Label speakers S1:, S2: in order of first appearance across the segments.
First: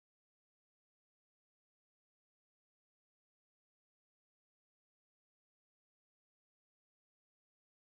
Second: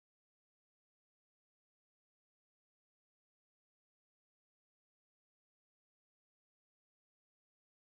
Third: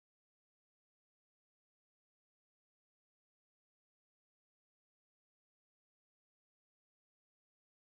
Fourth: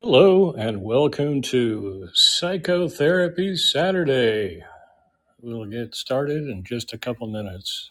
S1: Hello and welcome to Psychotherapy Saturday. We'll get started in just a couple minutes.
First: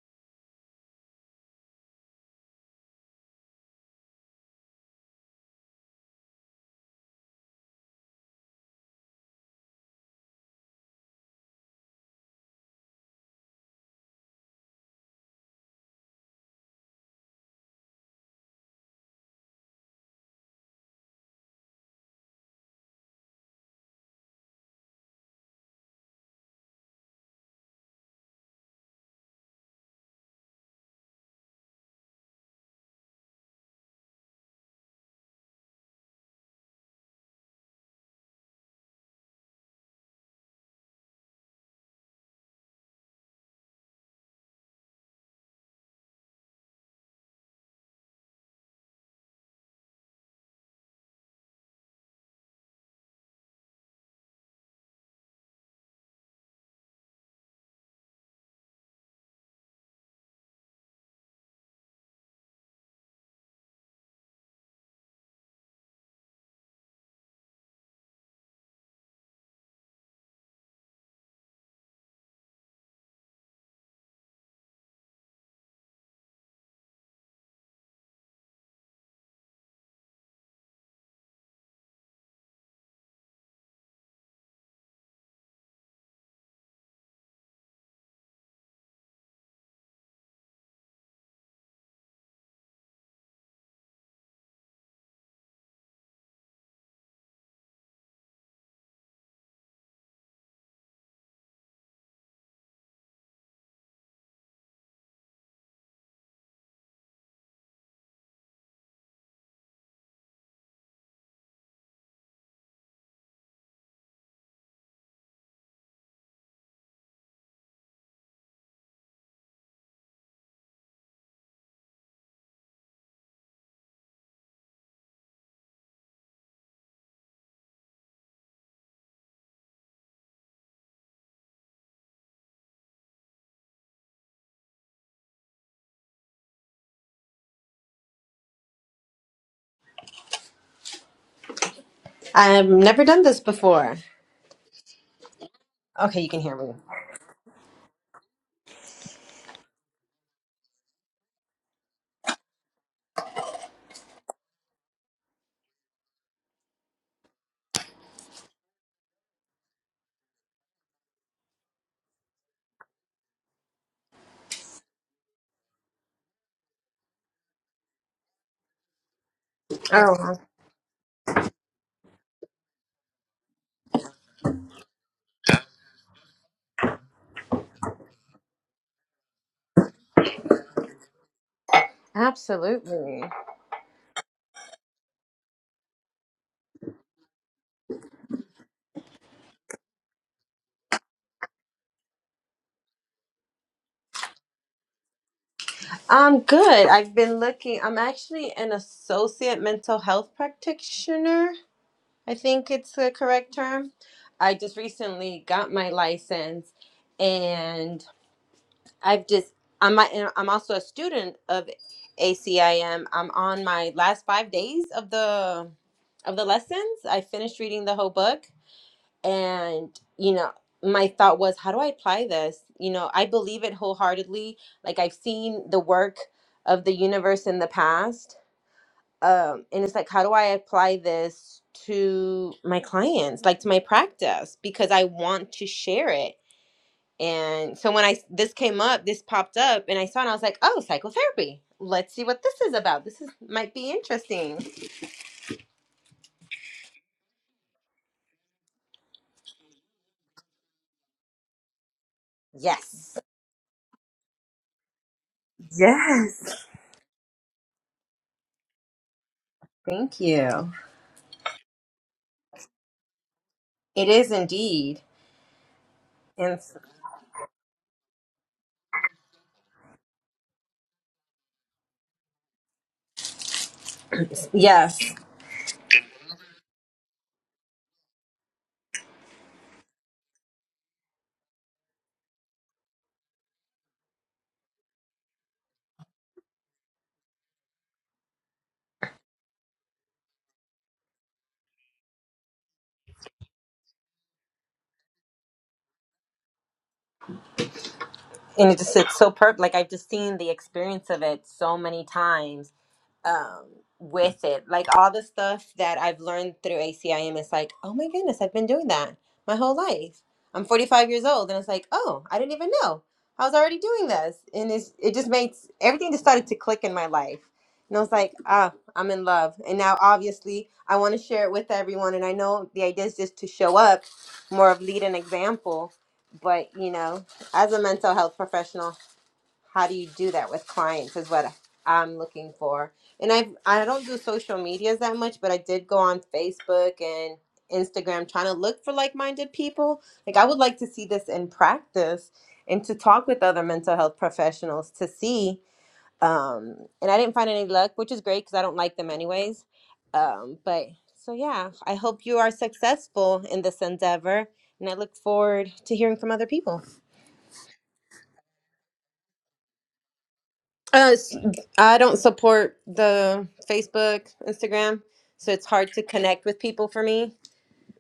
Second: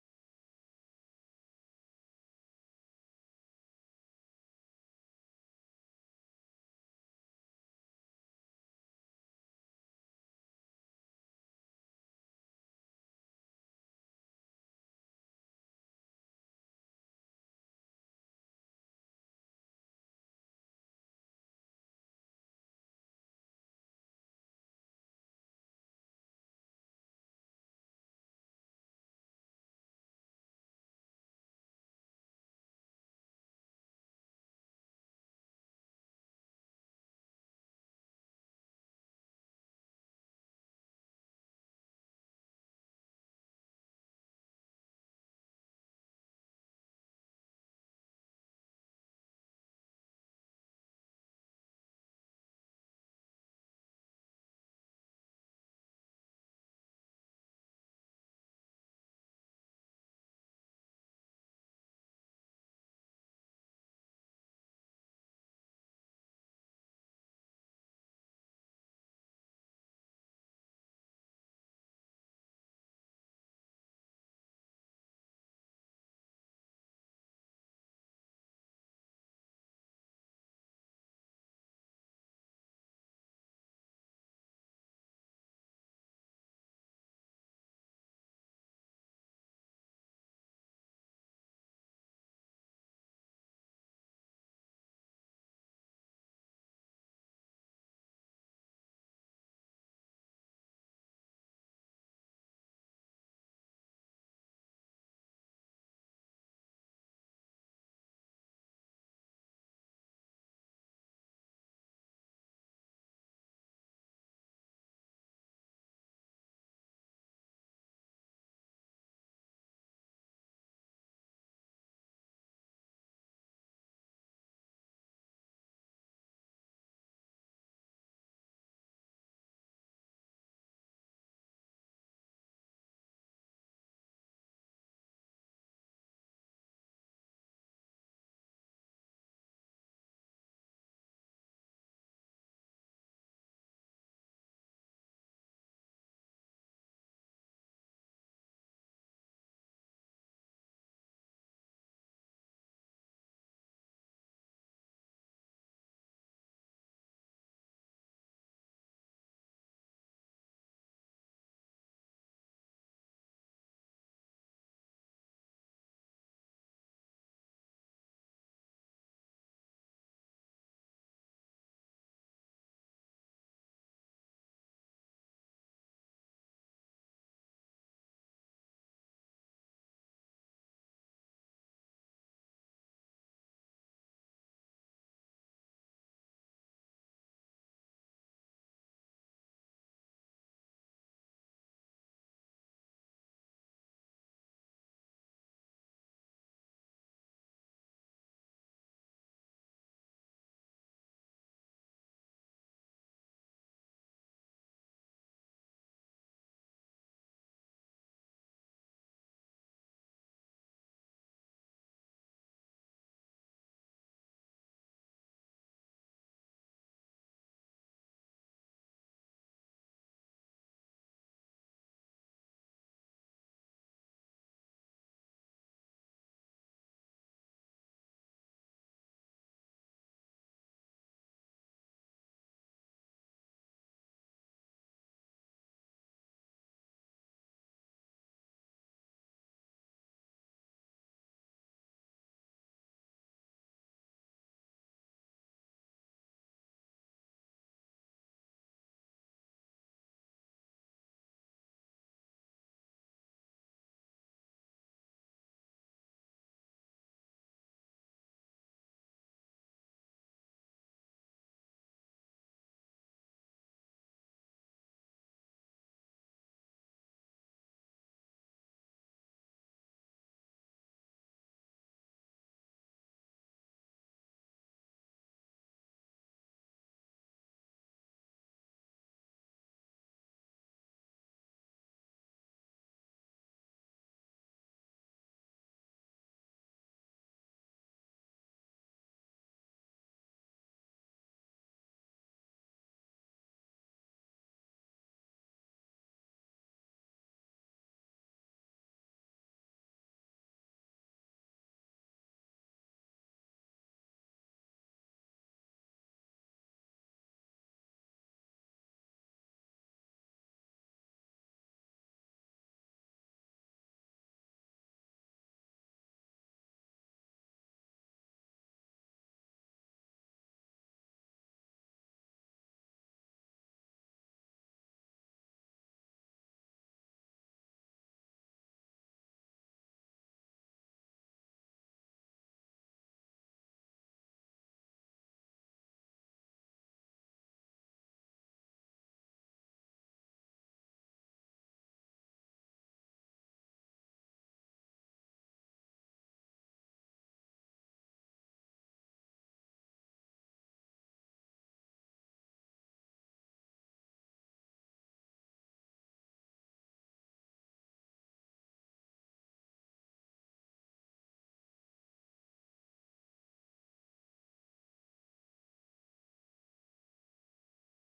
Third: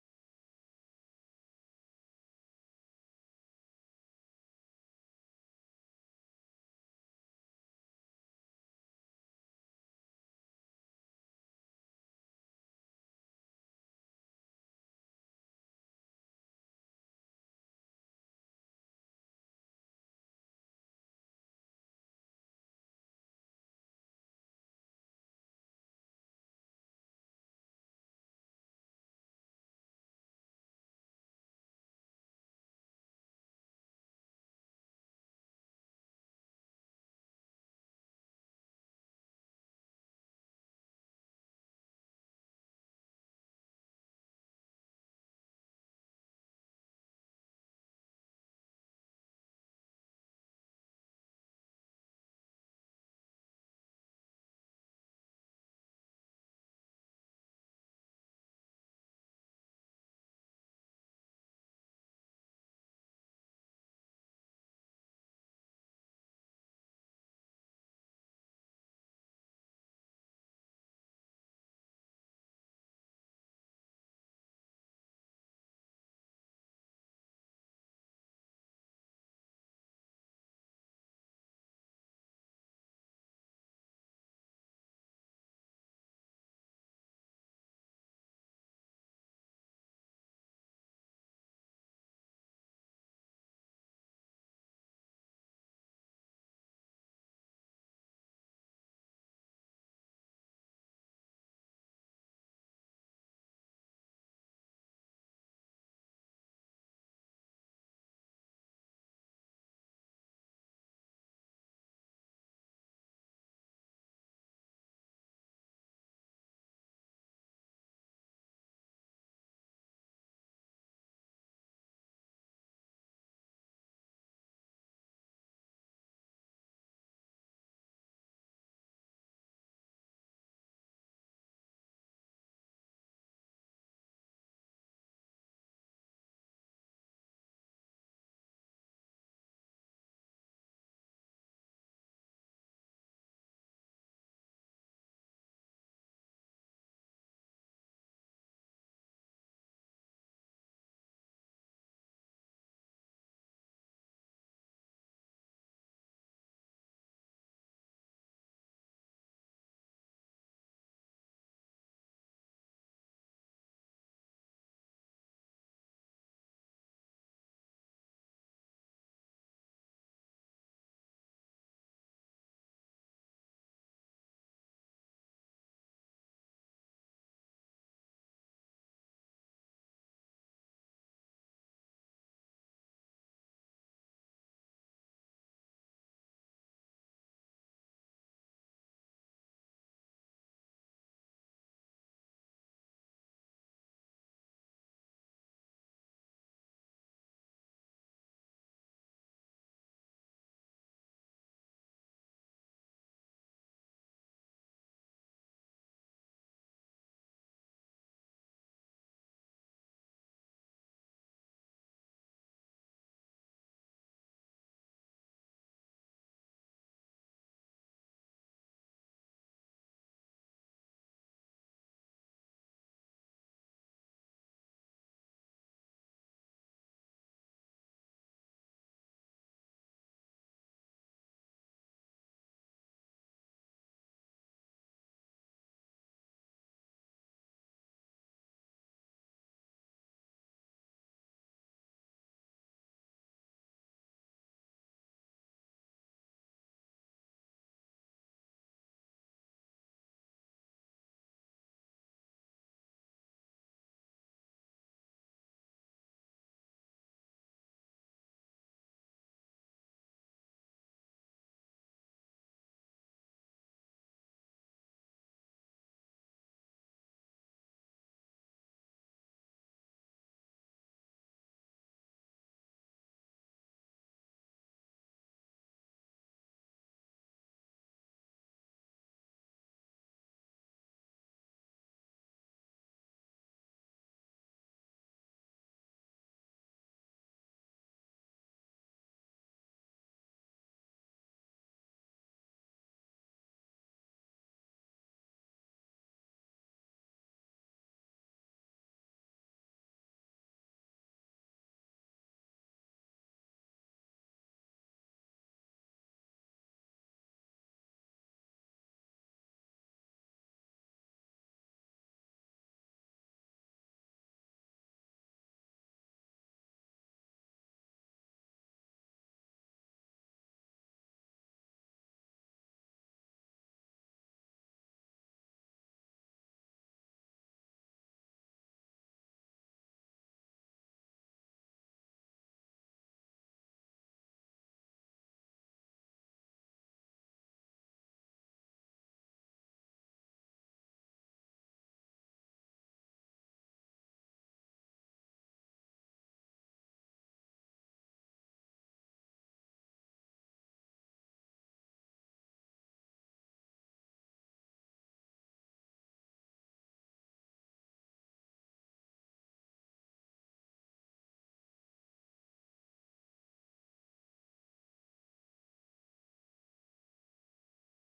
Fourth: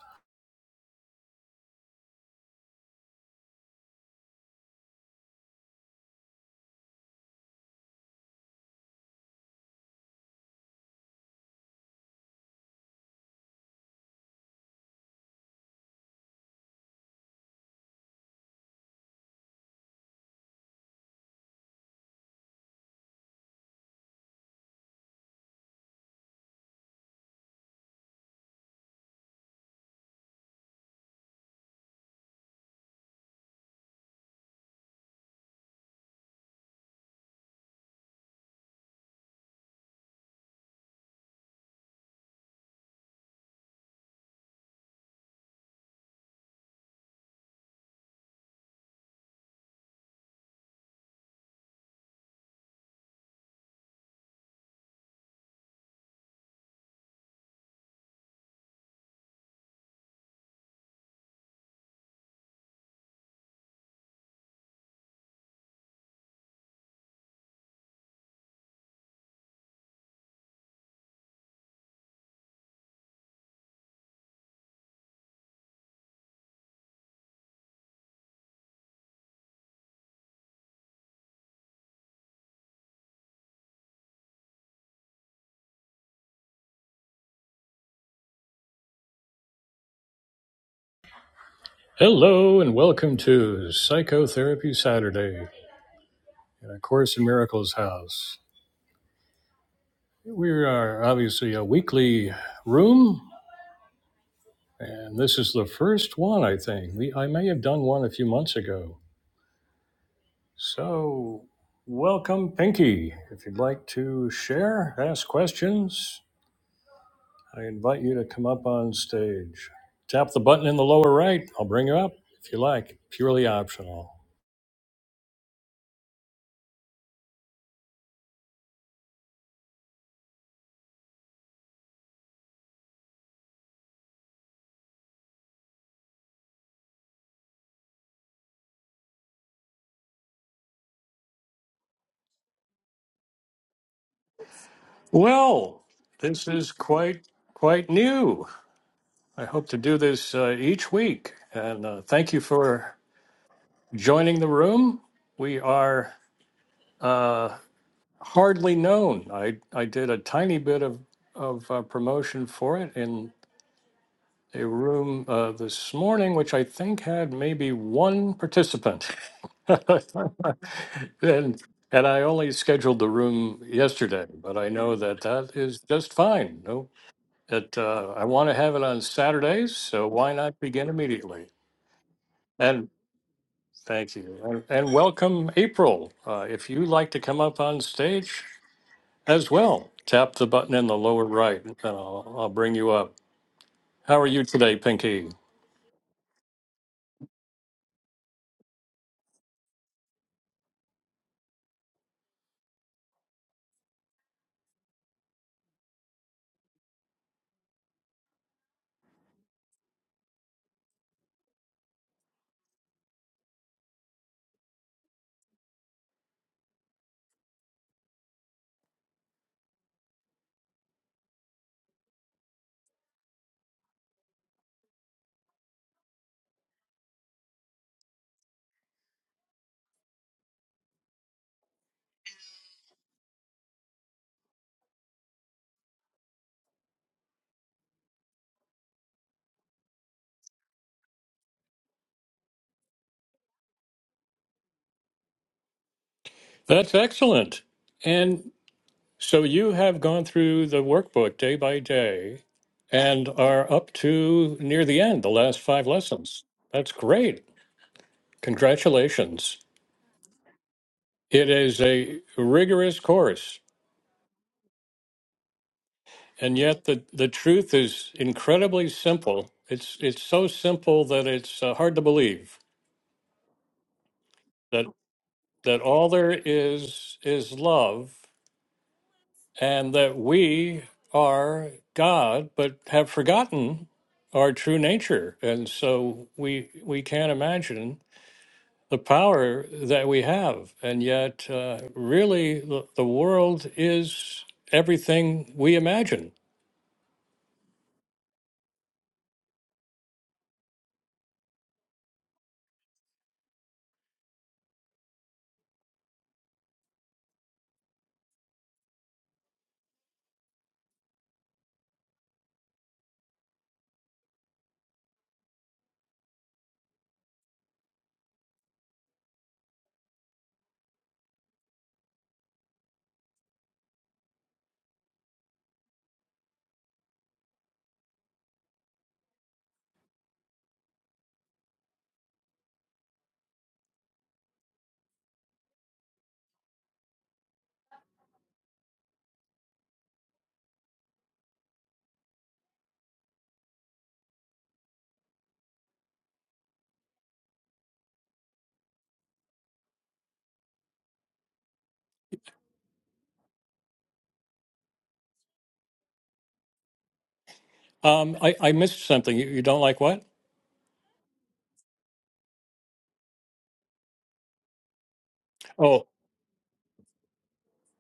S1: Hello and welcome to Psychotherapy Saturday in A Course in Miracles house. We are obviously a weekly room, and this is the first one, I think. We, I may have done one a few months ago. So, welcome, Pinky. If you'd like to share, ask questions, I invite you to come up on stage. Tap the button in the lower right. I'll bring you up if you like. Purely optional.
S2: I've never done this before.
S1: Well,
S2: Okay, you can
S1: this
S2: hear me.
S1: is quite quite new. I hope to do this uh, each week. And uh, thank you for joining the room. We are uh, hardly known. I I did a tiny bit of of uh, promotion for it in. a room uh, this morning, which I think had maybe one participant.
S2: Oh,
S1: And, and I only scheduled the room yesterday, but I know that that is just fine. No, that, uh, I want to have it on Saturdays, so why not begin immediately? And
S2: absolutely.
S1: thank you. And, and welcome, April. Uh, if you like to come up on stage as well, tap the button in the lower right and I'll, I'll bring you up. How are you today, Pinky?
S2: I'm good. I've been looking. I'm actually an associate mental health practitioner. I think it's the correct term. I just recently got my license and I've just I'm a- I'm also a student of ACIM. I'm on my last 5 days of the of the lessons. I finished reading the whole book and you know my thought was how do i apply this you know i believe it wholeheartedly like i've seen the work of the universe in the past um and it's like how do i apply this to my clients like to my practice because i want to share it and so when I this came up this popped up and i saw it and i was like oh psychotherapy let's see what this is about this is might be interesting
S1: That's excellent. And so you have gone through the workbook day by day
S2: yes
S1: and are up to near the end, the last five lessons.
S2: yes
S1: That's great. Congratulations.
S2: thank you
S1: It is a rigorous course,
S2: it is indeed
S1: and
S2: And.
S1: yet the, the truth is incredibly simple. It's, it's so simple that it's uh, hard to believe that,
S2: Yes.
S1: that all there is is love and that we are God, but have forgotten our true nature. And so we we can't imagine the power that we have. And yet, uh, really, the, the world is everything we imagine.
S2: And it just it's so perfect. Like I've just seen the experience of it so many times um with it like all the stuff that i've learned through acim it's like oh my goodness i've been doing that my whole life i'm 45 years old and it's like oh i didn't even know i was already doing this and it's, it just makes everything just started to click in my life and i was like ah i'm in love and now obviously i want to share it with everyone and i know the idea is just to show up more of lead an example but you know as a mental health professional how do you do that with clients is what I'm looking for. And I I don't do social medias that much, but I did go on Facebook and Instagram trying to look for like-minded people. Like I would like to see this in practice and to talk with other mental health professionals to see um and I didn't find any luck, which is great cuz I don't like them anyways. Um but so yeah, I hope you are successful in this endeavor and I look forward to hearing from other people.
S1: Um, I, I missed something. You, you don't like what?
S2: Uh, s- I don't support the Facebook, Instagram, so it's hard to
S1: Oh,
S2: connect with people for me.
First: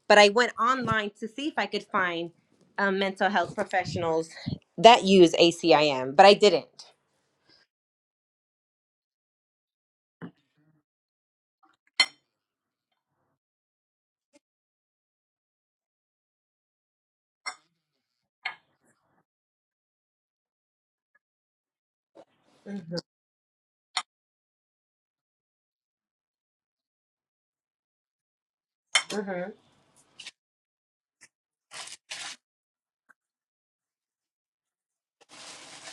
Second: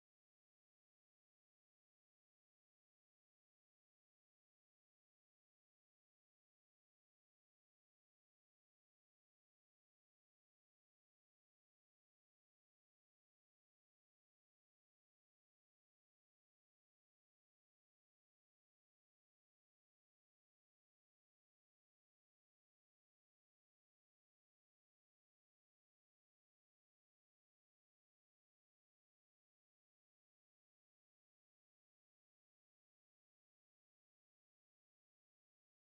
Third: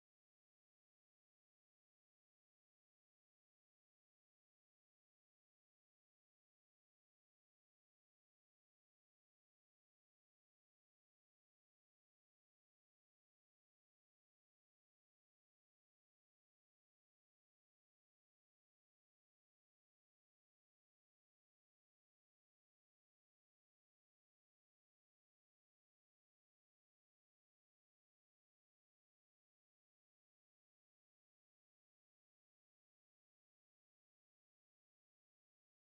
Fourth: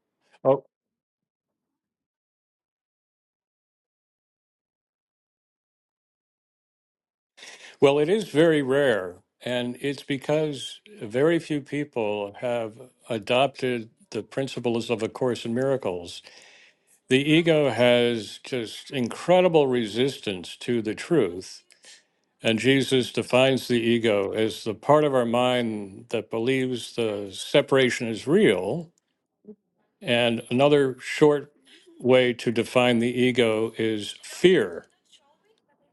S2: But I went
S1: oh,
S2: online to see if I could find um, mental health professionals that use ACIM, but I didn't.
S1: well, it is very rare. And it's because very few people have adopted the principles of A Course in Miracles The ego has just incredible resistance to the truth. And
S2: Mhm,
S1: Jesus defines the ego as the part of our mind that believes the separation is real.
S2: mhm.
S1: And another short way to define the ego is fear.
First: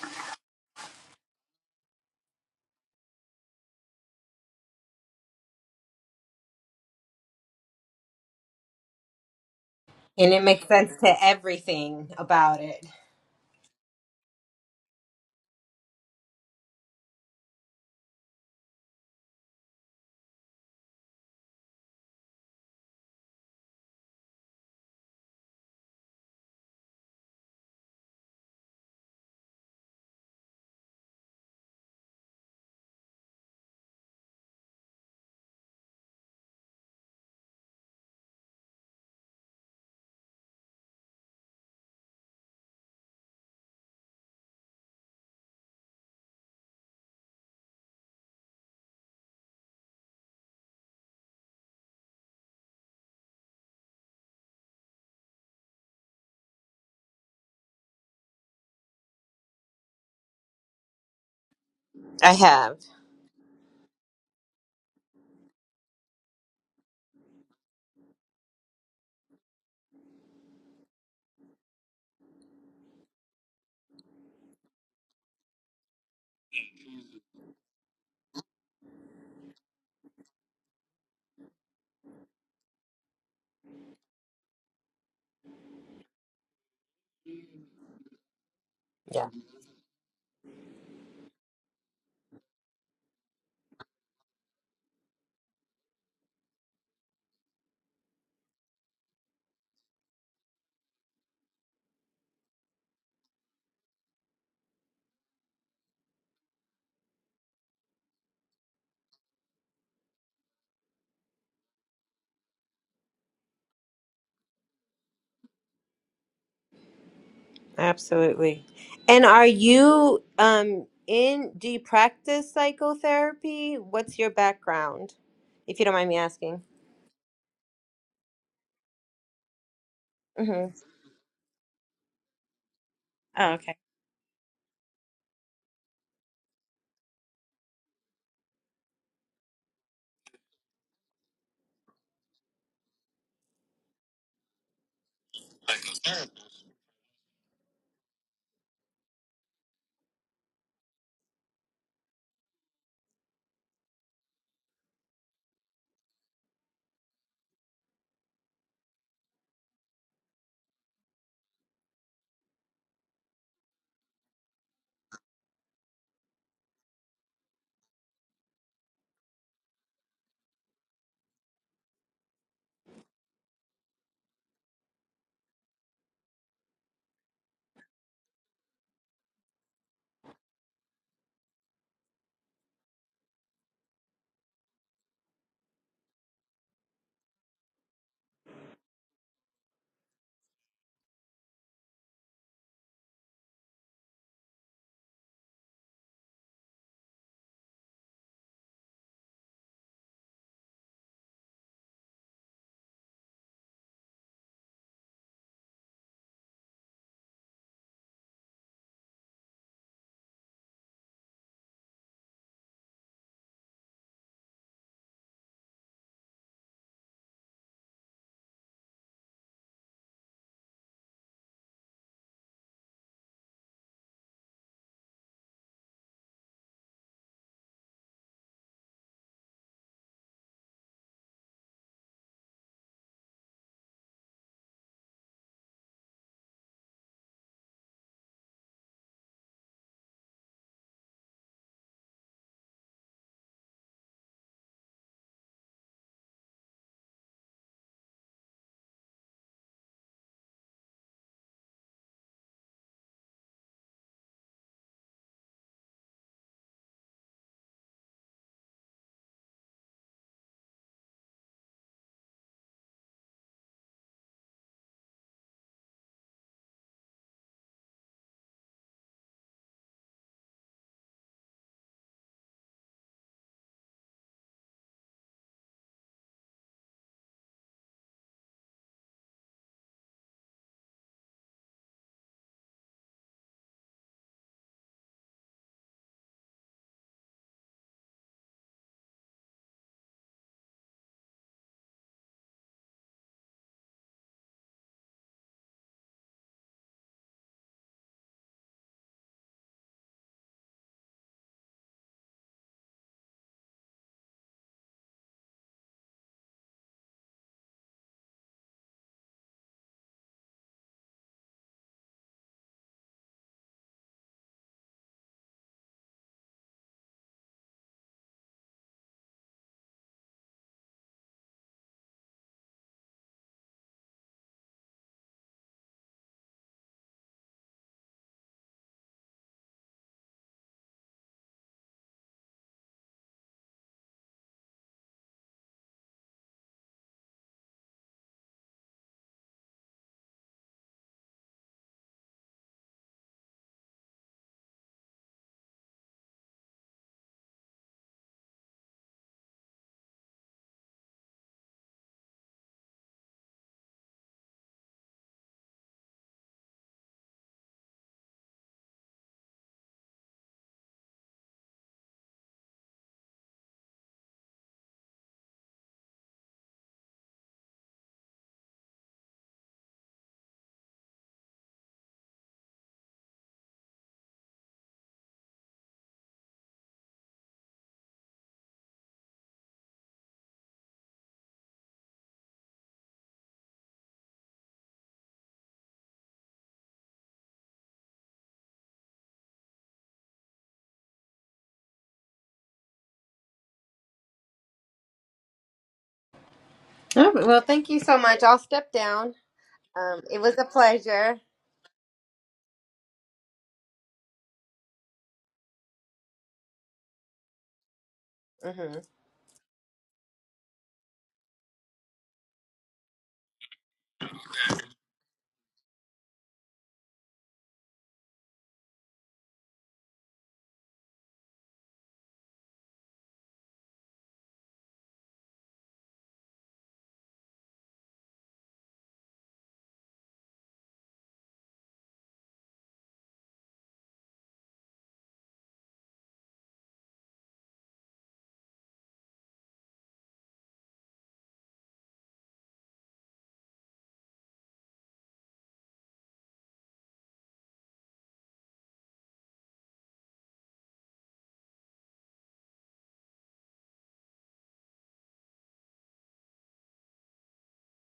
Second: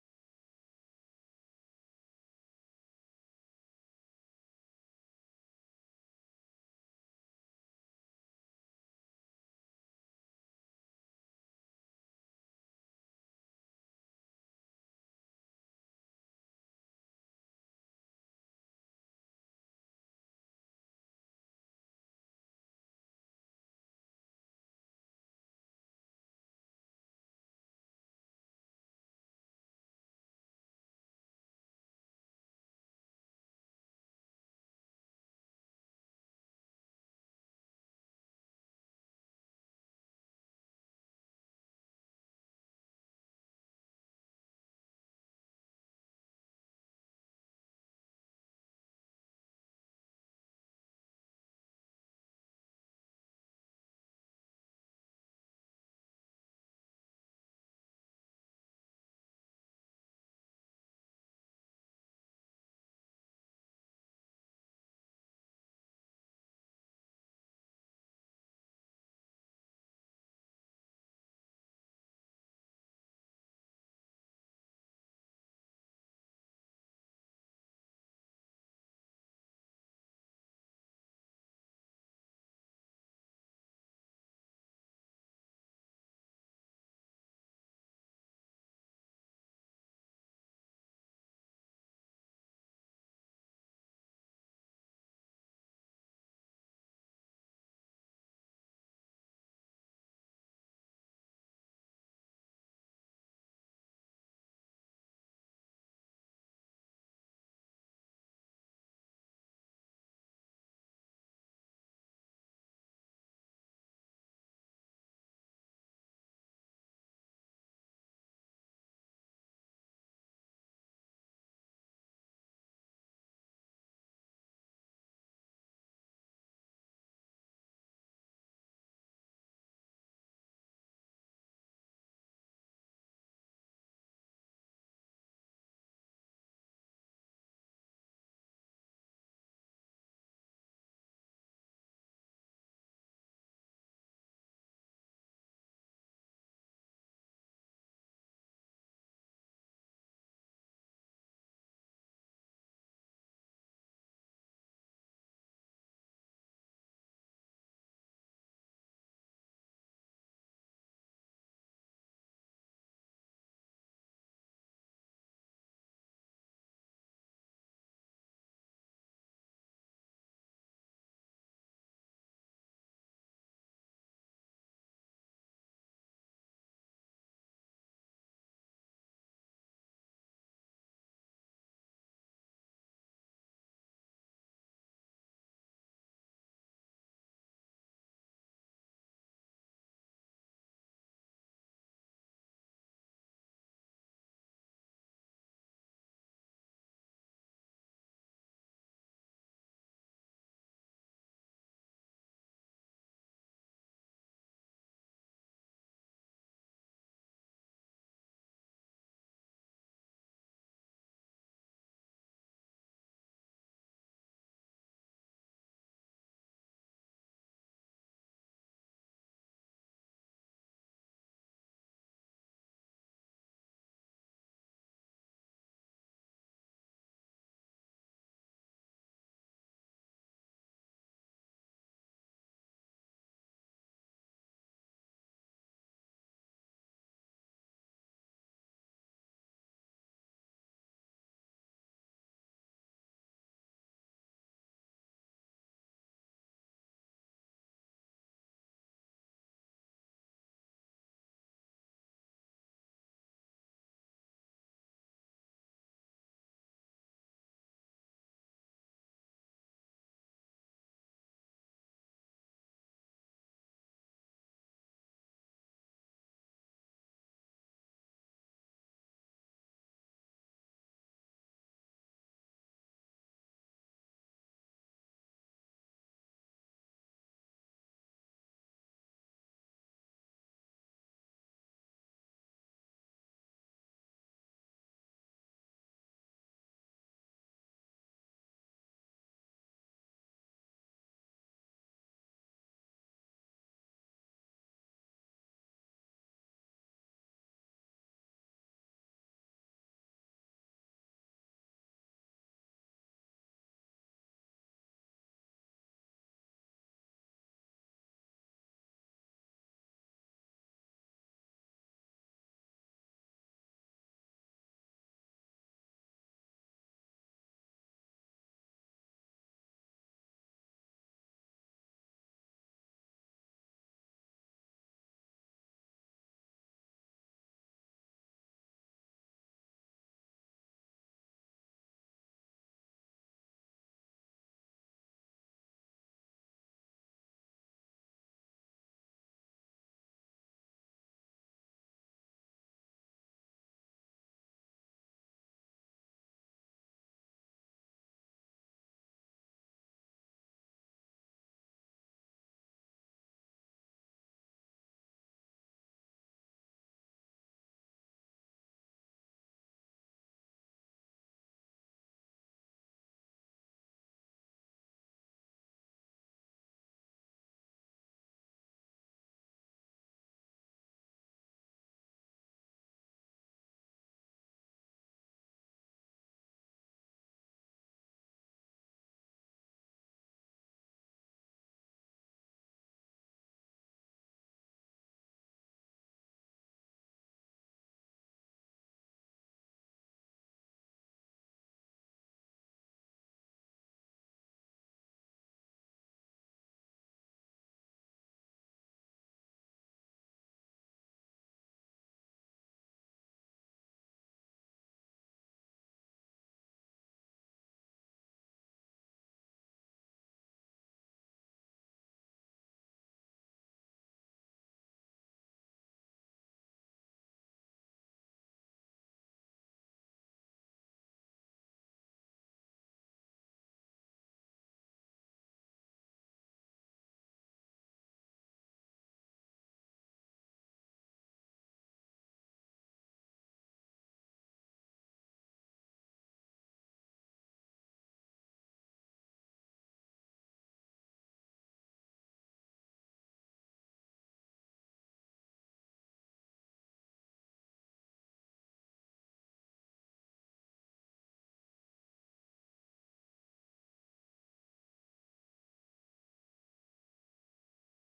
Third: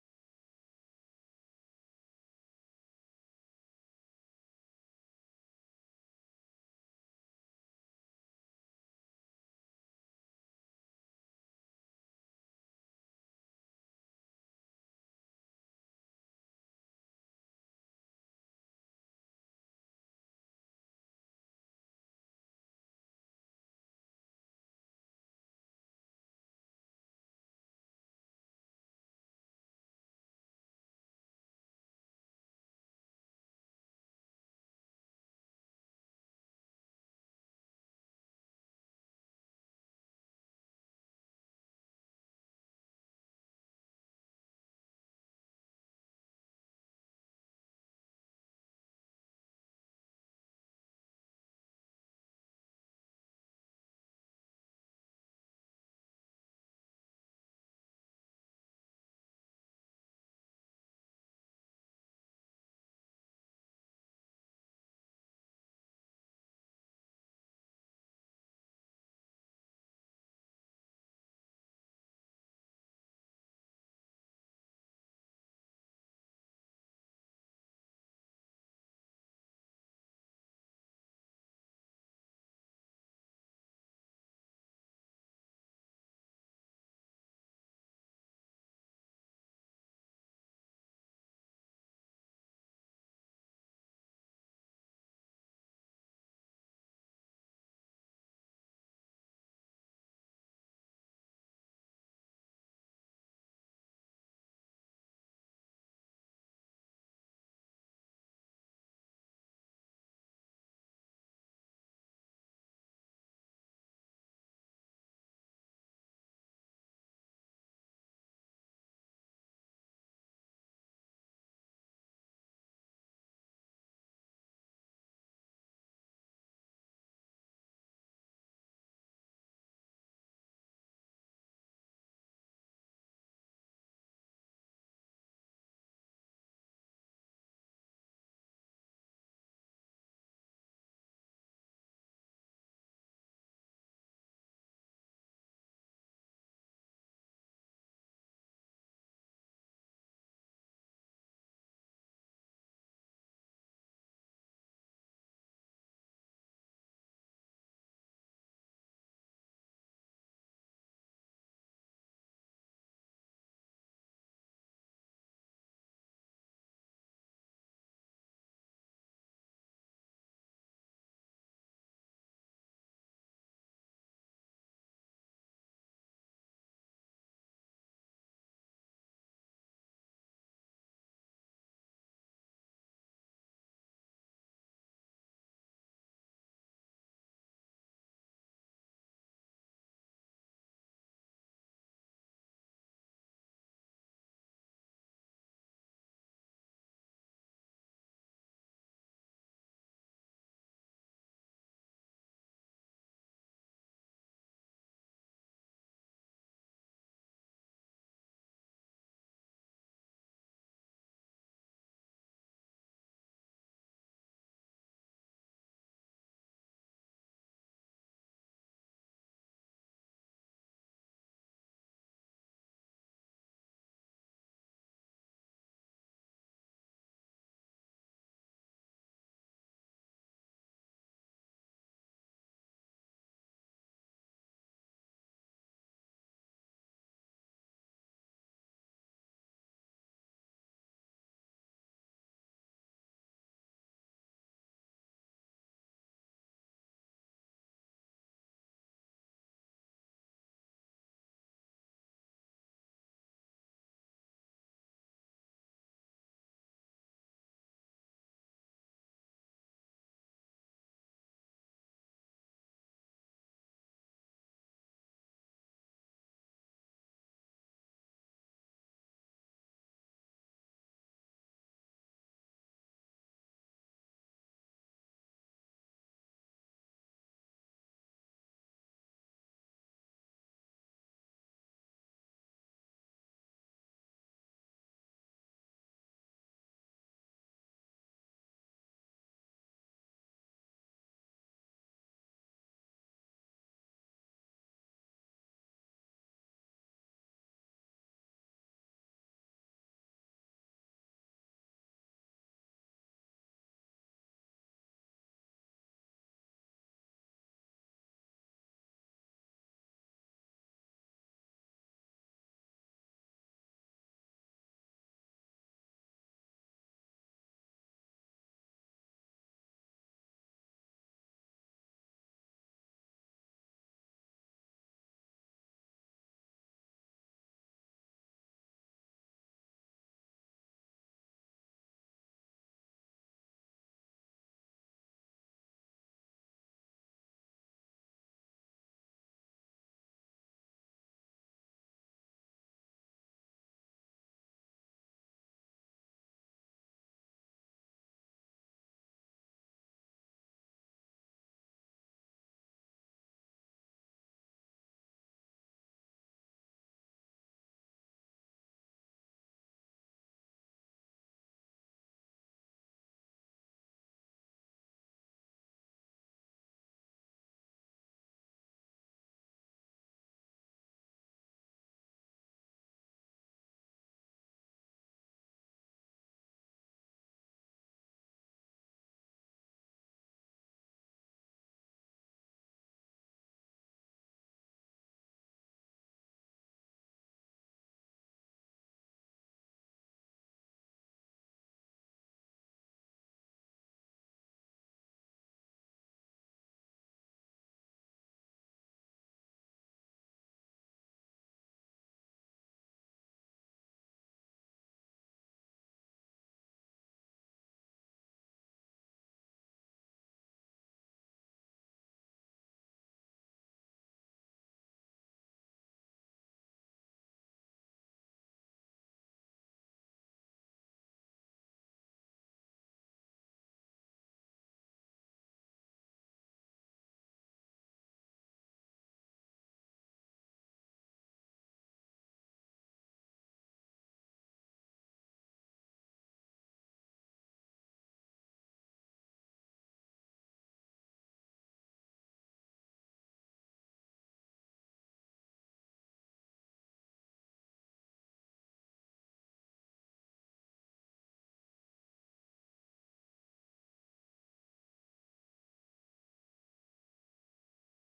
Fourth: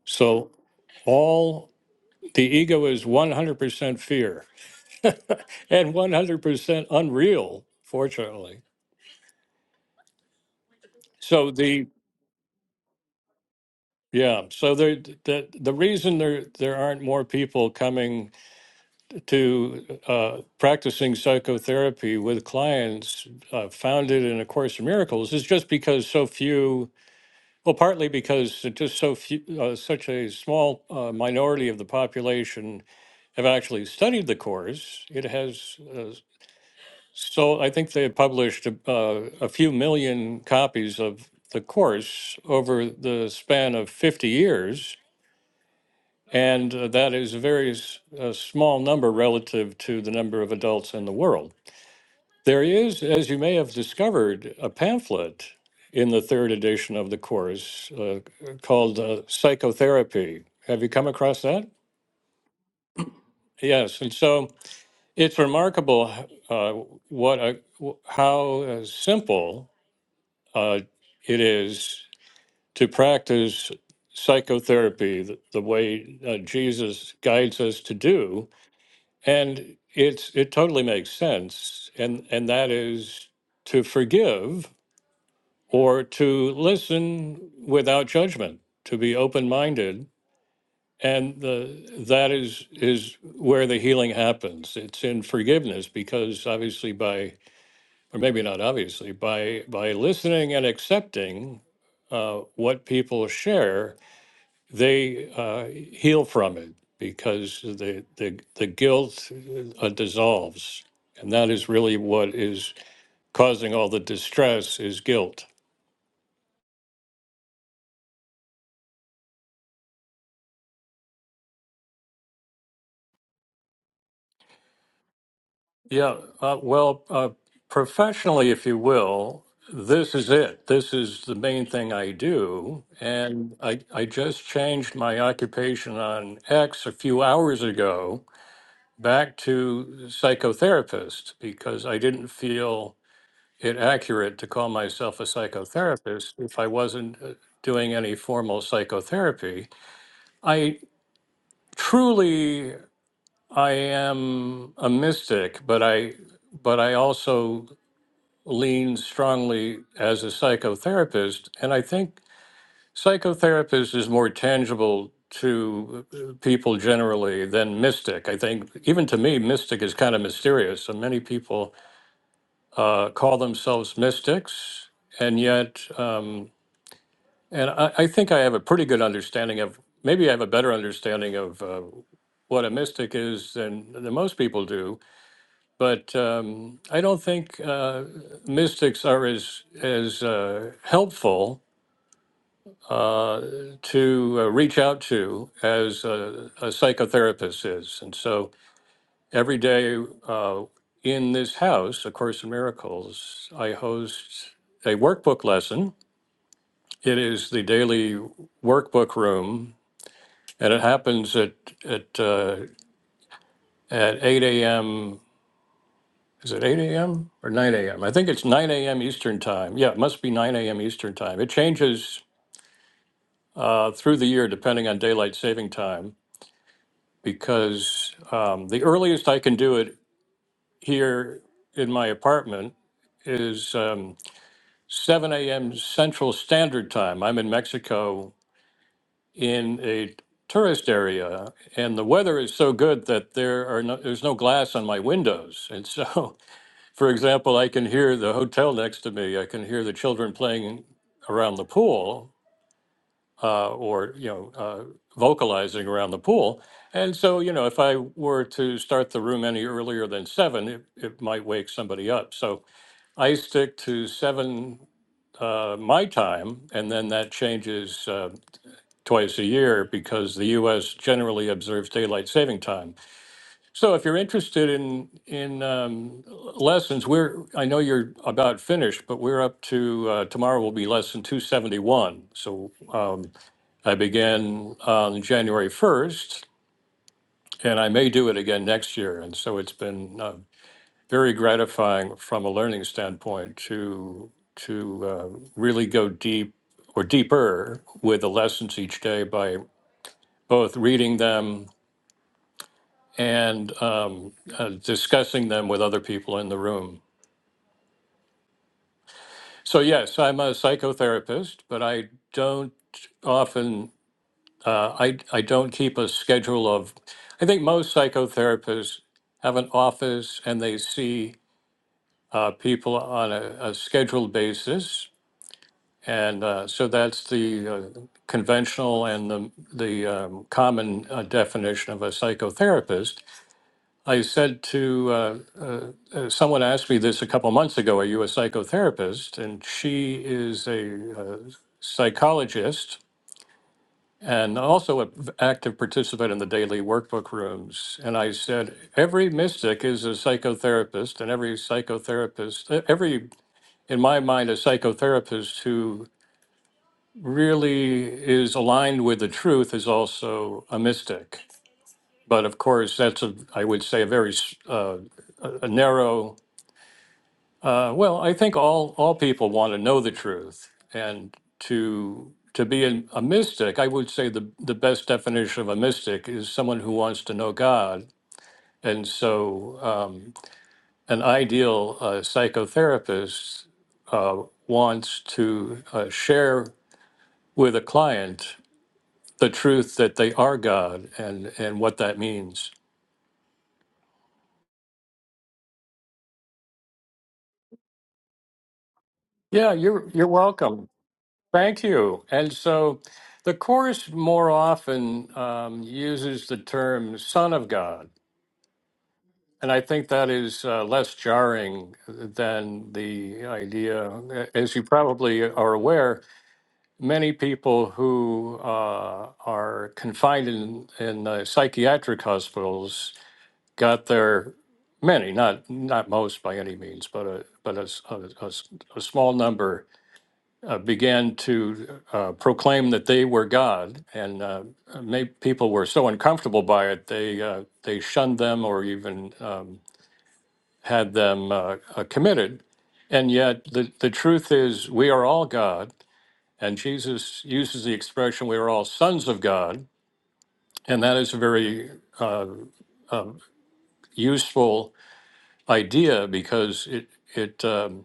S1: So, all the ego is 100% fear and 100% unreal, fortunately.
S2: And it makes sense to
S1: So, the
S2: everything about it.
S1: Yeah, so there, the the reason there there aren't more people coming to uh, practicing psychotherapy with clients uh, founded in A Course in Miracles is just because so few. Well, partly because just so few, uh, such a small uh, minority of the population have actually studied the course. It has uh, so I think they published uh, a few million copies of the course over the span of fifty years And uh, that is a very s- uh, small number relative to the number of adults in the world. There is, as you may have discovered, a pamphlet in the third edition of the course uh, called uh, Psychotherapy. Have you come across that?
S2: I have.
S1: Yes. And so it's remarkable uh, what a, w- how uh, simple uh, it is to practice psychotherapy the, the way uh, Jesus guides us to do And it's it totally makes sense, and and that is to forgive or to listen without judgment, to be
S2: Yeah,
S1: open minded, and the that is is where the healing happens. It's in forgiveness because obviously by or maybe not obviously by by listening and accepting uh, what people share they uh, heal from it because the, the the guilt uh, dissolves, and that is really what is causing all the distress is guilt.
S2: absolutely. And are you um in do you practice psychotherapy? What's your background? If you don't mind me
S1: Yeah. Uh,
S2: asking.
S1: well, uh, professionally, if you will, this is
S2: Mm-hmm.
S1: it. This is the main thing I do,
S2: Oh,
S1: and
S2: okay.
S1: I I just changed my occupation on X a few hours ago back to psychotherapist because I didn't feel it accurate to call myself a psychotherapist if I wasn't uh, doing any formal psychotherapy. I truly I am a mystic, but I but I also lean strongly as a psychotherapist and I think psychotherapist is more tangible to uh, people generally than mystic. I think even to me mystic is kind of mysterious. So many people uh, call themselves mystics and yet um, And I, I think I have a pretty good understanding of, maybe I have a better understanding of uh, what a mystic is than, than most people do. But um, I don't think uh, mystics are as, as uh, helpful uh, to uh, reach out to as a, a psychotherapist is. And so every day uh, in this house, A Course in Miracles, I host a workbook lesson. It is the daily workbook room and it happens at at uh, at 8 a.m. Is it 8 a.m. or 9 a.m.? I think it's 9 a.m. Eastern time. Yeah, it must be 9 a.m. Eastern time. It changes uh, through the year depending on daylight saving time because um, the earliest I can do it here in my apartment is um, 7 a.m. Central Standard Time. I'm in Mexico in a tourist area, and the weather is so good that there are no, there's no glass on my windows, and so, for example, I can hear the hotel next to me. I can hear the children playing around the pool, uh, or you know, uh, vocalizing around the pool. And so, you know, if I were to start the room any earlier than seven, it, it might wake somebody up. So I stick to seven uh, my time, and then that changes. Uh, twice a year because the U.S. generally observes daylight saving time. So if you're interested in in um, lessons, we're I know you're about finished, but we're up to uh, tomorrow will be lesson 271. So um, I began on January 1st, and I may do it again next year. And so it's been uh, very gratifying from a learning standpoint to to uh, really go deep or deeper with the lessons each day by both reading them and um, uh, discussing them with other people in the room. So, yes, I'm a psychotherapist, but I don't often, uh, I, I don't keep a schedule of, I think most psychotherapists have an office and they see uh, people on a, a scheduled basis. And uh, so that's the uh, conventional and the, the um, common uh, definition of a psychotherapist. I said to uh, Someone asked me this a couple months ago. Are you a psychotherapist? And she is a uh, psychologist and also an active participant in the daily workbook rooms. And I said, every mystic is a psychotherapist, and every psychotherapist, e-, every, in my mind, a psychotherapist who really is aligned with the truth is also a mystic. But of course, that's a, I would say, a very s- uh, a a narrow Uh, Well, I think all all people want to know the truth, and to to be an, a mystic, I would say the the best definition of a mystic is someone who wants to know God. And so, um, an ideal uh, psychotherapist uh, wants to uh, share with a client the truth that they are God and and what that means.
S2: Oh, well, thank you so much. I'll step down.
S1: Yeah, you're
S2: Um,
S1: you're
S2: it was a
S1: welcome.
S2: pleasure.
S1: Thank you. And so the Course more often um, uses the term Son of God.
S2: hmm
S1: And I think that is uh, less jarring than the idea, as you probably are aware, many people who uh, are confined in, in uh, psychiatric hospitals got their many, not not most by any means, but a but a, s- a- a s- a small number uh, began to uh, proclaim that they were God, and uh, made, people were so uncomfortable by it they uh, they shunned them or even um, had them uh, uh, committed. And yet, the the truth is, we are all God, and Jesus uses the expression "we are all sons of God," and that is a very uh, useful idea because it it. Um,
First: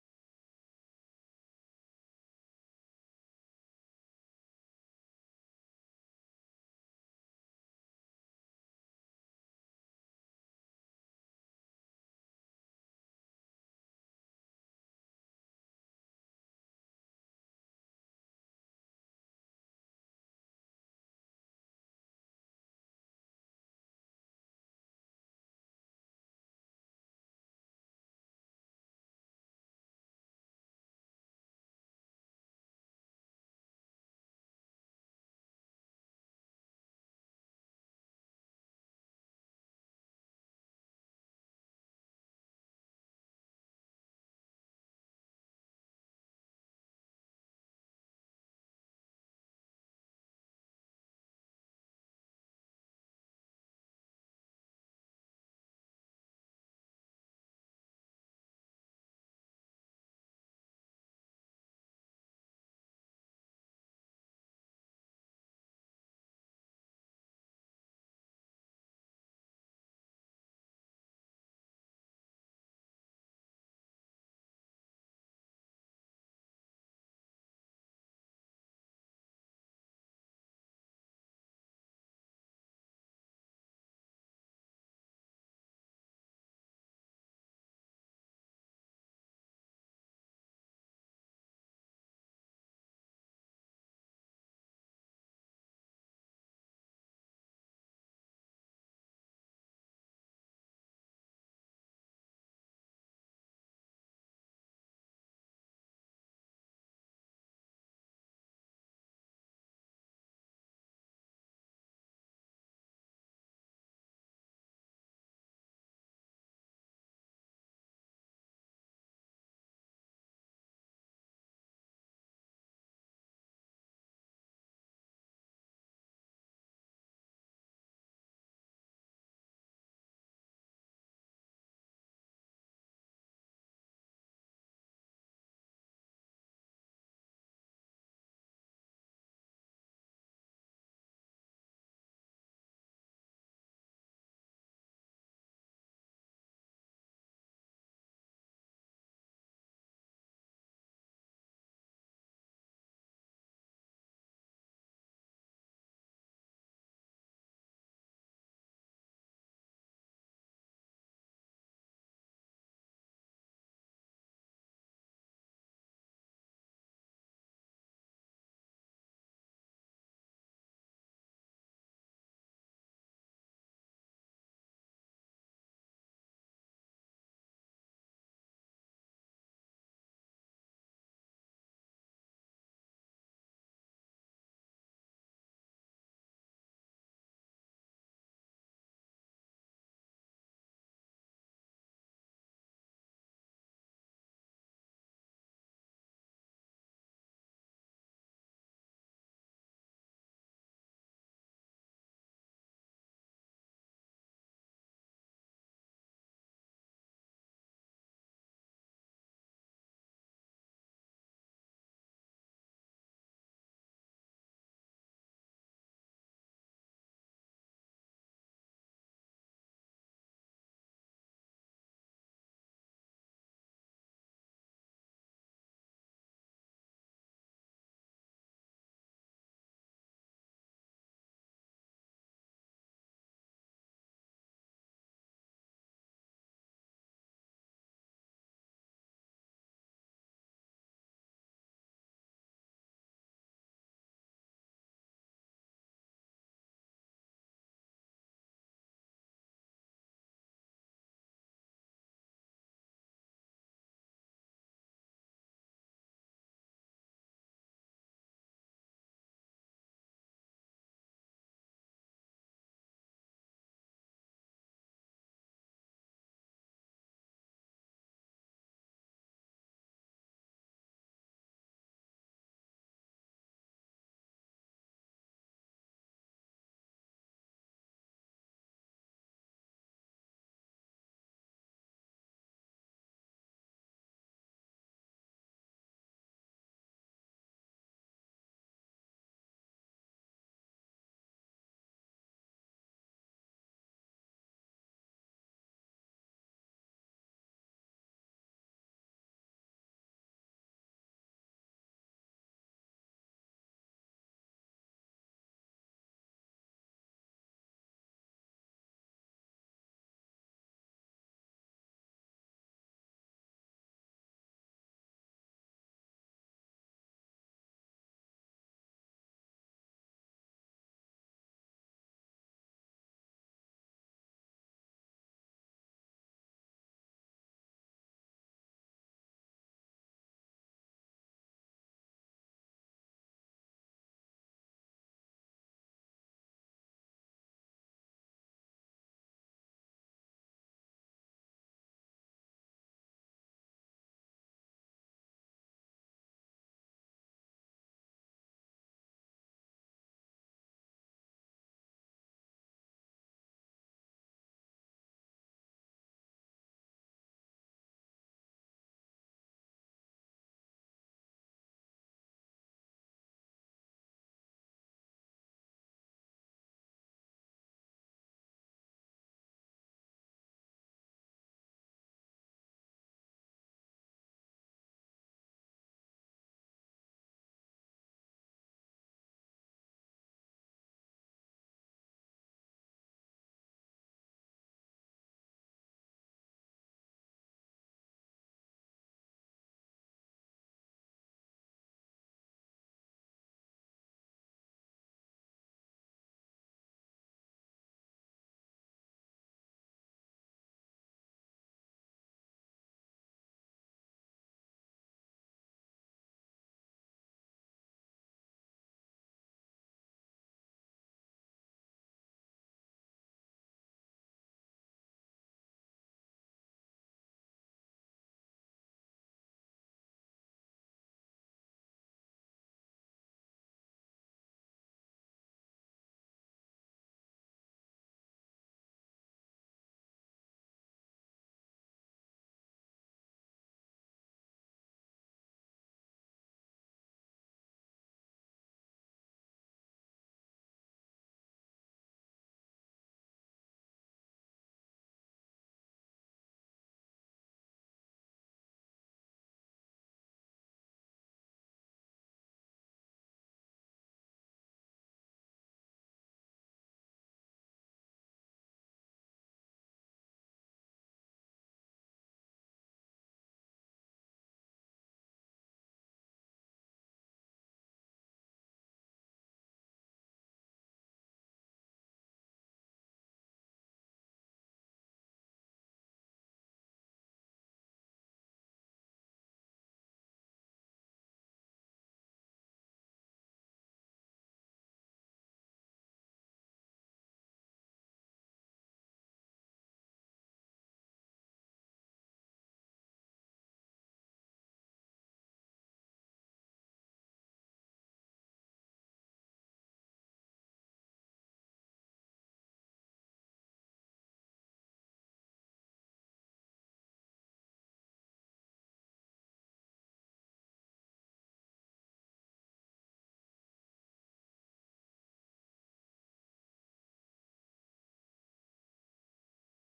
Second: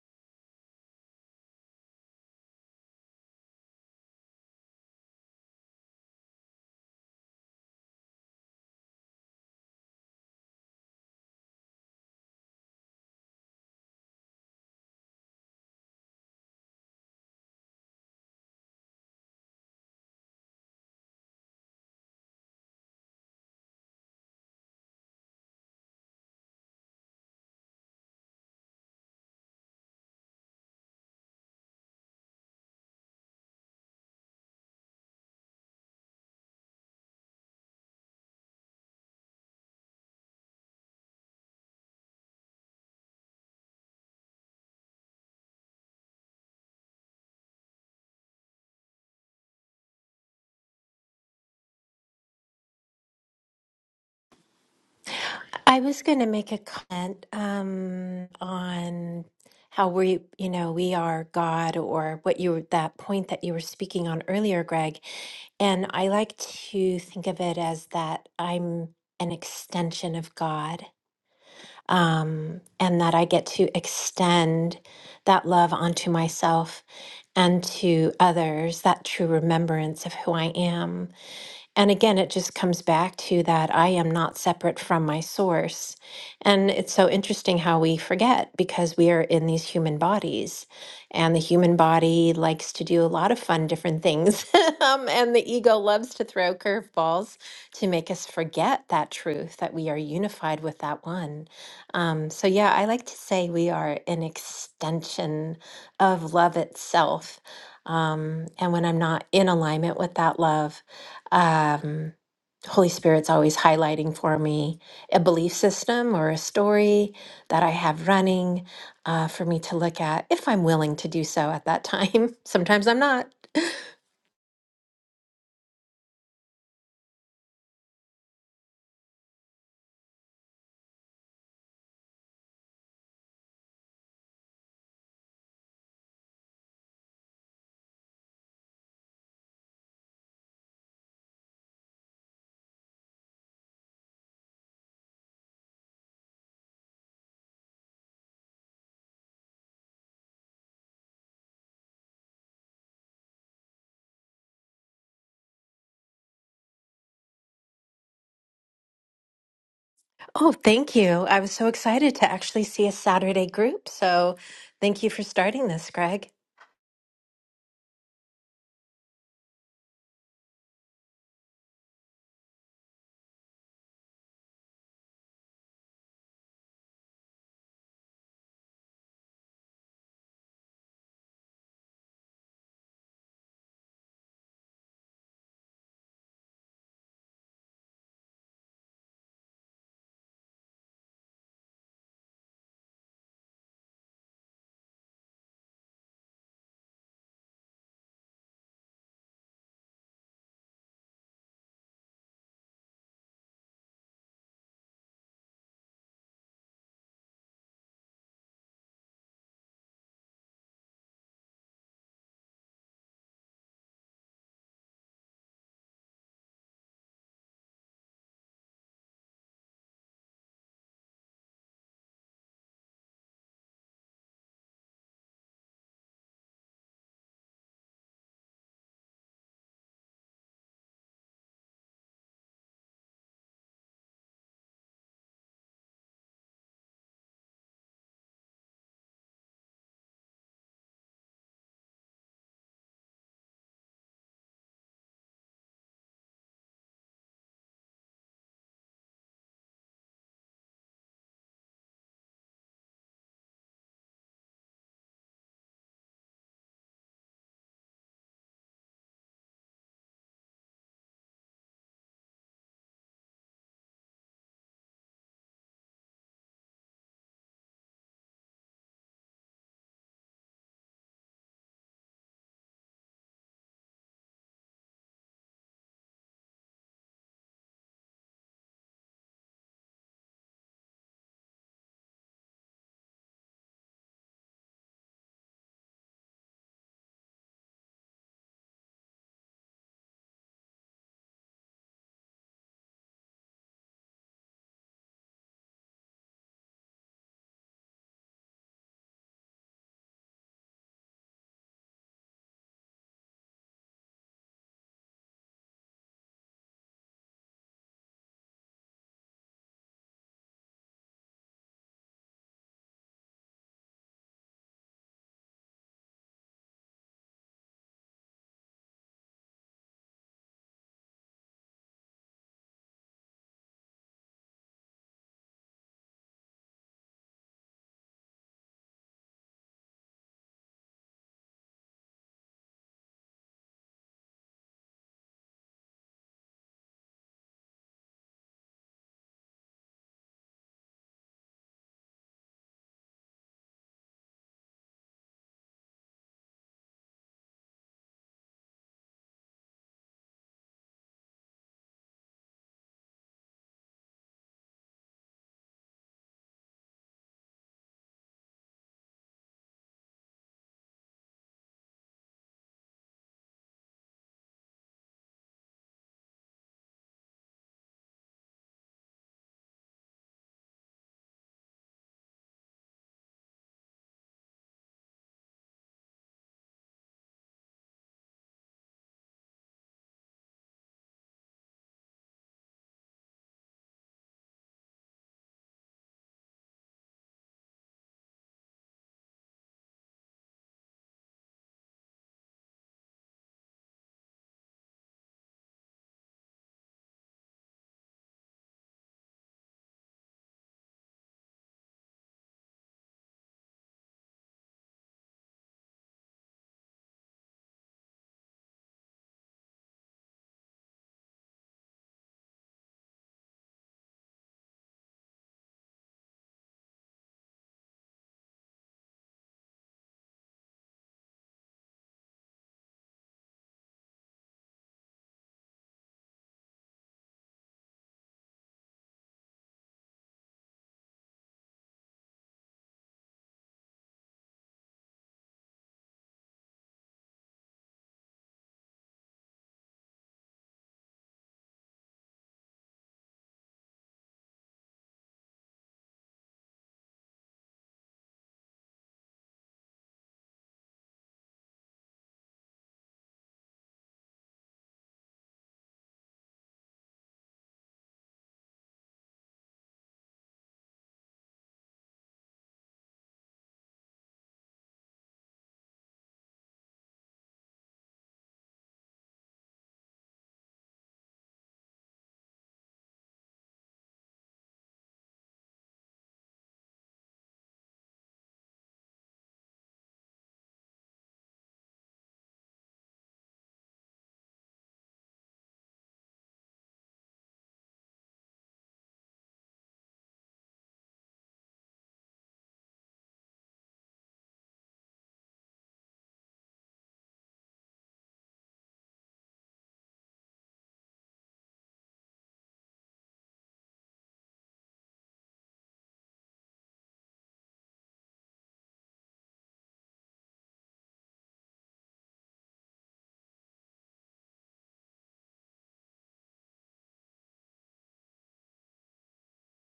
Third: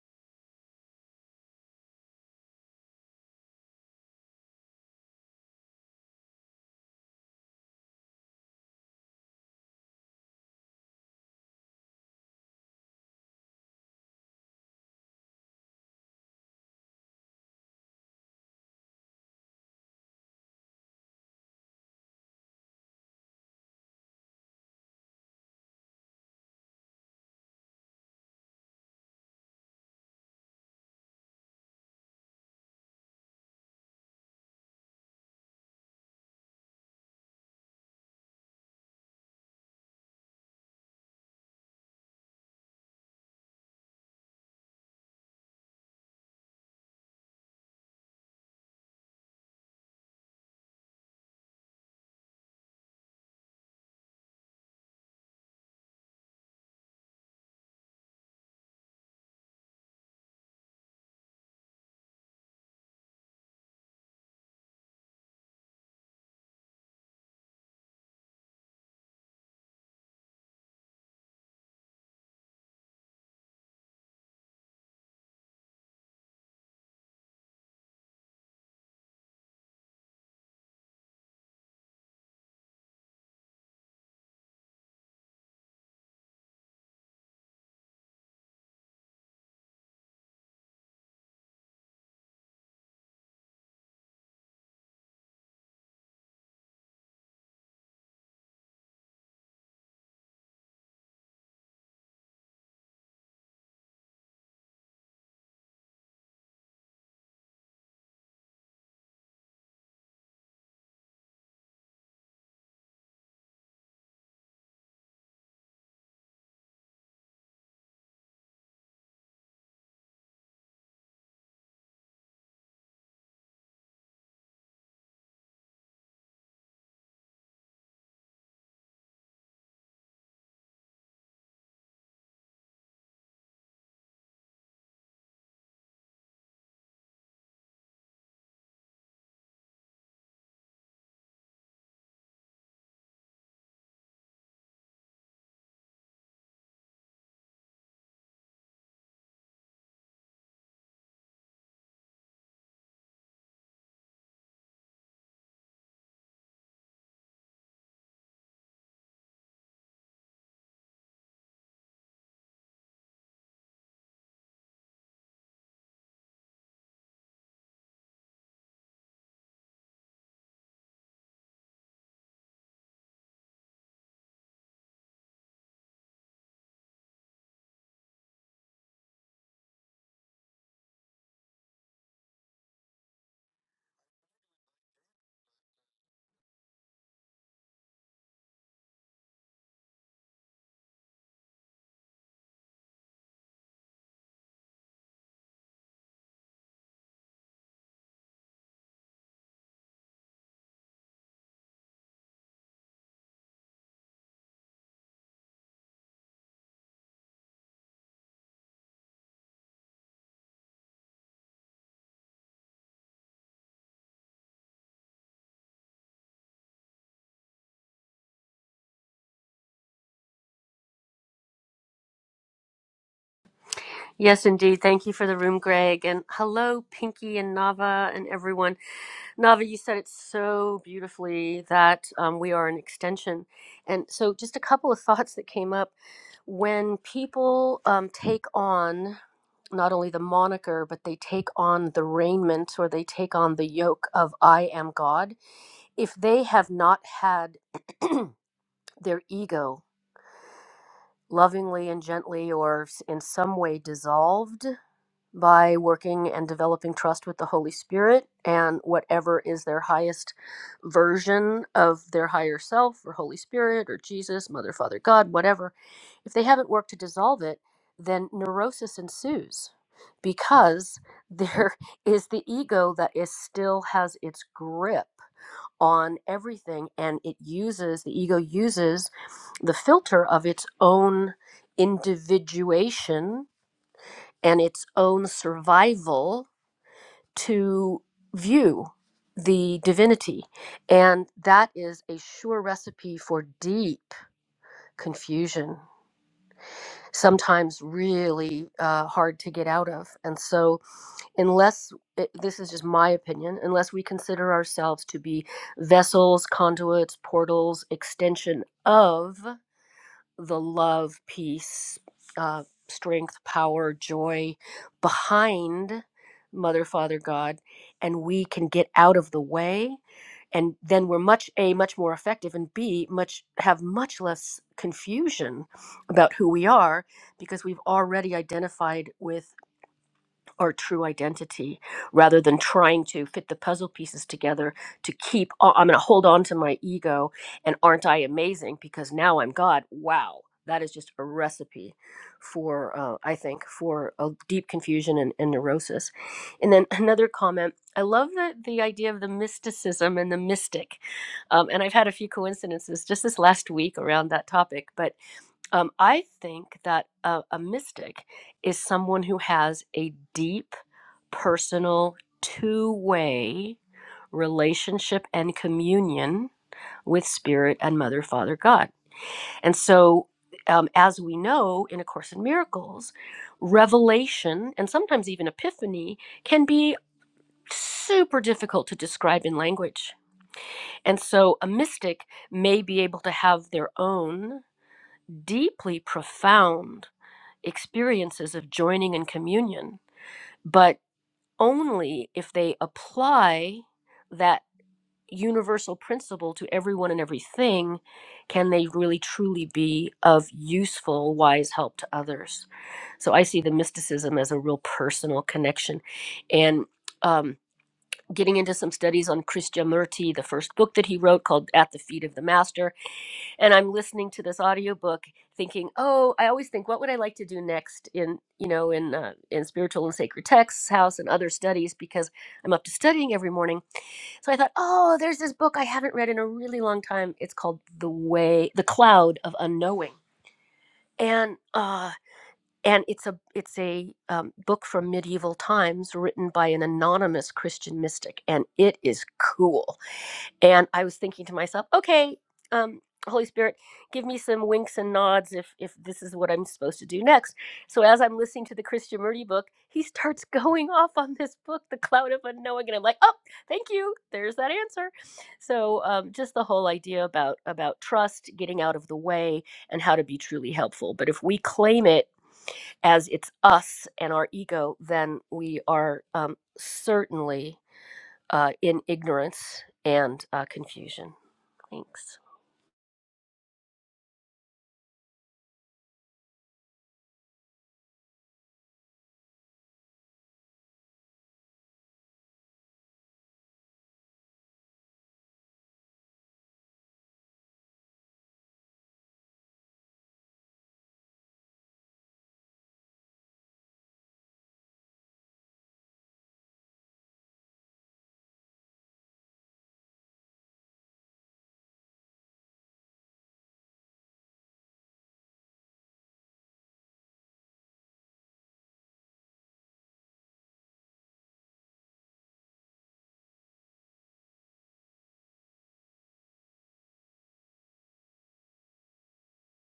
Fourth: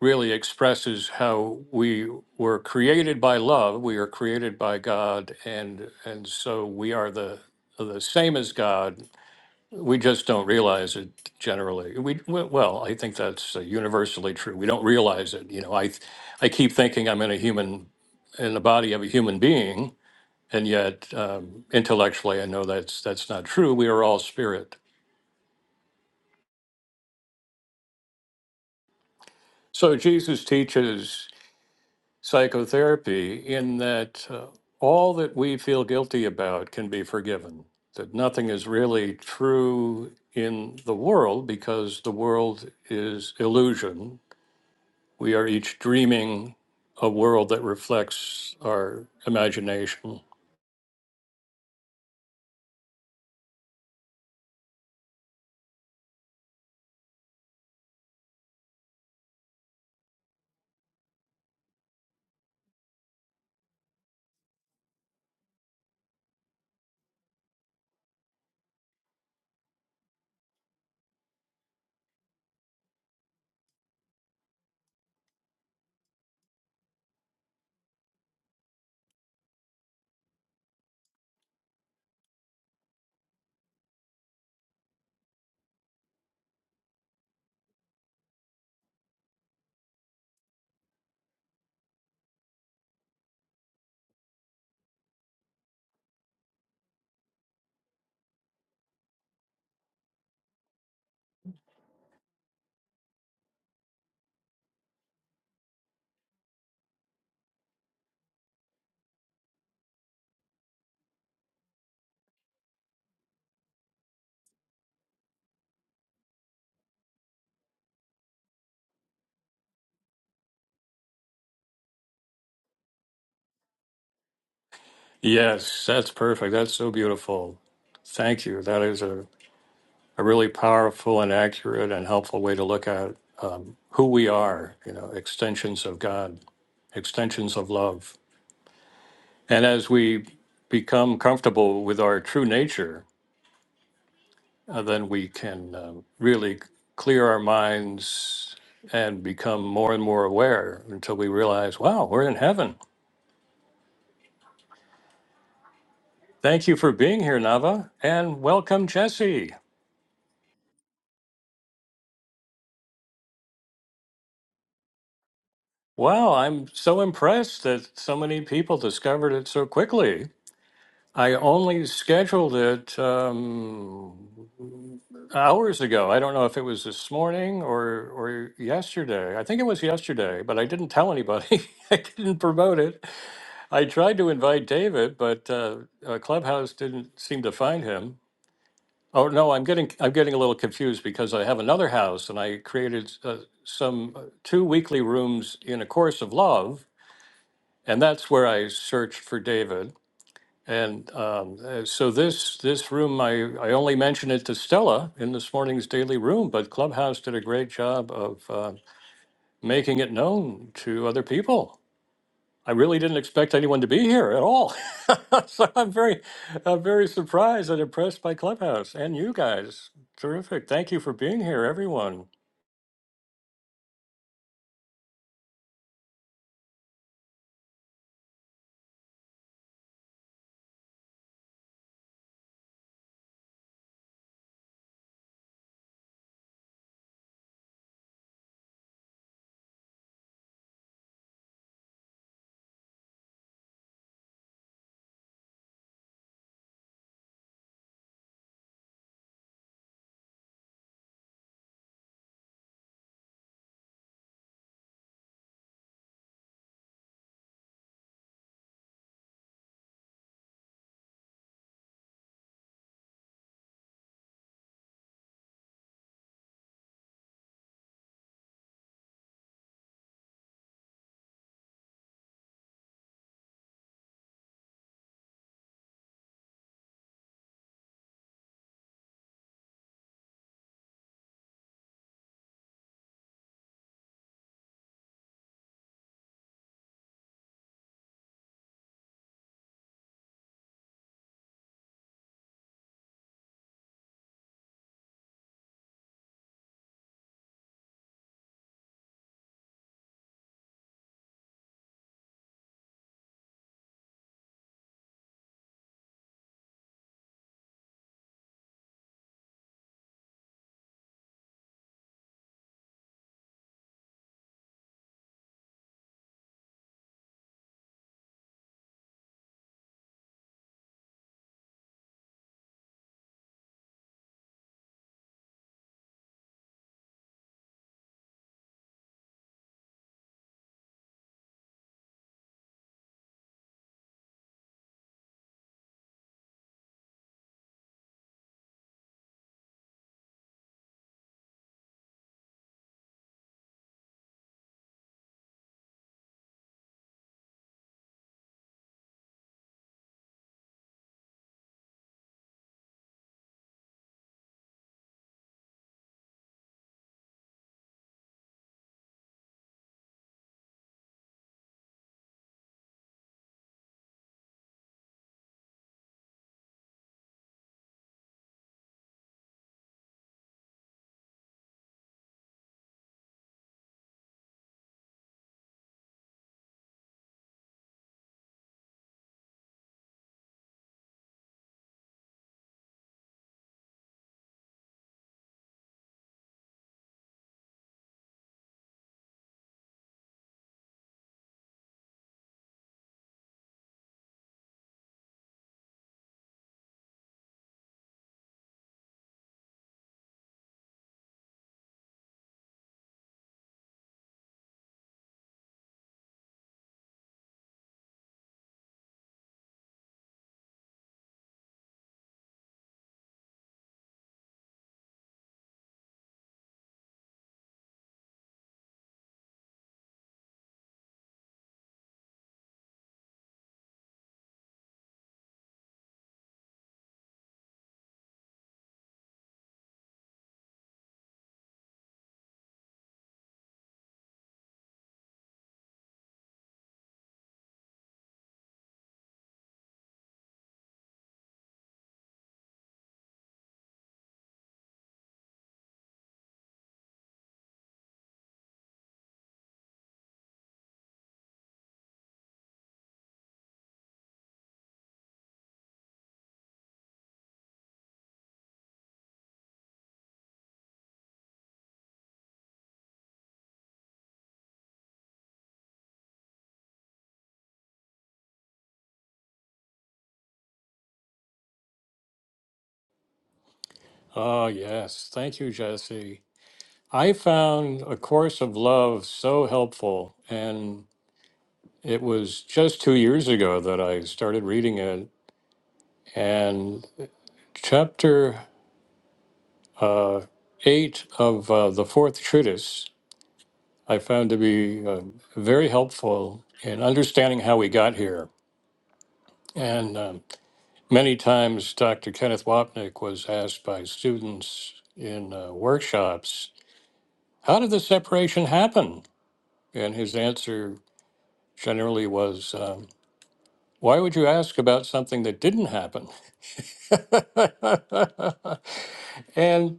S1: really expresses how we were created by love. We are created by God, and and so we are the the same as God. We just don't realize it generally. We well, I think that's uh, universally true. We don't realize it. You know, I I keep thinking I'm in a human in the body of a human being, and yet um, intellectually I know that's that's not true. We are all spirit. So Jesus teaches. psychotherapy in that uh, all that we feel guilty about can be forgiven, that nothing is really true in the world because the world is illusion. We are each dreaming a world that reflects our imagination.
S3: I was going to make a comment um, on how we, you know, we are God, or what you were, that point that you were speaking on earlier, Greg. And I like to think of it as that I'm an extension of God, um, and that I get to extend that love onto myself and to others, that true remembrance of who I am. And again, it just comes back to that I am not separate from my source. And it's so interesting how we forget because we are in these human bodies, and the human body likes to do a lot of fun, different things. um, and the ego loves to throw curveballs to make us forget that truth that we are unified with that one. Um, so, yeah, I like to say we are an extension of love itself. Um, and when I'm not in alignment with that love, um, Holy Spirit's always highlighting for me a belief system or a story that I have running uh, for me to look at if I'm willing to do so at that time. Sometimes I'm not.
S1: Yes, that's perfect. That's so beautiful. Thank you. That is a, a really powerful and accurate and helpful way to look at um, who we are, you know, extensions of God, extensions of love. And as we become comfortable with our true nature, uh, then we can uh, really clear our minds and become more and more aware until we realize, wow, we're in heaven. Thank you for being here, Nava, and welcome, Jesse.
S3: Oh, thank you. I was so excited to actually see a Saturday group. So thank you for starting this, Greg.
S1: Wow, I'm so impressed that so many people discovered it so quickly. I only scheduled it um, hours ago. I don't know if it was this morning or or yesterday. I think it was yesterday, but I didn't tell anybody. I didn't promote it. I tried to invite David, but uh, uh, Clubhouse didn't seem to find him. Oh no, I'm getting I'm getting a little confused because I have another house and I created uh, some uh, two weekly rooms in a course of love, and that's where I searched for David. And um, uh, so this this room, I, I only mentioned it to Stella in this morning's daily room, but Clubhouse did a great job of uh, making it known to other people. I really didn't expect anyone to be here at all, so I'm very I'm very surprised and impressed by Clubhouse and you guys. Terrific! Thank you for being here, everyone.
S4: Yes, indeed. Thank you for the room, Greg. And hello, Pinky and Nava and everyone. Nava, you said it so beautifully that um, we are an extension. And so, just a couple of thoughts that came up. When people um, take on not only the moniker, but they take on the raiment or they take on the yoke of I am God, if they have not had their ego lovingly and gently or s- in some way dissolved, by working and developing trust with the Holy Spirit and whatever is their highest version of their higher self or Holy Spirit or Jesus, Mother, Father, God, whatever, if they haven't worked to dissolve it, then neurosis ensues because there is the ego that is still has its grip on everything and it uses the ego uses the filter of its own individuation and its own survival to view the divinity. And that is a sure recipe for deep confusion, sometimes really uh, hard to get out of. And so, unless it, this is just my opinion, unless we consider ourselves to be vessels, conduits, portals, extension of the love, peace, uh, strength, power, joy behind Mother, Father, God, and we can get out of the way, and then we're much a much more effective, and b much have much less confusion about who we are because we've already identified with our true identity rather than trying to fit the puzzle pieces together to keep oh, i'm going to hold on to my ego and aren't i amazing because now i'm god wow that is just a recipe for uh, i think for a deep confusion and, and neurosis and then another comment i love the, the idea of the mysticism and the mystic um, and i've had a few coincidences just this last week around that topic but um, I think that a, a mystic is someone who has a deep personal two way relationship and communion with Spirit and Mother, Father, God. And so, um, as we know in A Course in Miracles, revelation and sometimes even epiphany can be super difficult to describe in language. And so, a mystic may be able to have their own deeply profound experiences of joining in communion. But only if they apply that universal principle to everyone and everything can they really truly be of useful wise help to others so i see the mysticism as a real personal connection and um, getting into some studies on krishnamurti the first book that he wrote called at the feet of the master and i'm listening to this audiobook thinking oh i always think what would i like to do next in you know in uh, in spiritual and sacred texts house and other studies because i'm up to studying every morning so i thought oh there's this book i haven't read in a really long time it's called the way the cloud of unknowing and uh and it's a it's a um, book from medieval times written by an anonymous christian mystic and it is cool and i was thinking to myself okay um holy spirit give me some winks and nods if if this is what i'm supposed to do next so as i'm listening to the christian murdy book he starts going off on this book the cloud of unknowing and i'm like oh thank you there's that answer so um, just the whole idea about about trust getting out of the way and how to be truly helpful but if we claim it as it's us and our ego then we are um, certainly uh, in ignorance and uh, confusion Thanks.
S1: Oh yes, thank you, Jesse. I found A Course of Love so helpful and It was just two years ago that I started reading it, and chapter uh, eight of uh, the fourth treatise I found to be uh, very helpful in understanding how we got here. And um, many times, Dr. Kenneth Wapnick was asked by students in uh, workshops, How did the separation happen? And his answer generally was, um, Why would you ask about something that didn't happen? and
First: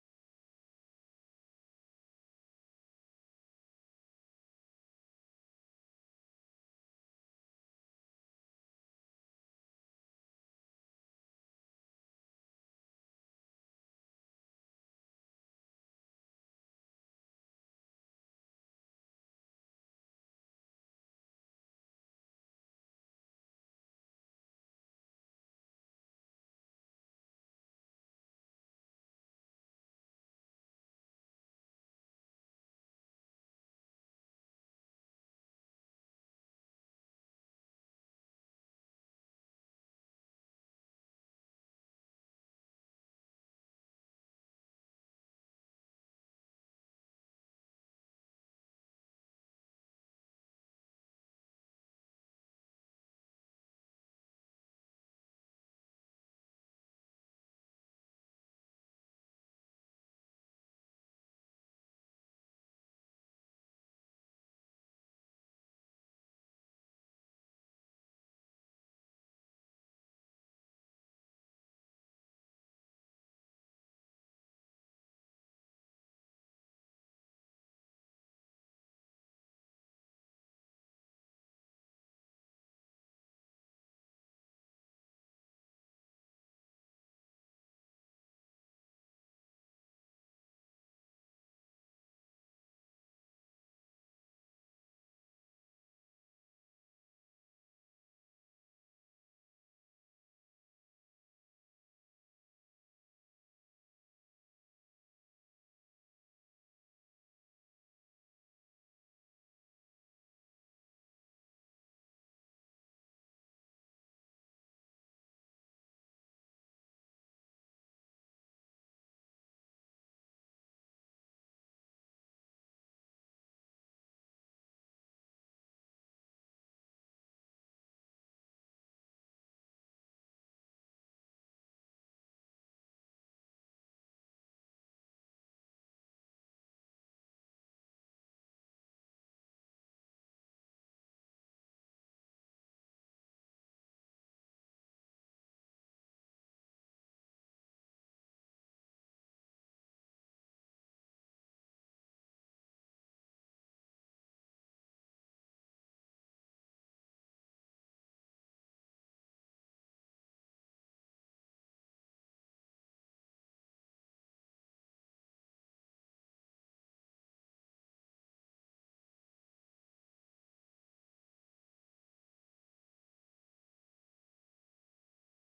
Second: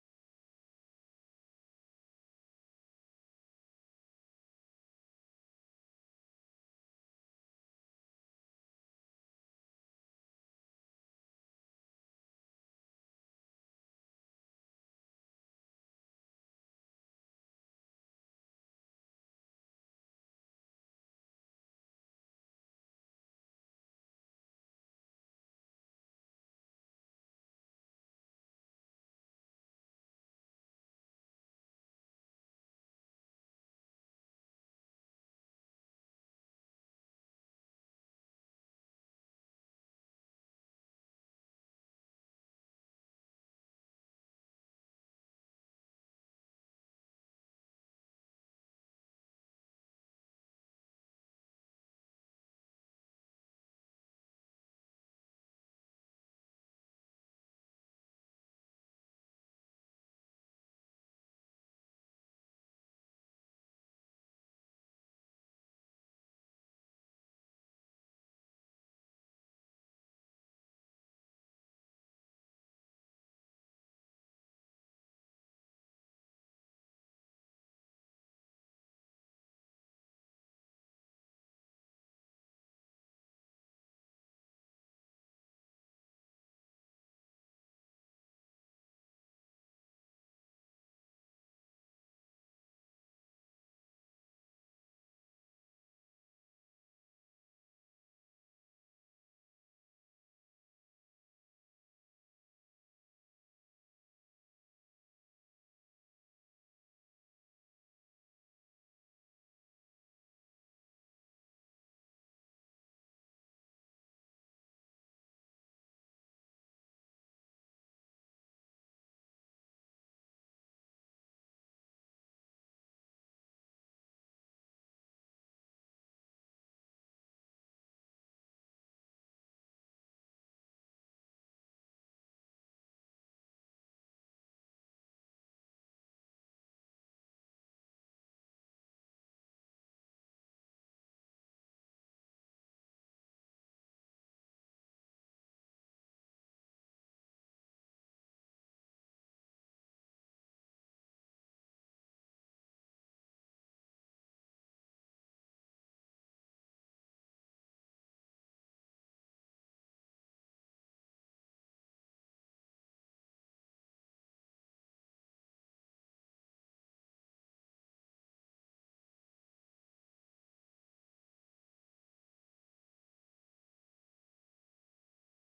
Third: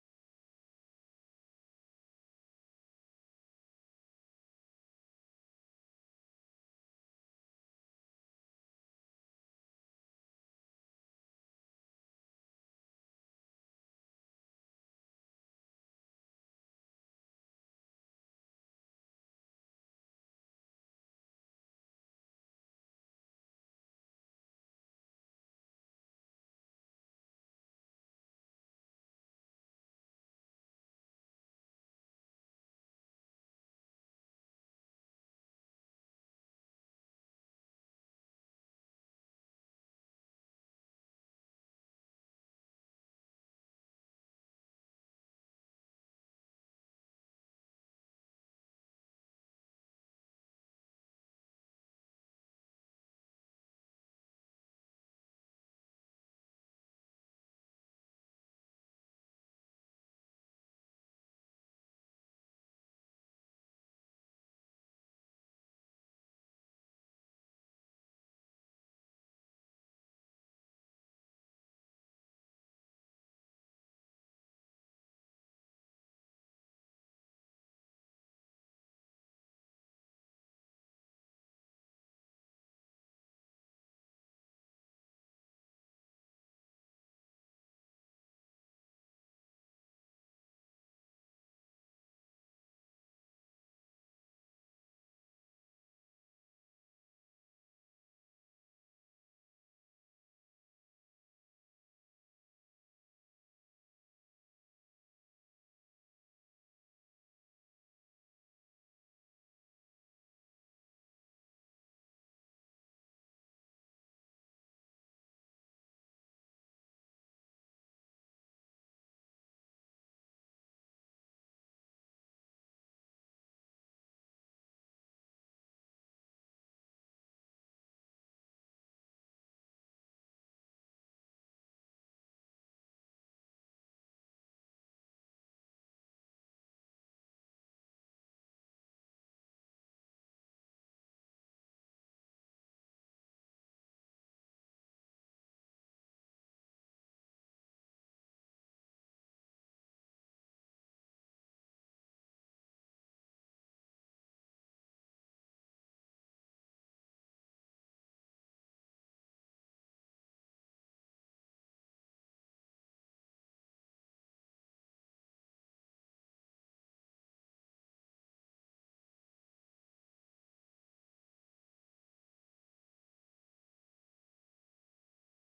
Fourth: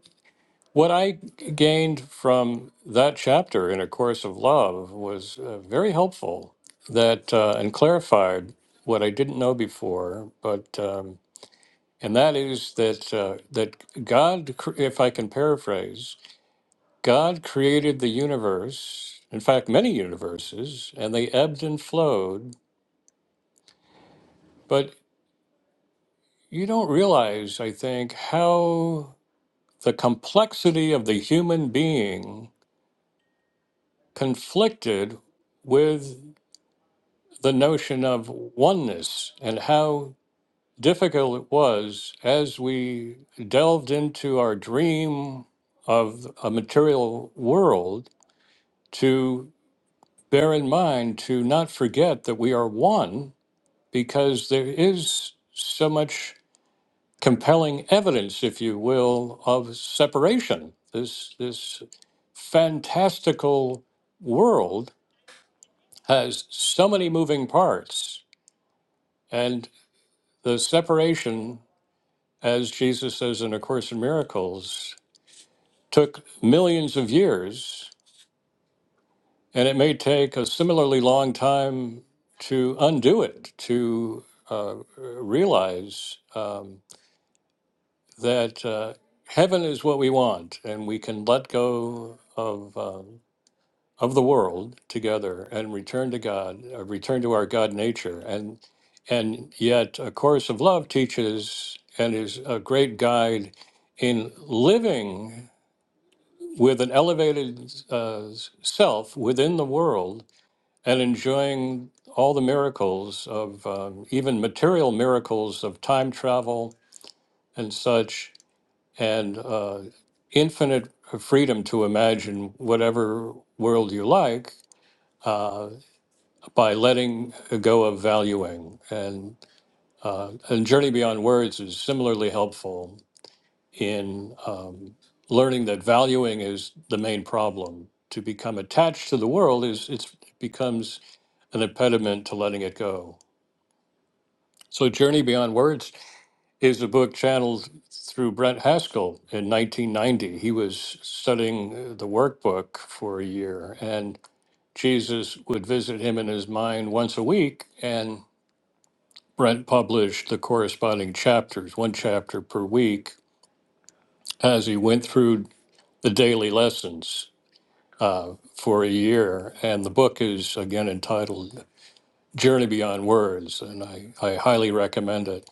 S1: What I gained from that chapter in A Course of Love was uh, very helpful that uh, and clarified what I didn't know before. But um, and that is that uh, that God, cr- if I can paraphrase, God created the universe. In fact, many universes, and they ebbed and flowed. But you don't realize, I think, how the complexity of the human being conflicted with the notion of oneness and how difficult it was as we delved into our dream of a material world to bear in mind to not forget that we are one because there is so much compelling evidence if you will of separation this this fantastical world has so many moving parts and the separation as Jesus says in A Course in Miracles, took millions of years, and it may take a similarly long time to undo it, to uh, realize um, that uh, heaven is what we want, and we can let go of. Um, of the world together and return to God, uh, return to our God nature, and and yet a course of love teaches and is a great guide in living with an elevated uh, self within the world and enjoying all the miracles of um, even material miracles of time travel and such, and uh, infinite freedom to imagine whatever world you like uh, by letting go of valuing. And, uh, and Journey Beyond Words is similarly helpful in um, learning that valuing is the main problem. To become attached to the world is it's, it becomes an impediment to letting it go. So, Journey Beyond Words is a book channeled through Brent Haskell in 1990. He was studying uh, the workbook for a year, and Jesus would visit him in his mind once a week. And Brent published the corresponding chapters, one chapter per week, as he went through the daily lessons. uh, for a year. And the book is again entitled Journey Beyond Words, and I, I highly recommend it.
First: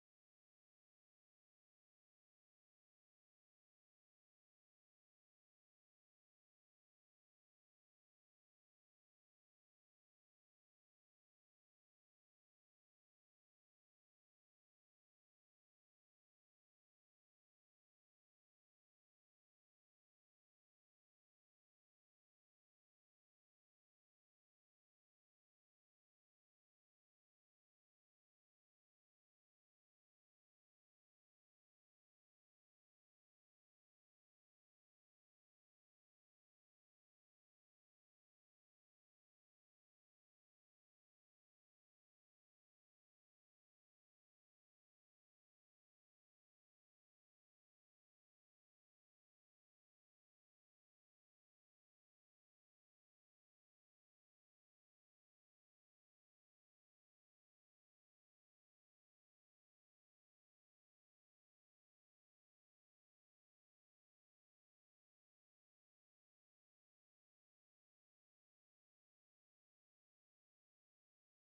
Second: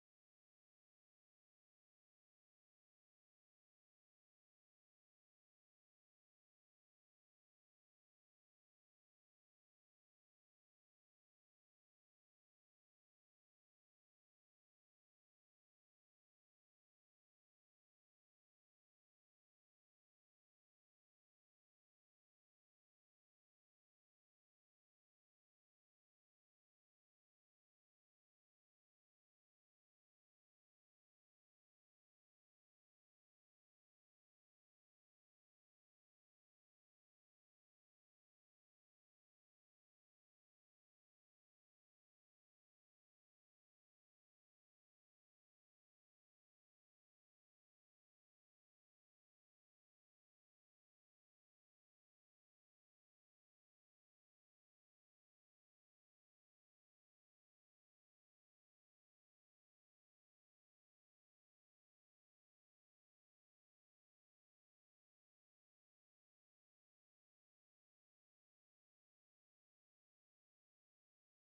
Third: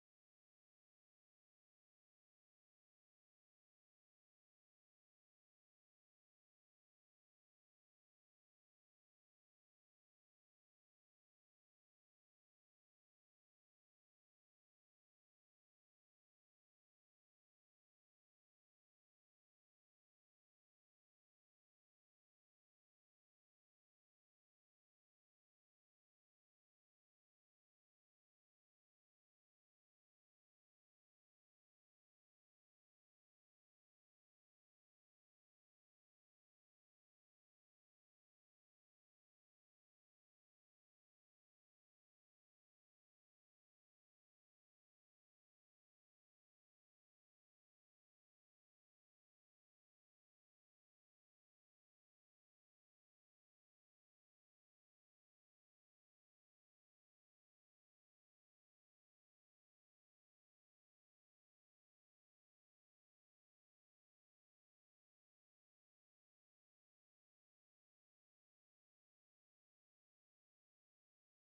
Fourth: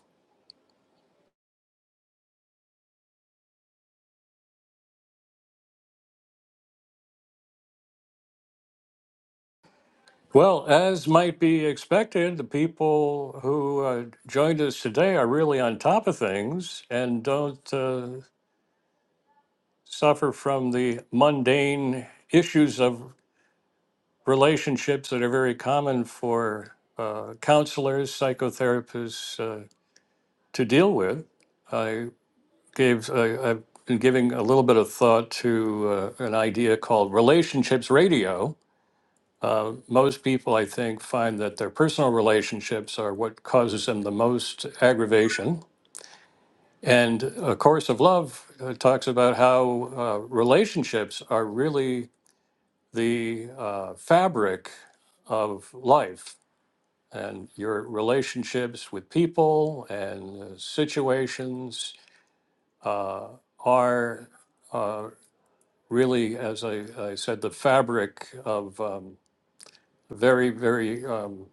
S1: Well, as might be expected, the people who uh, joined us today are really on top of things and don't uh, suffer from the mundane issues of relationships that are very common for uh, counselors, psychotherapists uh, to deal with. I. gave uh, I've been giving a little bit of thought to uh, an idea called relationships radio. Uh, most people, I think, find that their personal relationships are what causes them the most aggravation. And A Course of Love uh, talks about how uh, relationships are really the uh, fabric of life and your relationships with people and uh, situations uh, are uh, really, as I, I said, the fabric of um, very, very, um,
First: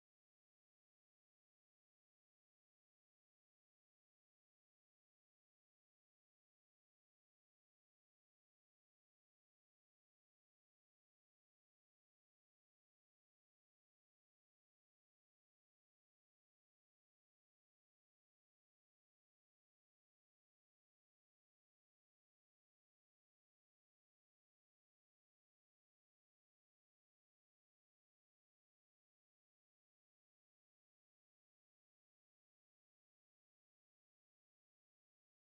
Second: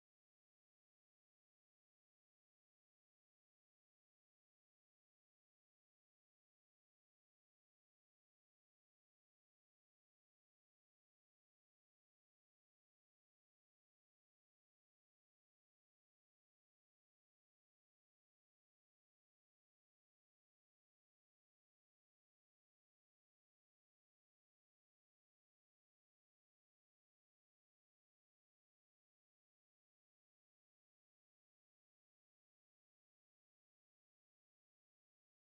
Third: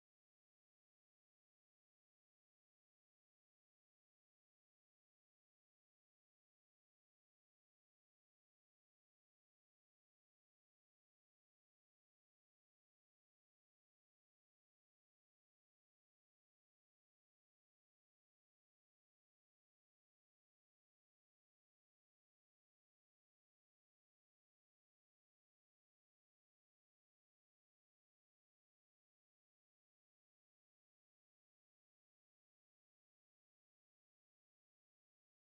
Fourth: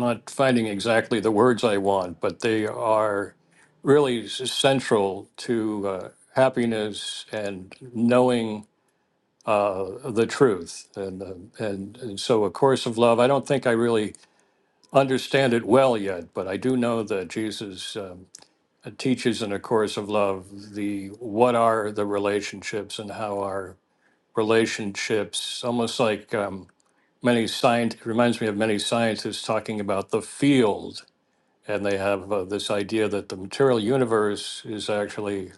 S1: not finding exactly the words I want, but they are really s- central to uh, happiness and knowing uh, the truth. And, uh, and, and so, A Course of Love, I don't think I really understand it well yet, but I do know that Jesus um, teaches in A Course of Love the what are the relationships and how are relationships, almost like um, many science It reminds me of many scientists talking about the field, and they have uh, this idea that the material universe is actually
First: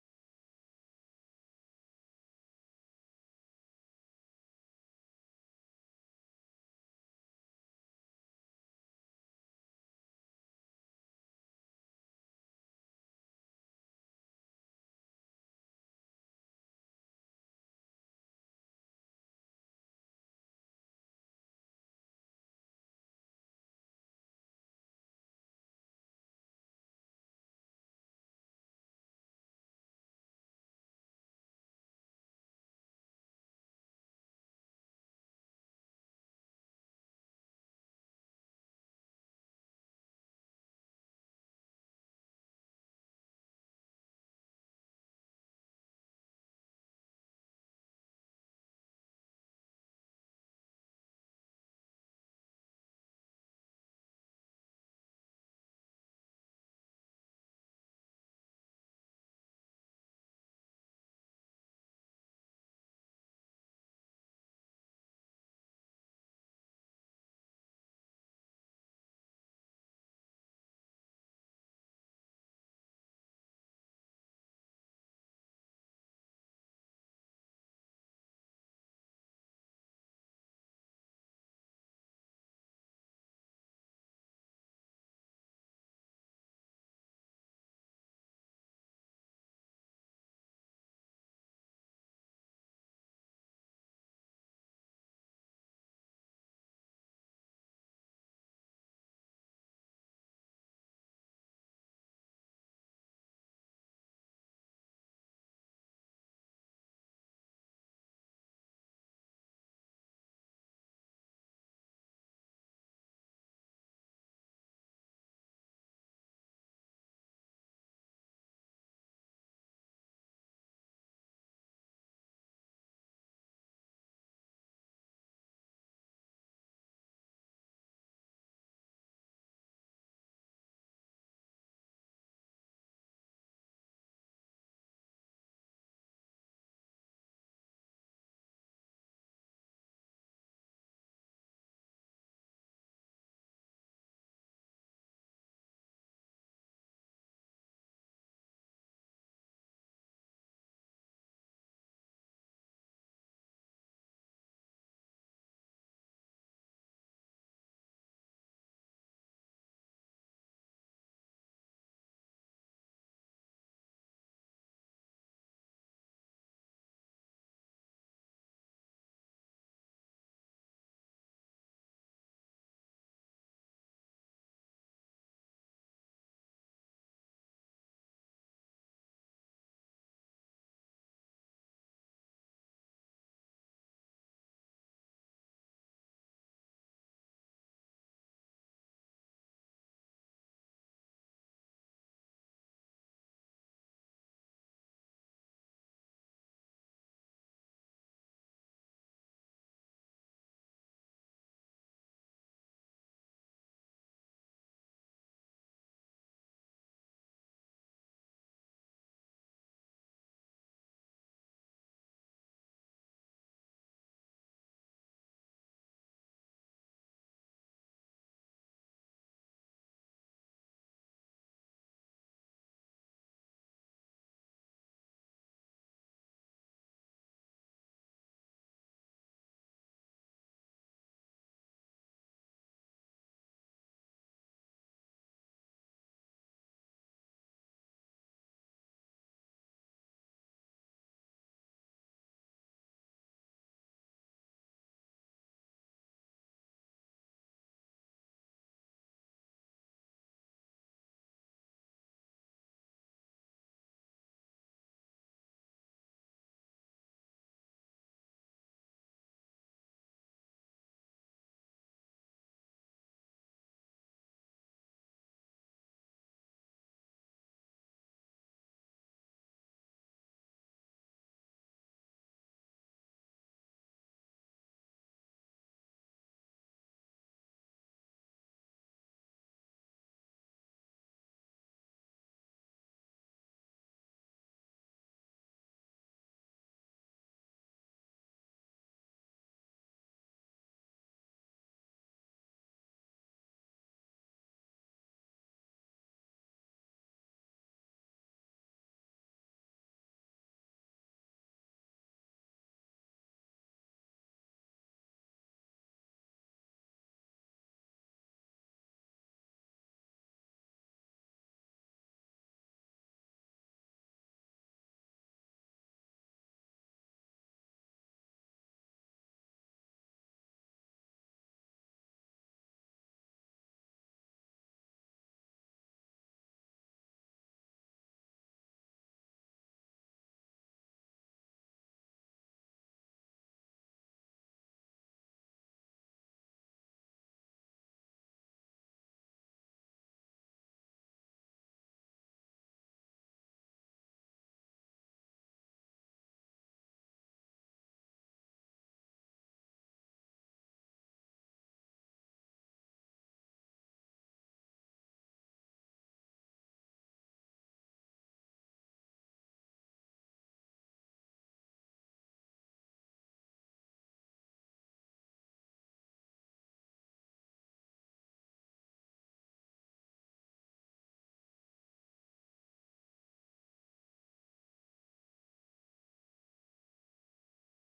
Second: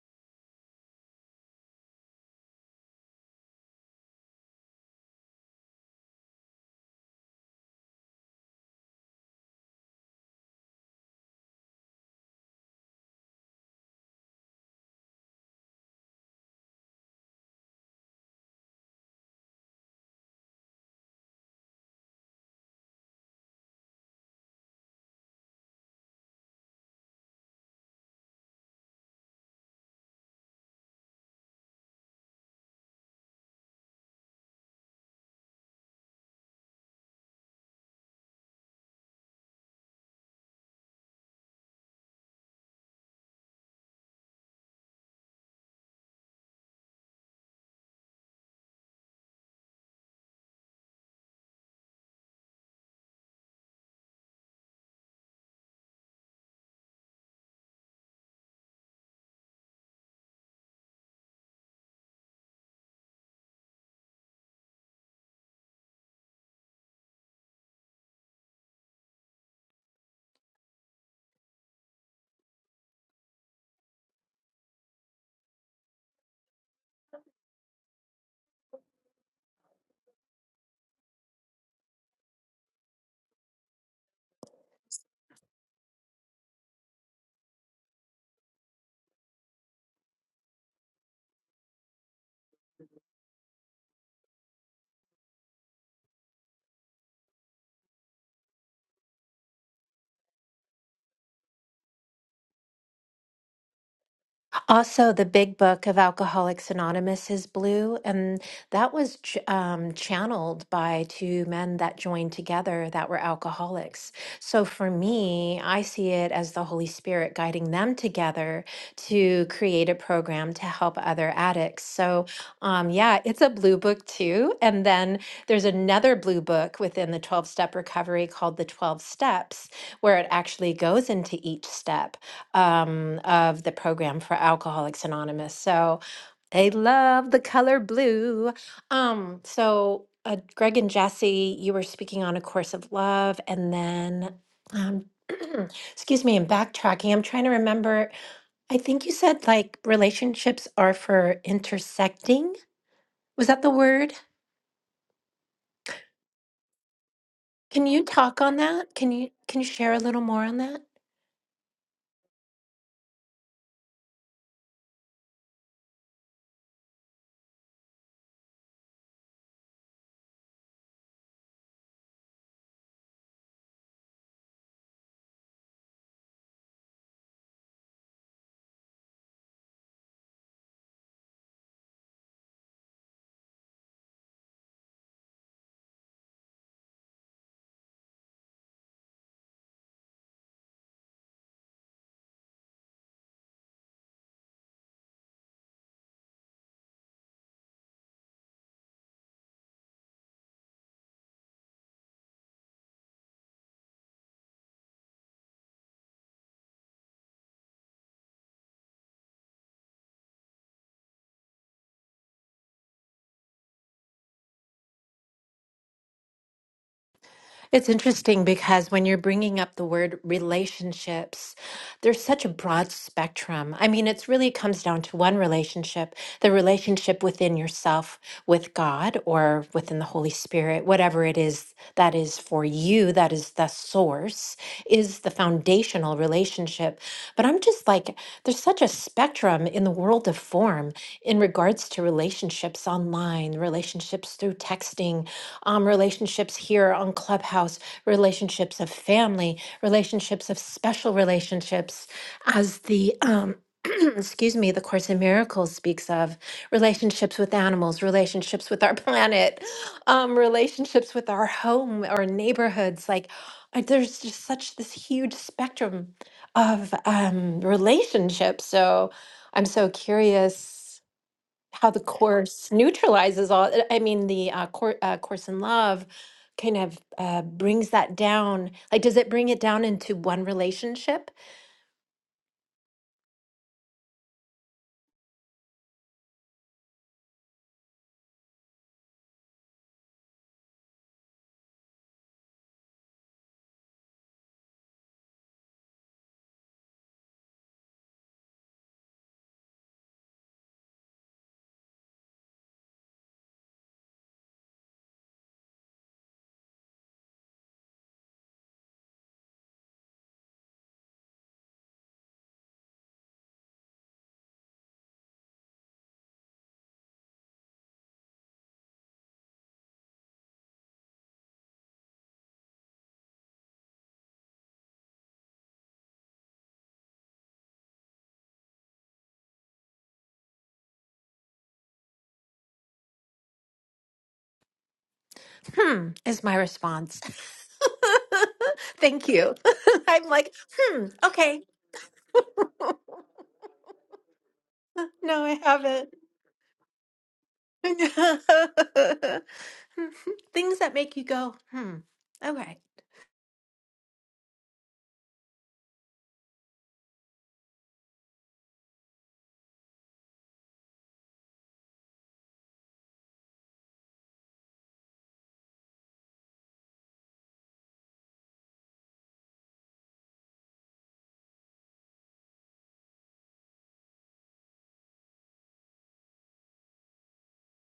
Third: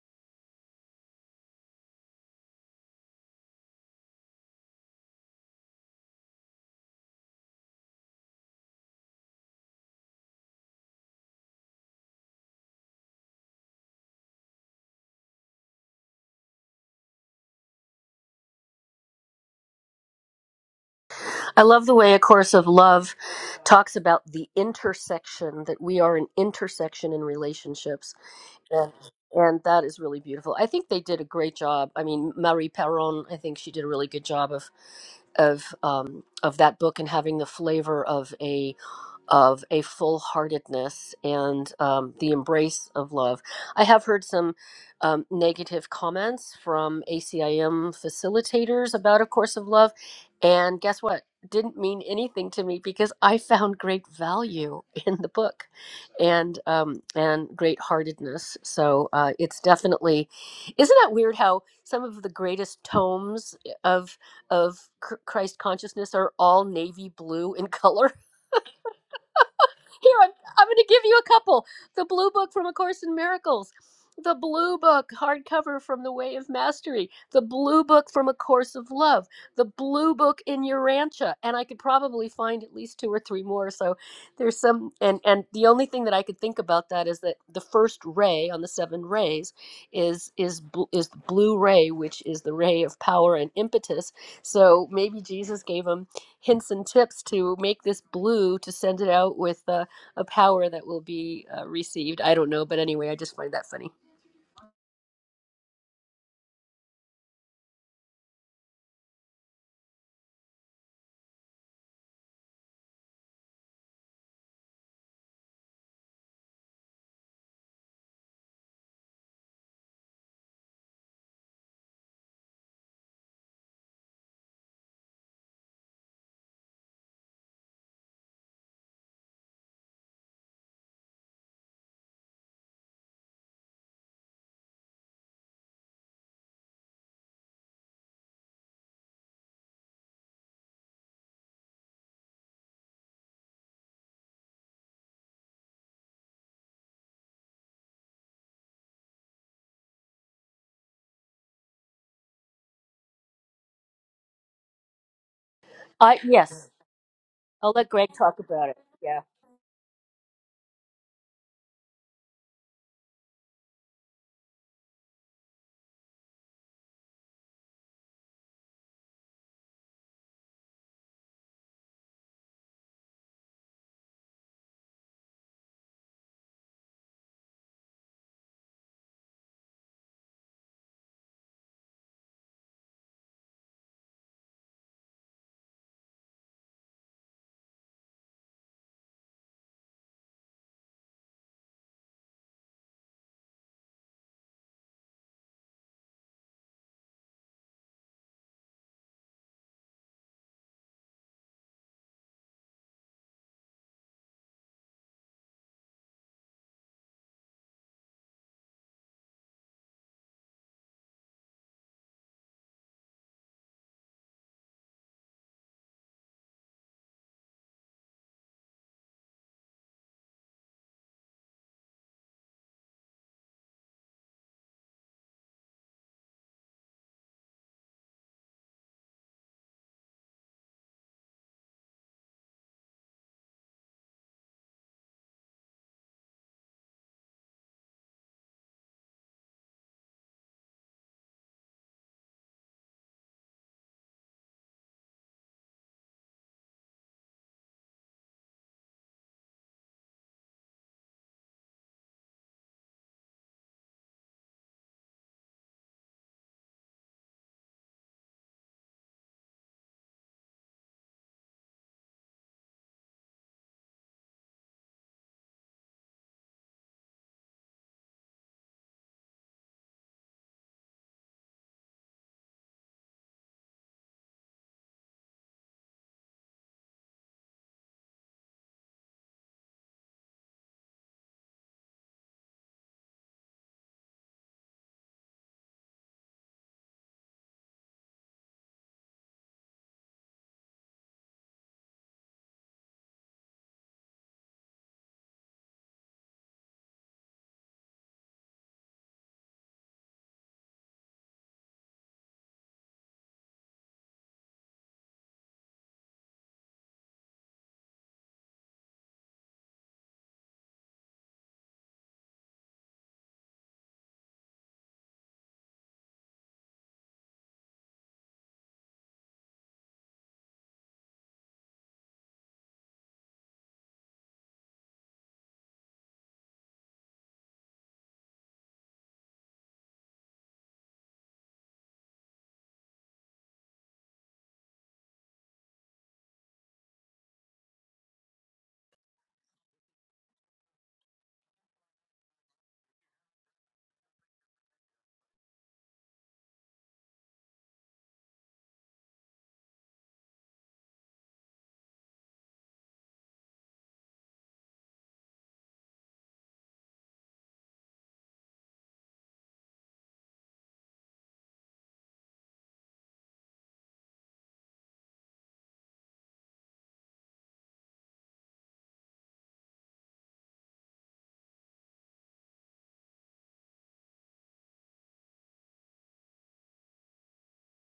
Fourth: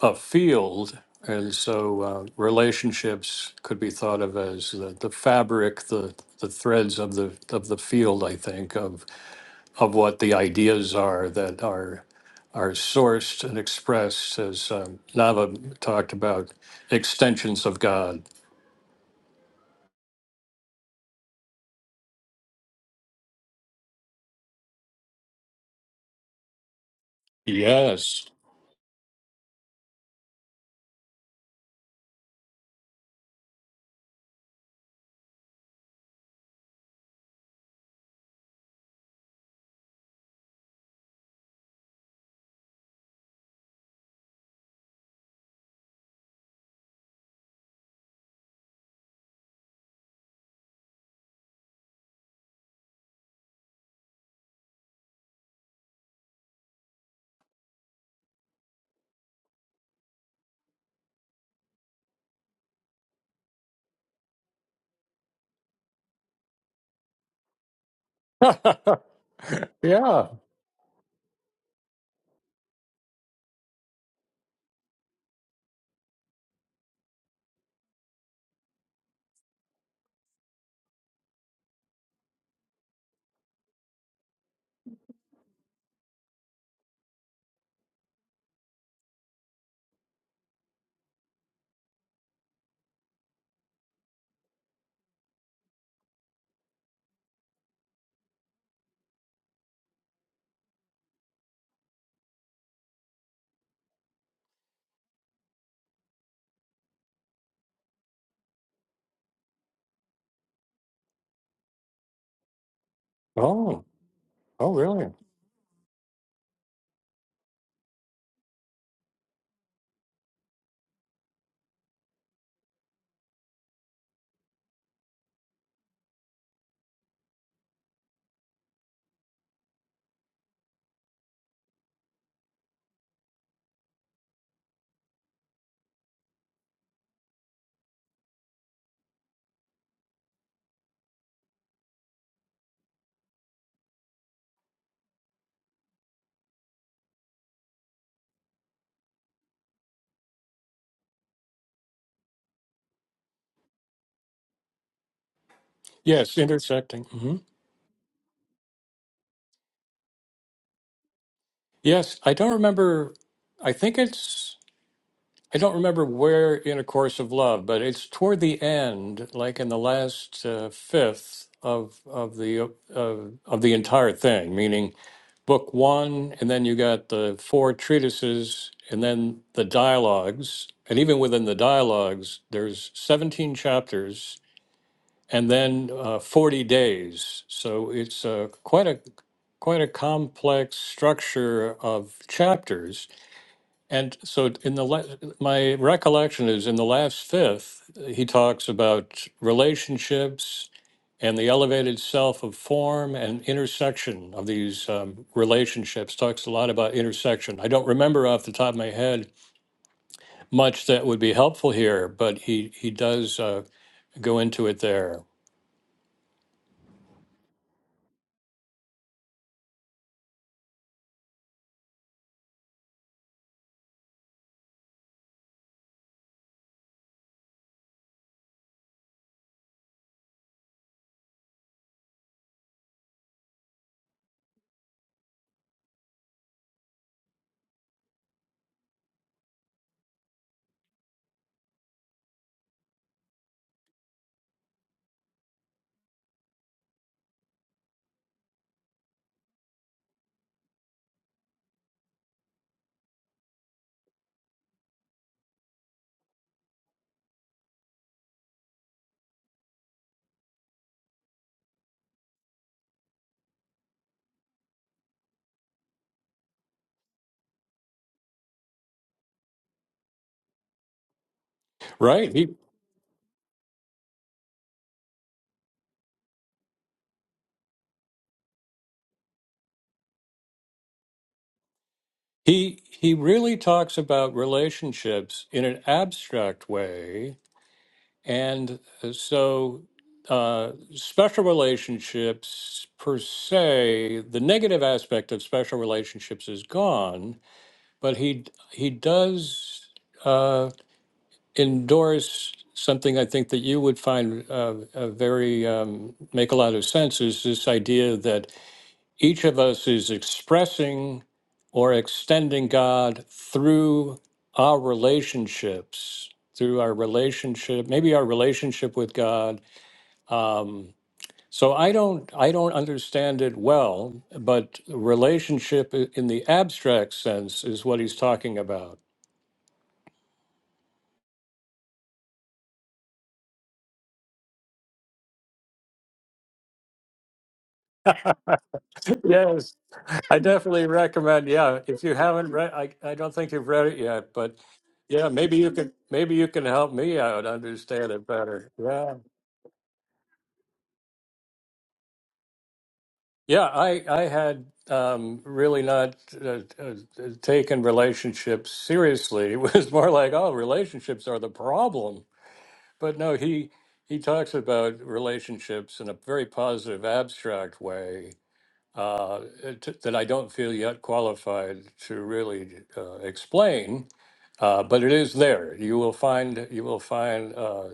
S1: a field, and so uh, relationships could be thought of as the, the fabric, the the threads of the of the field. I think of of what the ideas are that are are sourced and expressed as um, Nava talked about extensions of God.
S4: I love the way A Course of Love talks about the intersection, that we are an intersection in relationships.
S1: Yes.
S4: And, and that is really beautiful. I think they did a great job. I mean, Marie Perron, I think she did a really good job of of um, of that book and having the flavor of a of a full heartedness and um, the embrace of love. I have heard some um, negative comments from ACIM facilitators about A Course of Love. And guess what? Didn't mean anything to me because I found great value in the book, and um, and great heartedness. So uh, it's definitely, isn't that weird how some of the greatest tomes of of Chr- Christ consciousness are all navy blue in color? Here,
S1: yeah.
S4: I'm, I'm going to give you a couple. The Blue Book from A Course in Miracles. The Blue Book hardcover from The Way of Mastery. The Blue Book from A Course of Love. The Blue Book in Your Rancha. And I could probably find at least two or three more. So there's some. And, and the only thing that I could think about that is that the first ray on the seven rays is, is, bl- is the blue ray, which is the ray of power and impetus. So maybe Jesus gave him hints and tips to make this blue to send it out with. uh, a power that will be uh, received. I don't know, but anyway, I just find that funny.
S3: Also, the big book of Alcoholics Anonymous is blue, and that was ch- um, channeled by two men that joined together that were
S1: Oh.
S3: alcoholics. So
S1: Oh,
S3: for
S1: really?
S3: me, I see it as the Holy Spirit guiding them together to create a program to help other addicts. So, um, yeah, it's a blue book too. And then there's another blue book within the 12 step recovery called the 12 steps, where it actually goes into each step um, of the program for Alcoholics Anonymous. So they love the color blue. Um, so uh, Greg and Jesse, you were speaking on A Course of Love, and then, um, excuse me, I'm backtracking. I'm trying to remember. I think you said like relationships are for intersecting. Was that the word?
S4: I
S1: Yes,
S4: yes,
S1: intersecting. hmm
S4: I'll
S3: Can
S4: let
S3: you
S4: Greg talk
S3: talk on
S4: about it.
S3: that? Can
S4: Yeah.
S3: you can you share a little more on that?
S1: Yes, I don't remember. I think it's. I don't remember where in A Course of Love, but it's toward the end, like in the last uh, fifth of of the uh, of of the entire thing, meaning book one, and then you got the four treatises, and then the dialogues, and even within the dialogues, there's seventeen chapters, and then uh, 40 days. So it's uh, quite a quite a complex structure of chapters. And so in the la- my recollection is in the last fifth he talks about relationships and the elevated self of form and intersection of these um, relationships talks a lot about intersection i don't remember off the top of my head much that would be helpful here but he he does uh, go into it there
S3: It's interesting because when you're bringing up the word relationships, there's such a broad spectrum. I mean, it's really comes down to one relationship, the relationship within yourself with God or within the Holy Spirit, whatever it is that is for you, that is the source, is the foundational relationship. But I'm just like, there's such a spectrum in the world of form in regards to relationships online, relationships through texting, um, relationships here on Clubhouse, relationships of family, relationships of special relationships, as the um, excuse me, the Course in Miracles speaks of relationships with animals, relationships with our planet, um, relationships with our home, our neighborhoods. Like, uh, there's just such this huge spectrum of um, relationships. So, I'm so curious how the
S1: right
S3: course neutralizes all i mean the uh, course, uh, course in love kind of uh, brings that down like does it bring it down into one relationship
S1: He he really talks about relationships in an abstract way, and uh, so uh, special relationships per se, the negative aspect of special relationships is gone, but he he does uh, endorse something I think that you would find uh, uh, very um, make a lot of sense is this idea that each of us is expressing or extending God through our relationships, through our relationship, maybe our relationship with God. Um, so I don't, I don't understand it well, but relationship i- in the abstract sense is what he's talking about.
S3: hmm is my response thank you
S1: Yes,
S3: i'm
S1: I
S3: like
S1: definitely
S3: hmm
S1: recommend.
S3: okay
S1: Yeah, if you haven't read, I, I don't think you've read it yet, but yeah,
S3: no i
S1: maybe you can,
S3: haven't
S1: maybe you can help me out understand it better. Yeah.
S3: things that make you go hmm okay
S1: Yeah, I I had um, really not uh, uh, taken relationships seriously. It was more like, oh, relationships are the problem. But no, he he talks about relationships in a very positive, abstract way uh, it- that I don't feel yet qualified to really uh, explain. Uh, but it is there. You will find you will find uh,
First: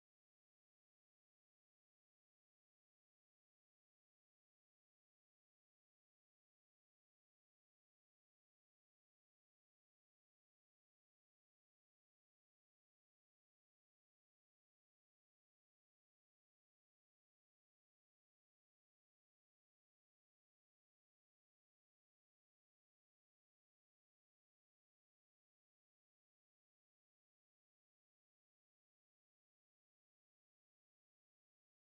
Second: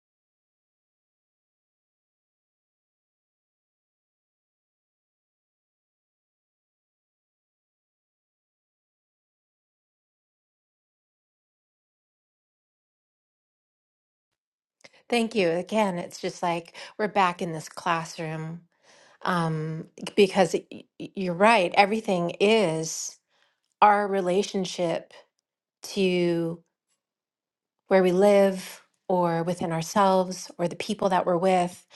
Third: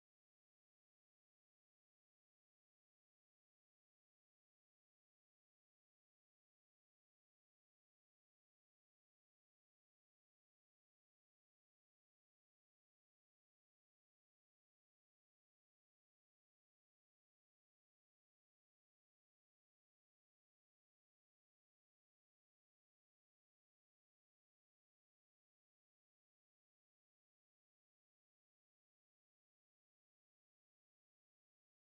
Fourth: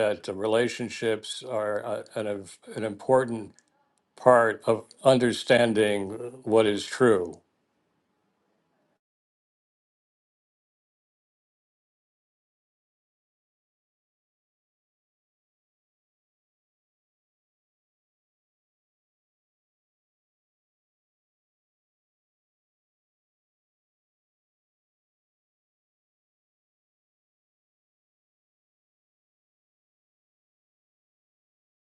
S1: that relationships are uh, an, an important part of understanding what is true.
S3: thank you again it's just like we're back in this classroom um, because y- y- you're right, everything is our relationship to where we live or within ourselves or the people that we're with.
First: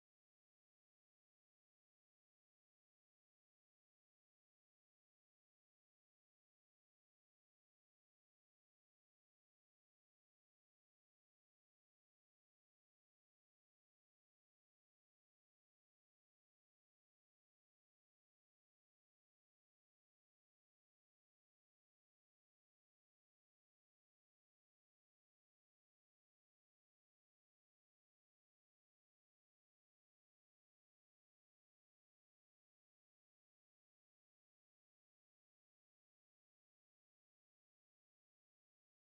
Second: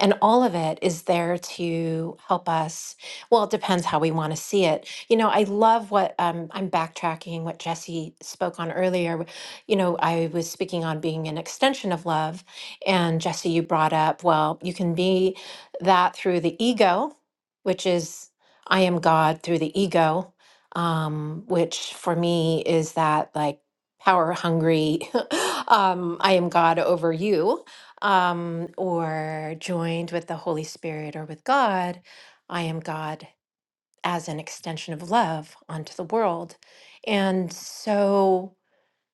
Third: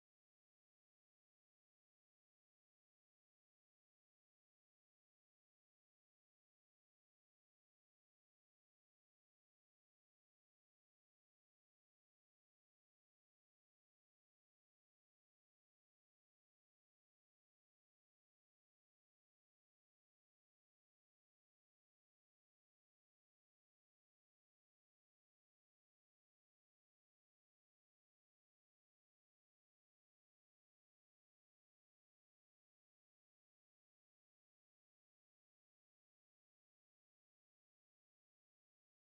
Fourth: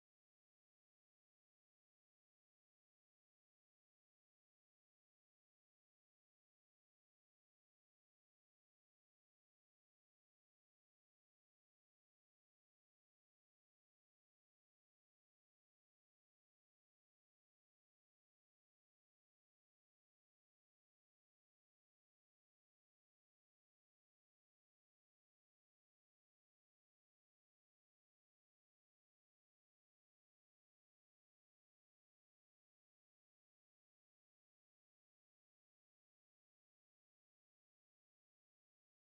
S3: And all of it is there to help us. Well, it depends how we want to see it. You know, I love what um, I'm backtracking what Jesse spoke on earlier. You know, I was speaking on being an extension of love. And Jesse, you brought up, well, you can be that through the ego, which is I am God through the ego. Um, which for me is that like power hungry um, i am god over you um, or joined with the holy spirit or with god i am god as an extension of love onto the world and so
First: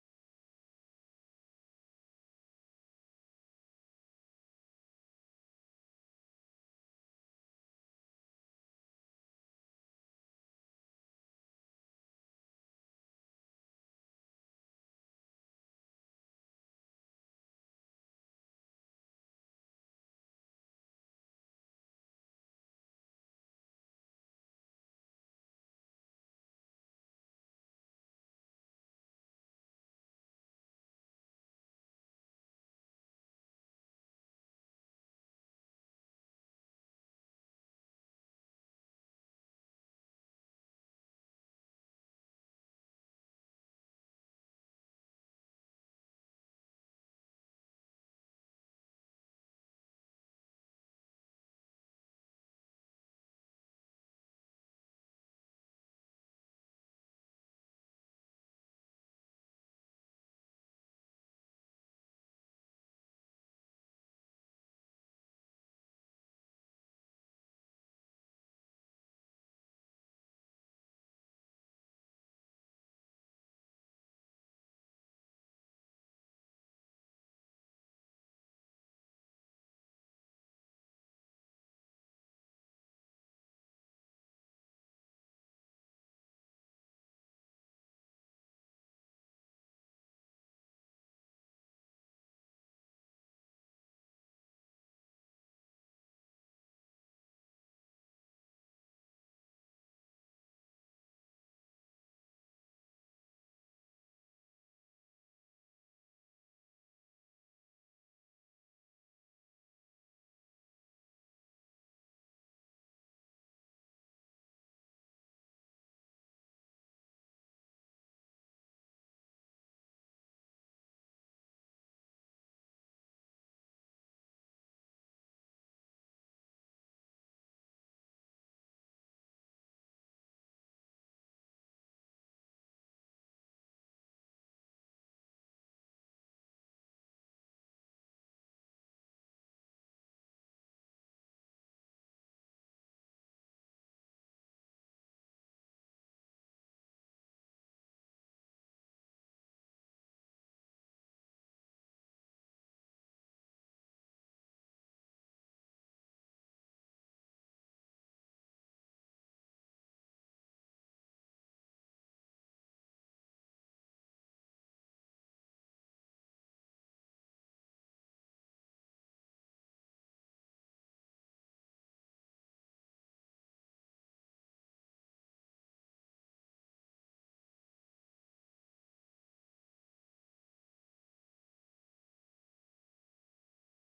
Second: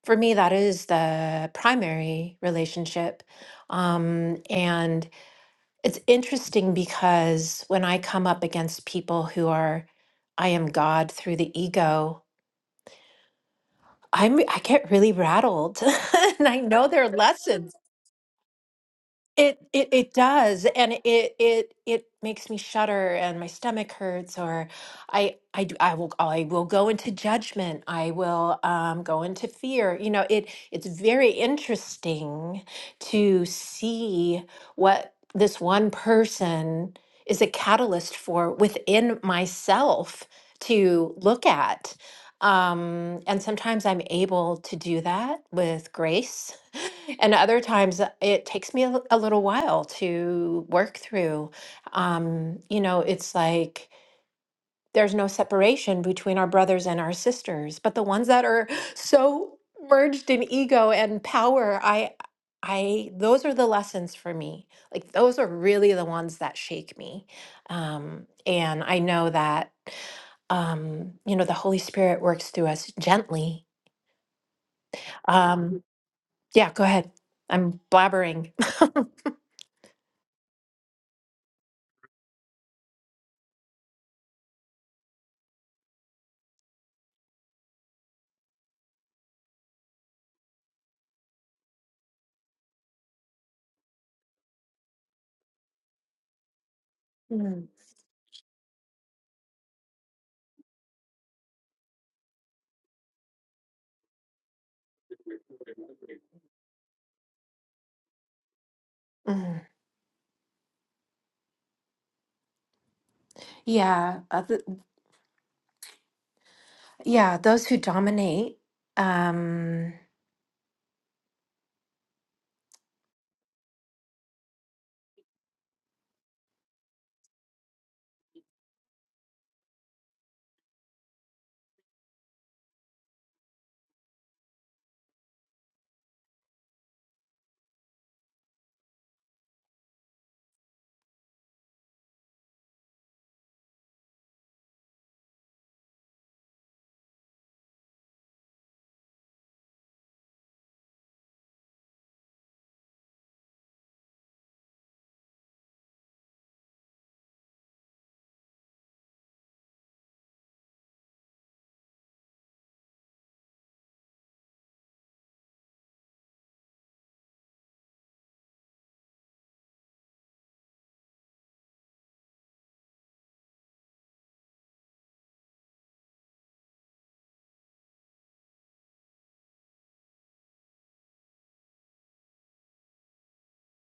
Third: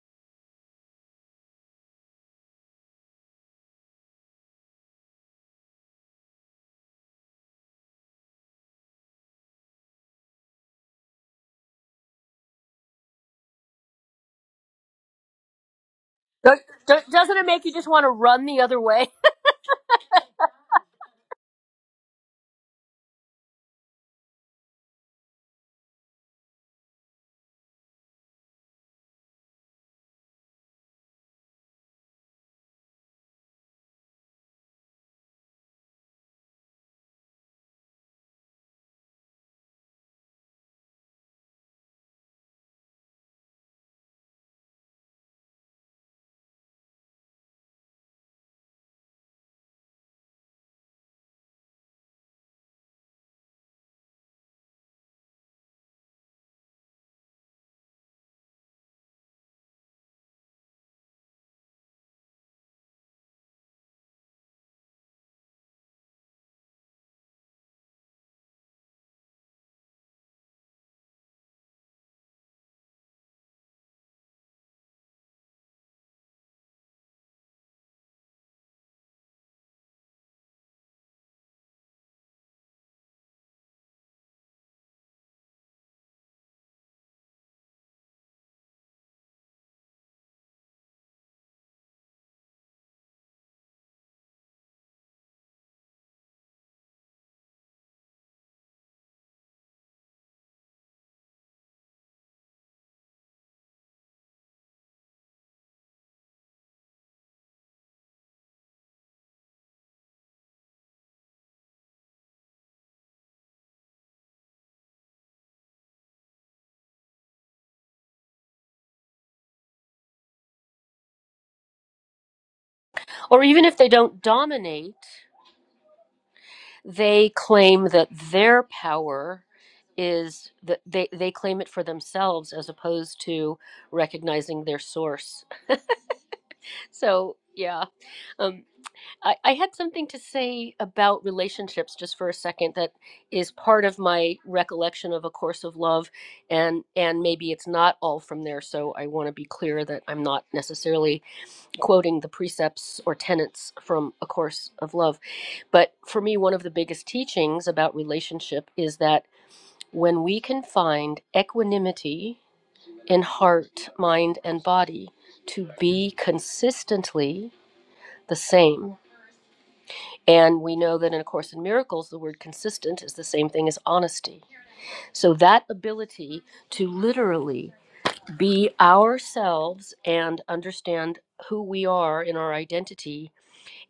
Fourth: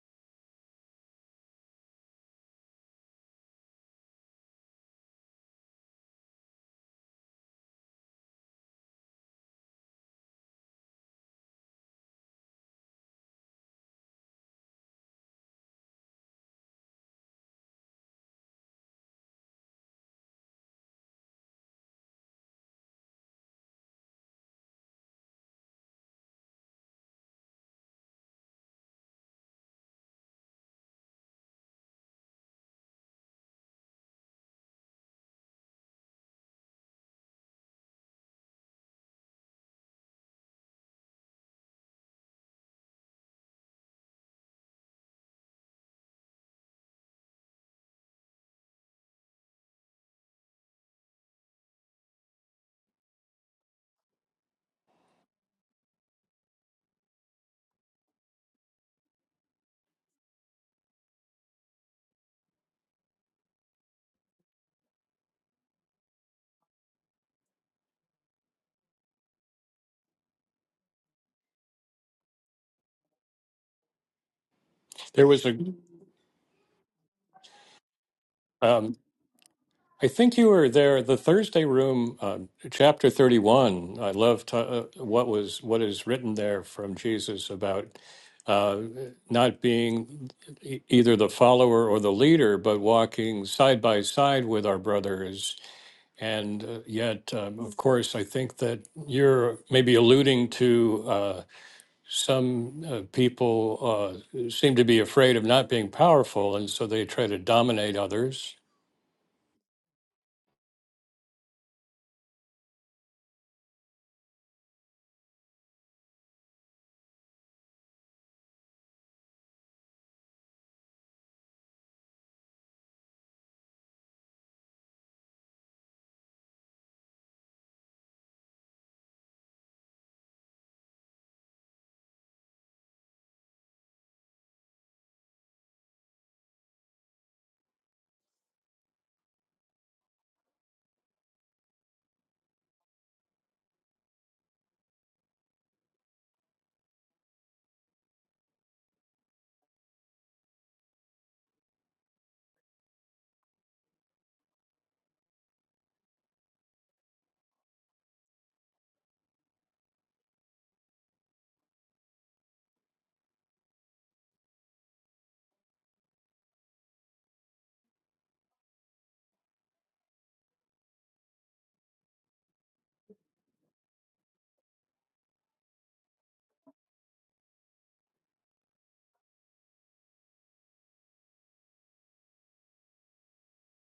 S3: for me that is the primary relationship um, and it's interesting because when i come up against people who are i am god through the ego I'm I get really rattled and I
S4: Don't-
S3: know there
S4: don't-
S3: are
S4: Doesn't it make
S3: lessons.
S4: you just want to run the other way?
S3: It it it does, and it it it makes me shudder, and my stomach hurts, or I I do I will I will go into judgment. I will um, go into fear. You know, it it's very interesting to see what this one person is a catalyst for within myself to look at. Um, and sometimes I'm able to do that with grace and other times uh, it takes me a, l- a little while to work through. Um, you know, it's like there's no separation between our brothers and our sisters, but the ones that are so merged in ego and power, I I those are the lessons for me. Like those are really the ones that shake me. Um, and I know that um, you know, the Holy Spirit works through us gently.
S1: There was a,
S3: Um, yeah, go ahead. I'm blabbering.
S1: um, I think you were there, the Thursday room, uh, chapter 31. I love to, uh, what was what is written there from Jesus about uh, not being e- either the follower or the leader, but walking side by side with our brothers. And uh, yet, um,
S3: Mm,
S1: of course, I think that you're maybe alluding to. uh, some uh, people uh, seem to be afraid of not being powerful, and so they try to dominate others.
S3: mm. Yeah, other, yeah, those who dominate. Um,
S4: Or even if they don't dominate. they claim that their power is that they, they claim it for themselves as opposed to recognizing their source. So, yeah. Um, I, I had something to say about relationships just for a second that is part of my recollection of A Course of Love, and, and maybe it's not all from there. So, I want to be clear that I'm not necessarily quoting the precepts or tenets from A Course of Love. But for me, one of the biggest teachings about relationship is that when we can find equanimity in heart, mind, and body to be consistently the same, and we know that in A Course in Miracles, the word consistent is the same thing as honesty. So that ability to literally be ourselves and understand who we are in our identity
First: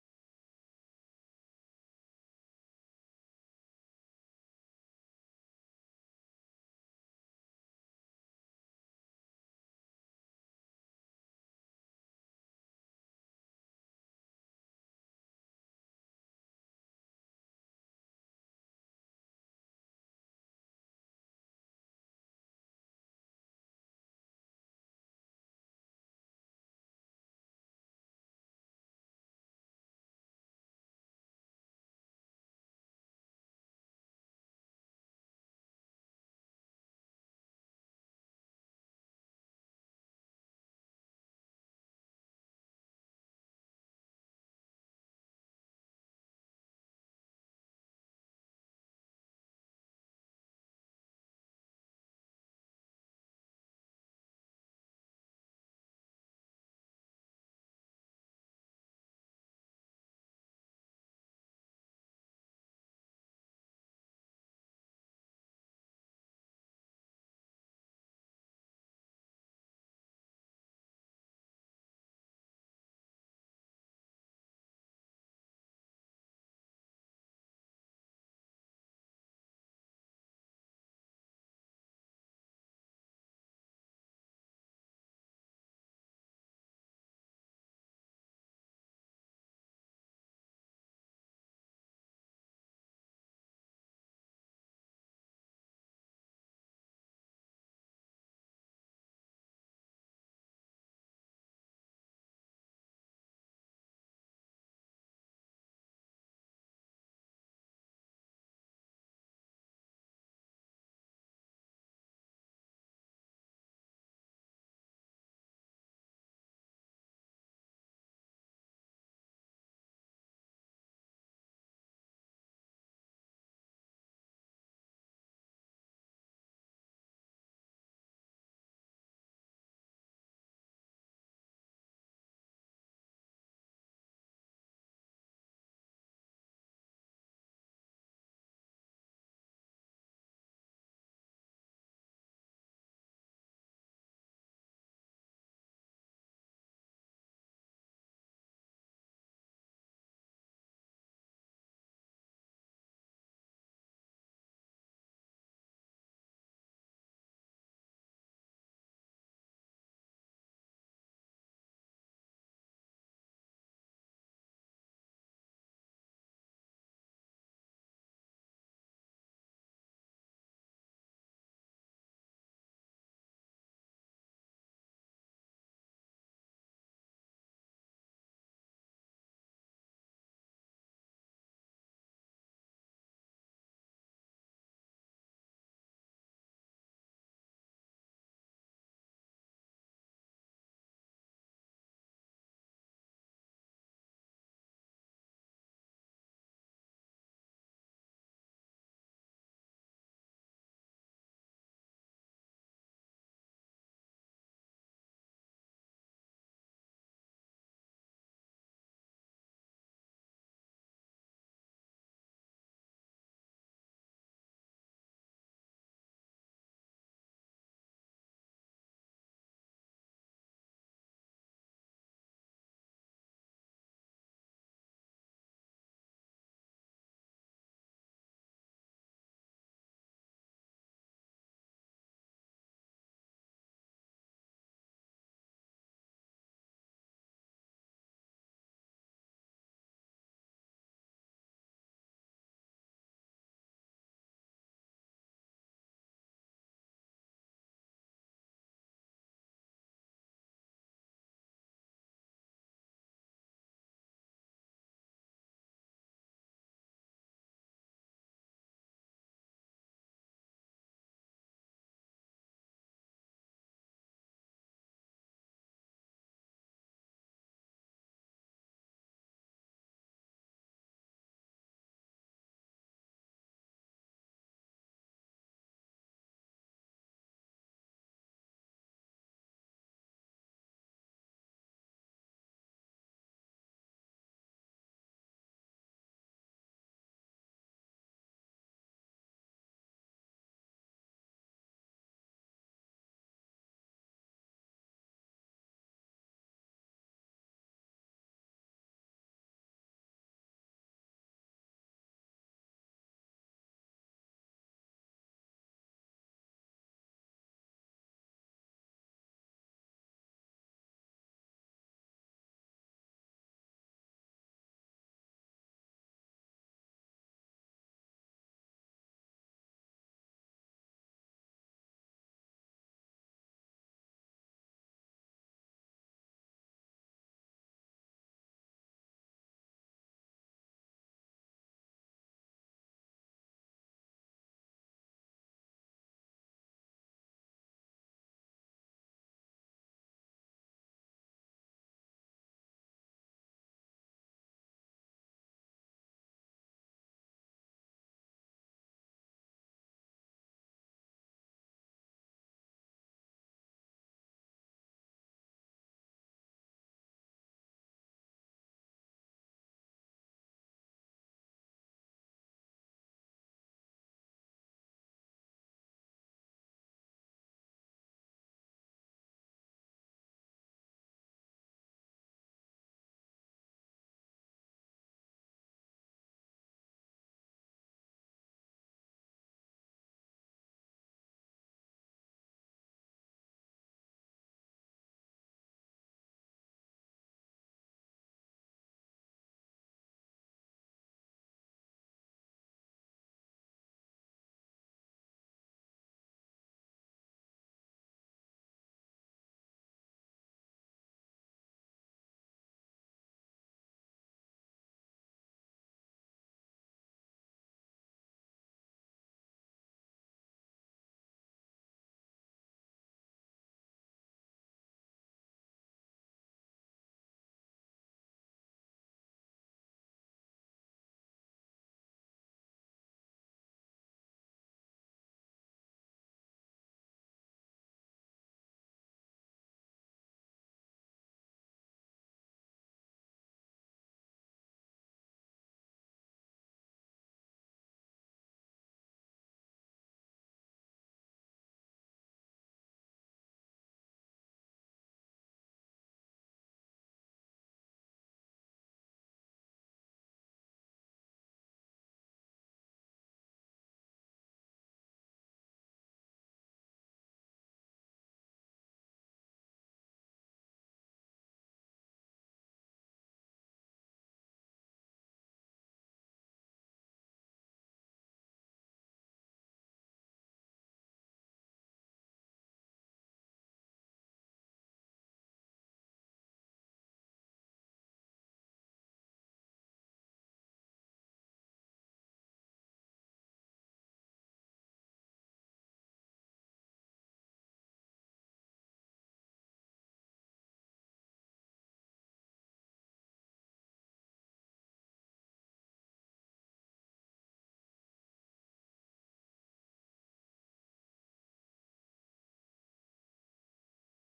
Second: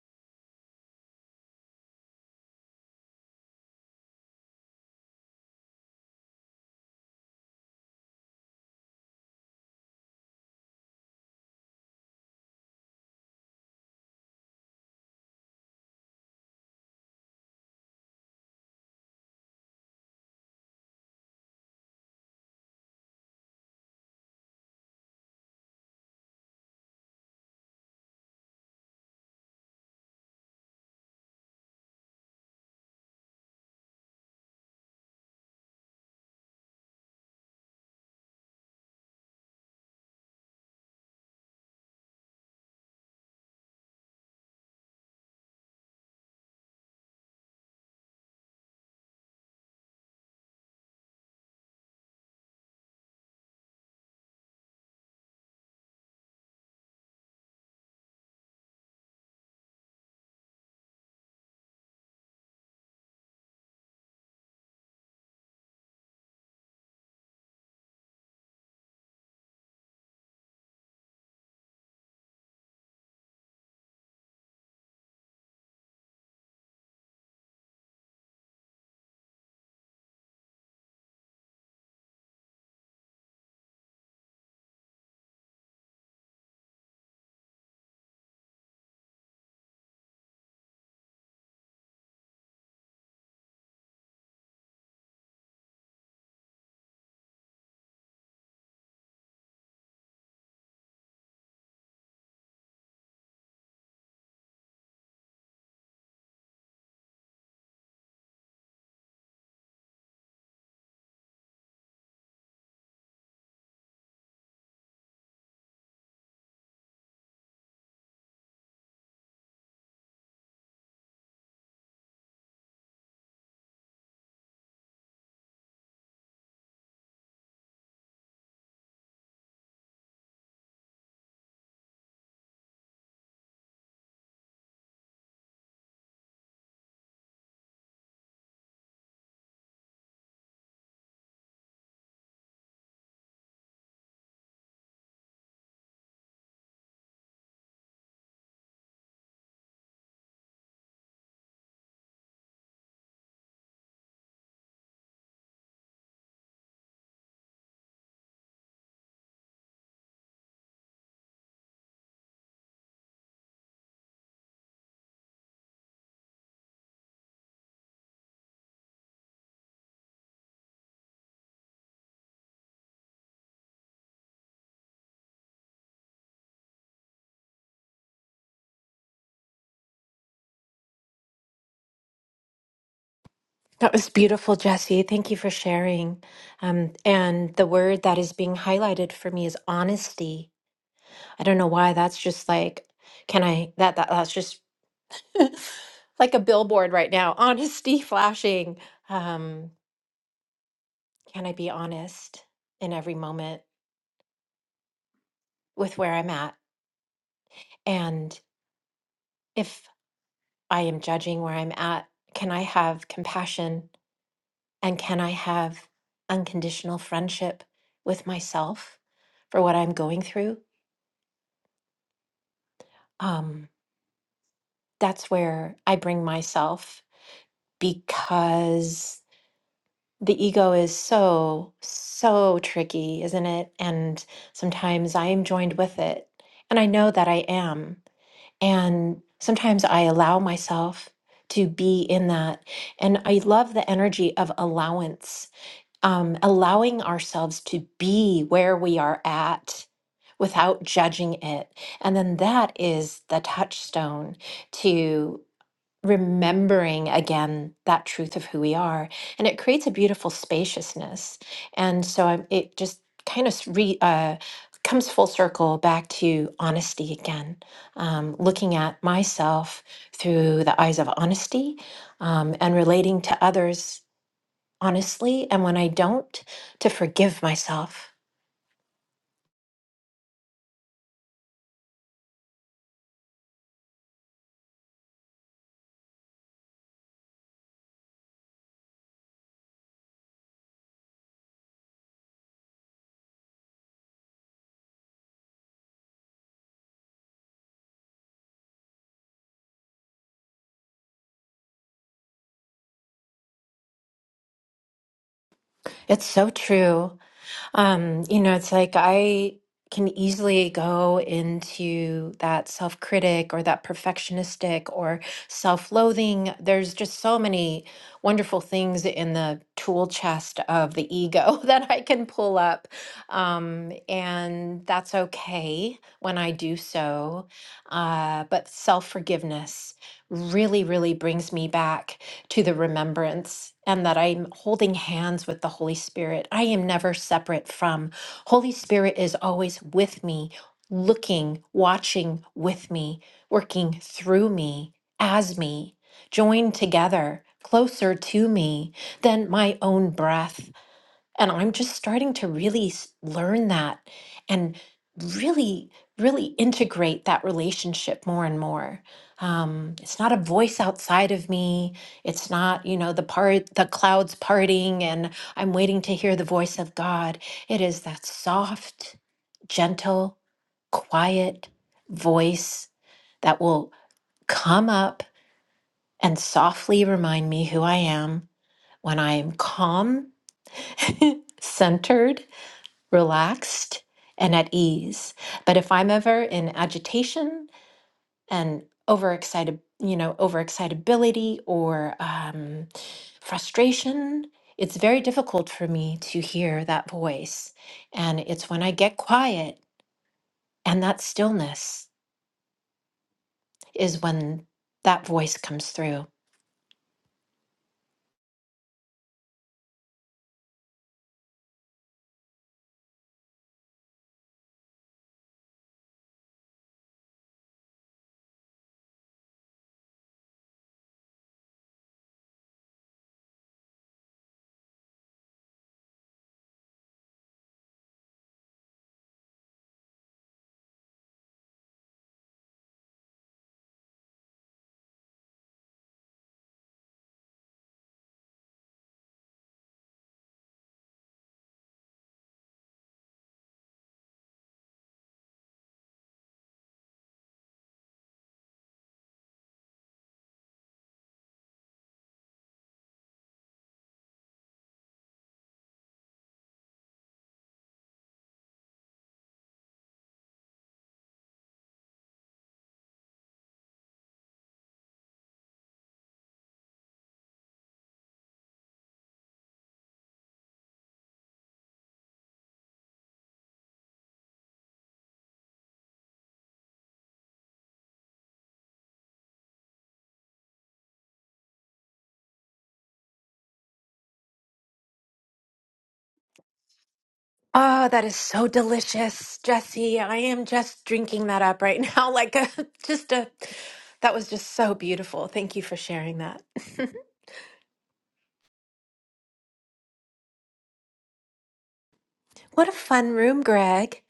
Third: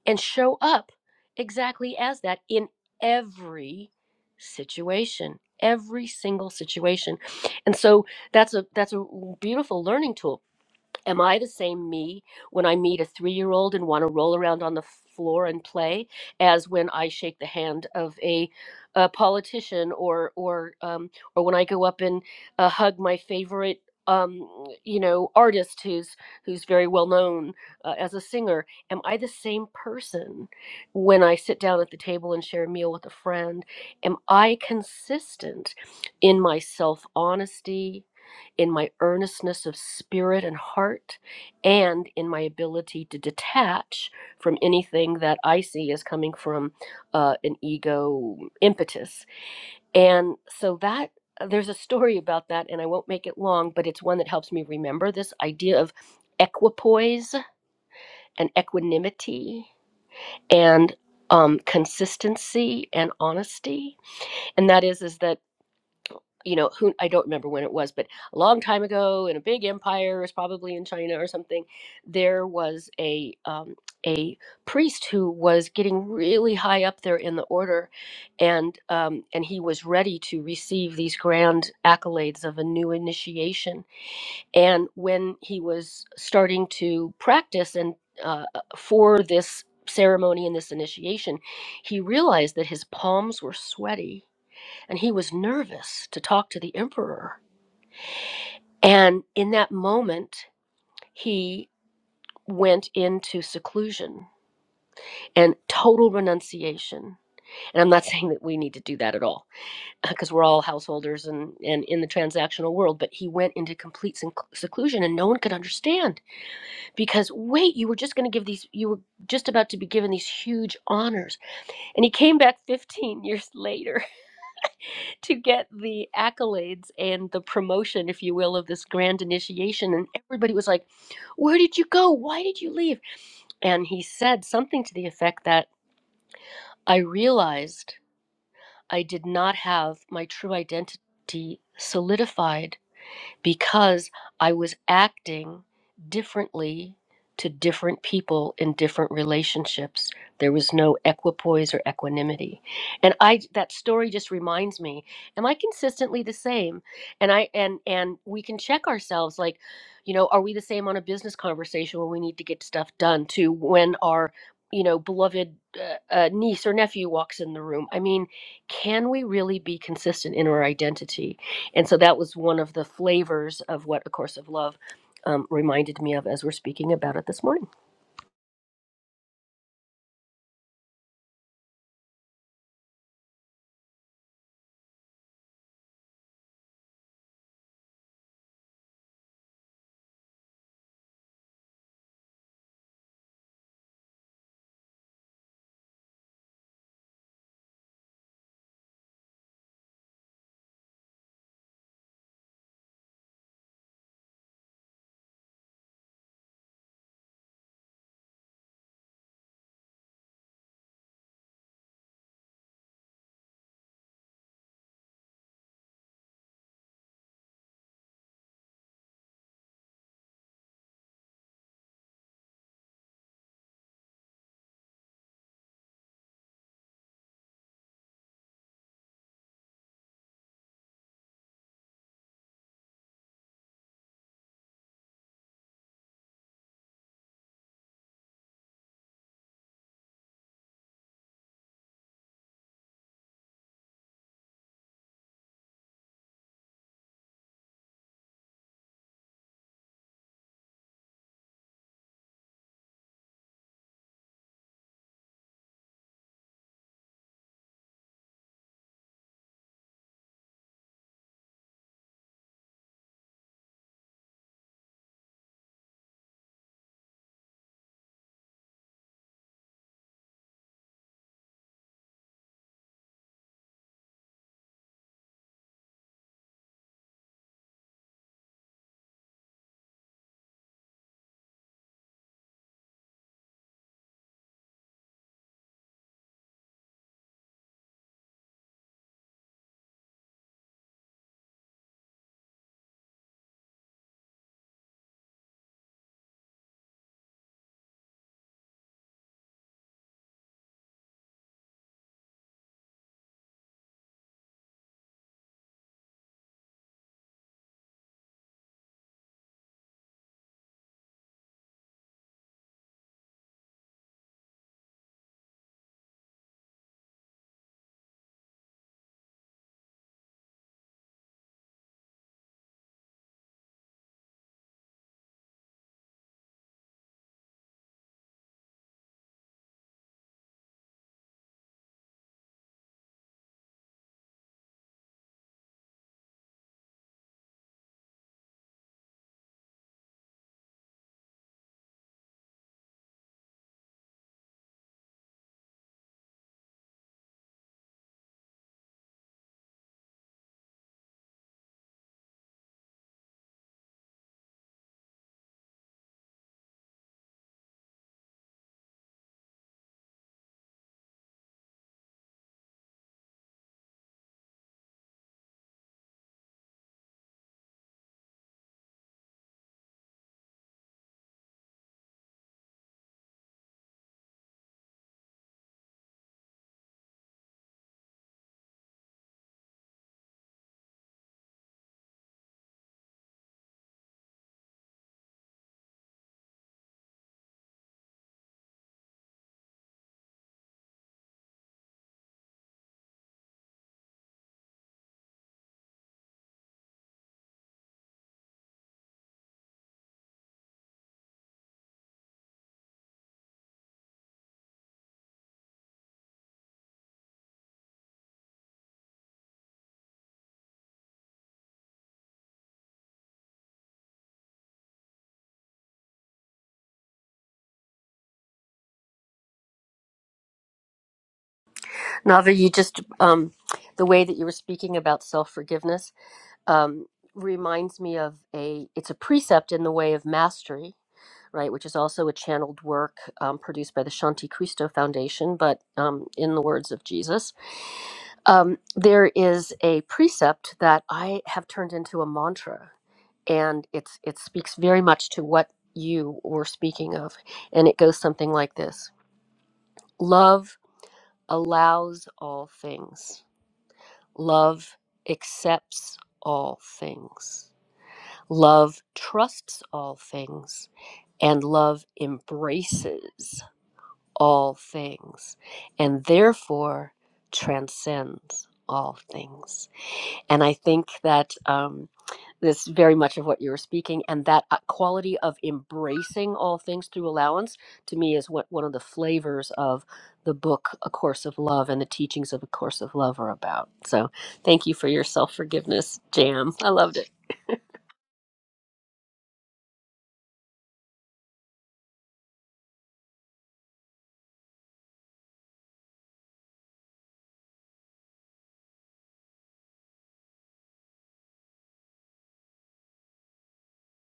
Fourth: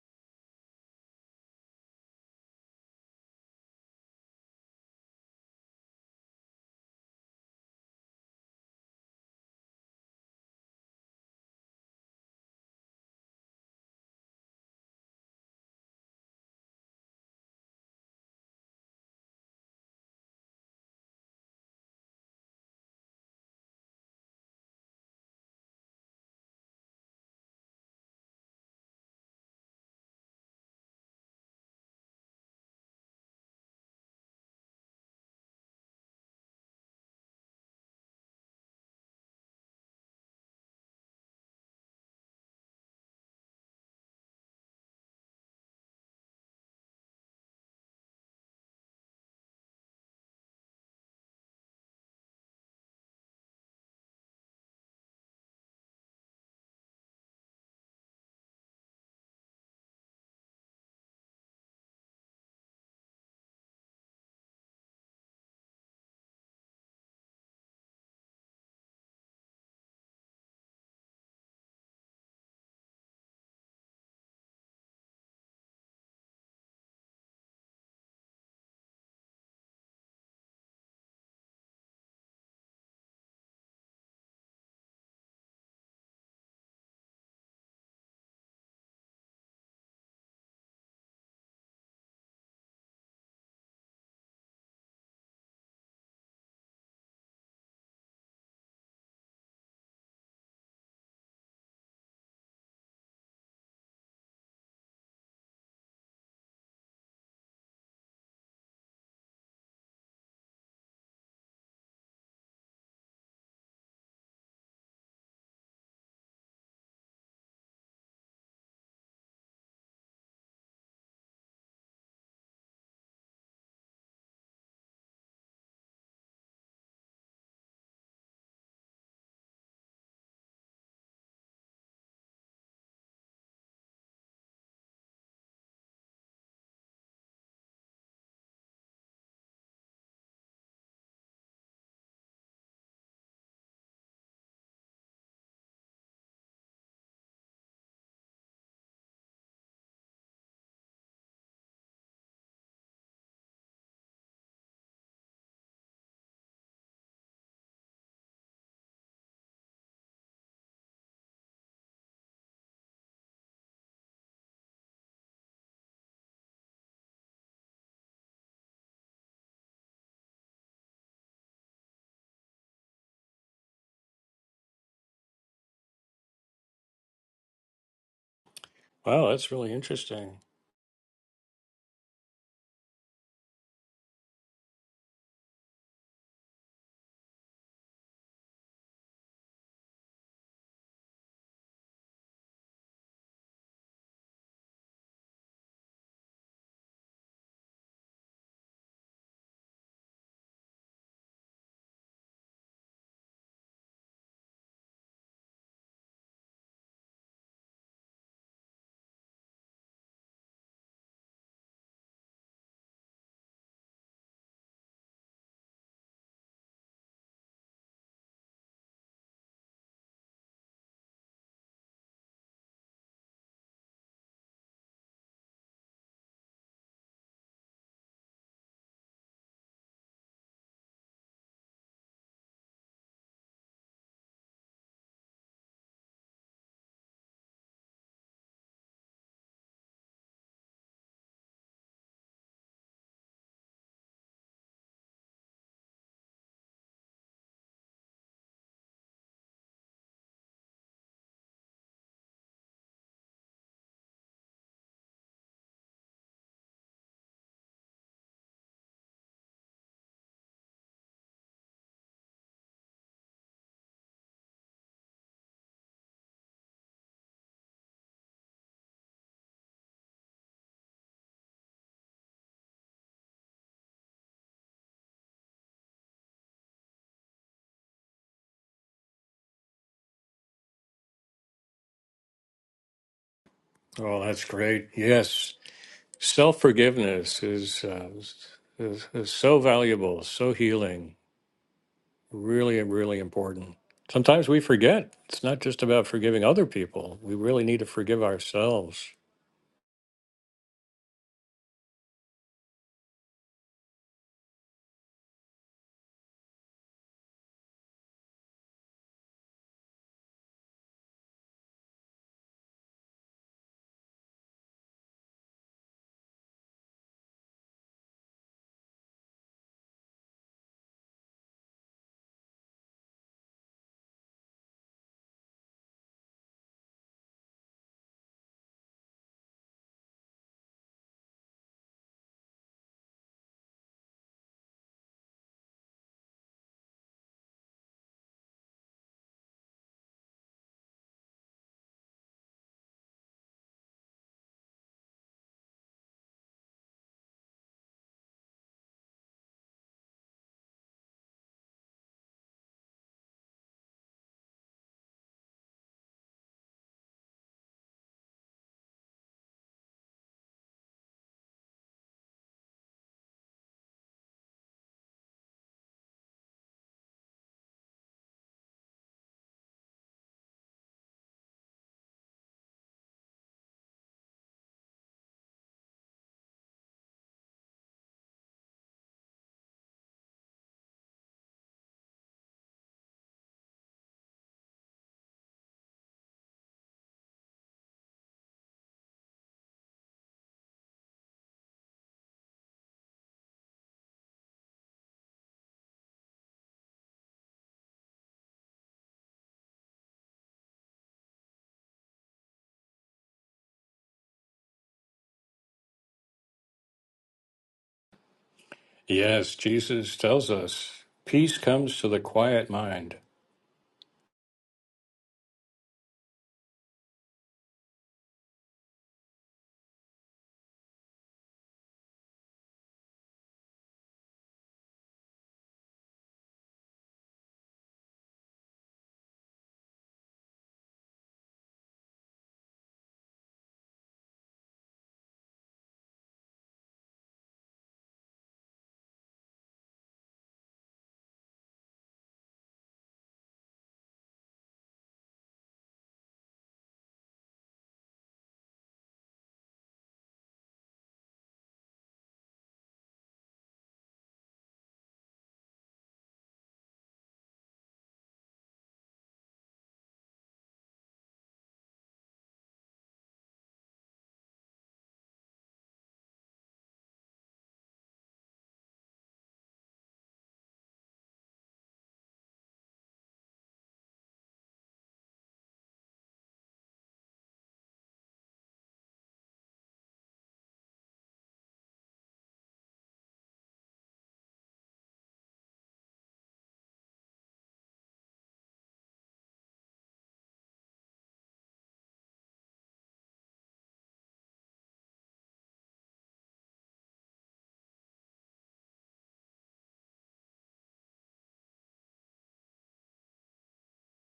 S4: and show up exactly as that in every situation every single situation and so that's a that's a beautiful learning tool Am I the same me when I meet a three year old and want to roll around on the floor and play as when I shake the hand of a, a politician or or um, or when I go up and uh, hug my favorite um, you know artist who's who's very well known uh, as a singer? Am I the same person when I sit down at the table and share a meal with a friend? Am I consistent in my self honesty? in my earnestness of spirit and heart, and in my ability to detach from anything that I see as coming from uh, an ego impetus. And so that there's a story about that, and I won't make it long, but it's one that helps me remember this idea of equipoise and equanimity and um, consistency and honesty and that is is that you know who i don't remember when it was but a long time ago in a big empire it was probably in china or something there was a um, a priest who was getting really high up there in the order and um, and he was ready to receive these grand accolades of a new initiation and when he was starting to practice and uh, for this ceremony and this initiation he realized that his palms were sweaty and he was nervous to talk to the emperor. And in that moment, he went into seclusion and total renunciation. And I'm not saying that we need to do that at all, because we're all householders and, and in the transactional world, but he went into complete sec- seclusion and no one could understand because, wait, you were just going to give these, you were just about to be given these huge honors. And he came back 15 years later to get the accolades and the promotion, if you will, of this grand initiation. And everybody was like, Where did you go? Why did you leave? And he said something to the effect that I realized I did not have my true identity solidified because I was acting differently to different people in different relationships. There was no equipoise or equanimity. And I that story just reminds me, am I consistently the same? And I and and we can check ourselves like, you know, are we the same on a business conversation when we need to get stuff done to when our you know, beloved uh, uh, niece or nephew walks in the room. I mean, can we really be consistent in our identity? And so that was one of the flavors of what A Course of Love um, reminded me of as we're speaking about it this morning.
S1: Wow, that's really interesting.
S3: that was beautiful, Jesse. Thank you for sharing. Um, and the word that is being highlighted for me is honesty. I don't know why. That's just like, can I? That that that's just like a billboard right now. Honesty flashing. Um, can I be honest in every moment with where I'm at? And if I am judging where I'm at, can I have compassion and can I have unconditional friendship with myself for what I'm going through? Um, that's where I bring myself because the ego is so, so tricky, isn't it? And sometimes I am joined with it. And I know that I am. And sometimes I allow myself to be in that. And I love the energy of allowance, um, allowing ourselves to be where we are at without judging it. And then that is the touchstone remembering again that truth of who we are and it creates a beautiful spaciousness and so I, it just kind of re, uh, comes full circle back to honesty again um, looking at myself through the eyes of honesty um, and relating to others honestly and when i don't to forgive myself
S1: Oh, that's great. Yes, self forgiveness is, uh, is is so valuable, so healing, really, really important. Sometimes we forget. It's not just about forgiving other people. We really need to forgive ourselves.
S3: it's so true Um, you know, it's like I can easily go into that self critic or that perfectionistic or self loathing. There's just so many wonderful things in the tool chest of the ego that I can pull up. Um, and that's okay when I do so. Uh, but self forgiveness really, really brings me back to the remembrance and that I'm holding hands with the Holy Spirit. I am never separate from. Holy Spirit is always with me, looking, watching with me, working through me, as me, joined together, closer to me than my own breath. And I'm just starting to really s- learn that and really, really integrate that relationship more and more. Um, it's not a voice outside of me. It's not, you know, the part, the clouds parting and I'm waiting to hear the voice of God. It is that soft, gentle, quiet voice that will come up and softly remind me who I am when I am calm, centered, relaxed and at ease. But if I'm ever in agitation and overexcited, you know, overexcitability or um, frustration, it's very difficult for me to hear that voice. And it's when I get quiet and that stillness is when that voice comes through.
S1: Yes, Jesus tells us peace comes to the quiet mind.
S4: Nava, you just, um, the way that you were speaking about self forgiveness um, reminds me of a, it's a precept in the way of mastery. right, which is also a channeled work um, produced by the Shanti Cristo Foundation, but um, in the words of Jesus. Um, there is a precept that I have turned into a mantra, and it's it speaks very much to what you were speaking of, and it goes something like this: Love allows all things. Love accepts all things. Love trusts all things, and love embraces all things, and therefore transcends all things. And I think that um, this is very much of what you were speaking, and that uh, quality of embracing all things through allowance, to me, is what one of the flavors of the book A Course of Love and the teachings of A Course of Love are about. So, thank you for your self forgiveness jam. I loved it.
S3: Oh, that is so delicious, Jesse. I am just drinking that up right now. Like a just a that was just so beautiful. Thank you for sharing that. what a fun room, Greg.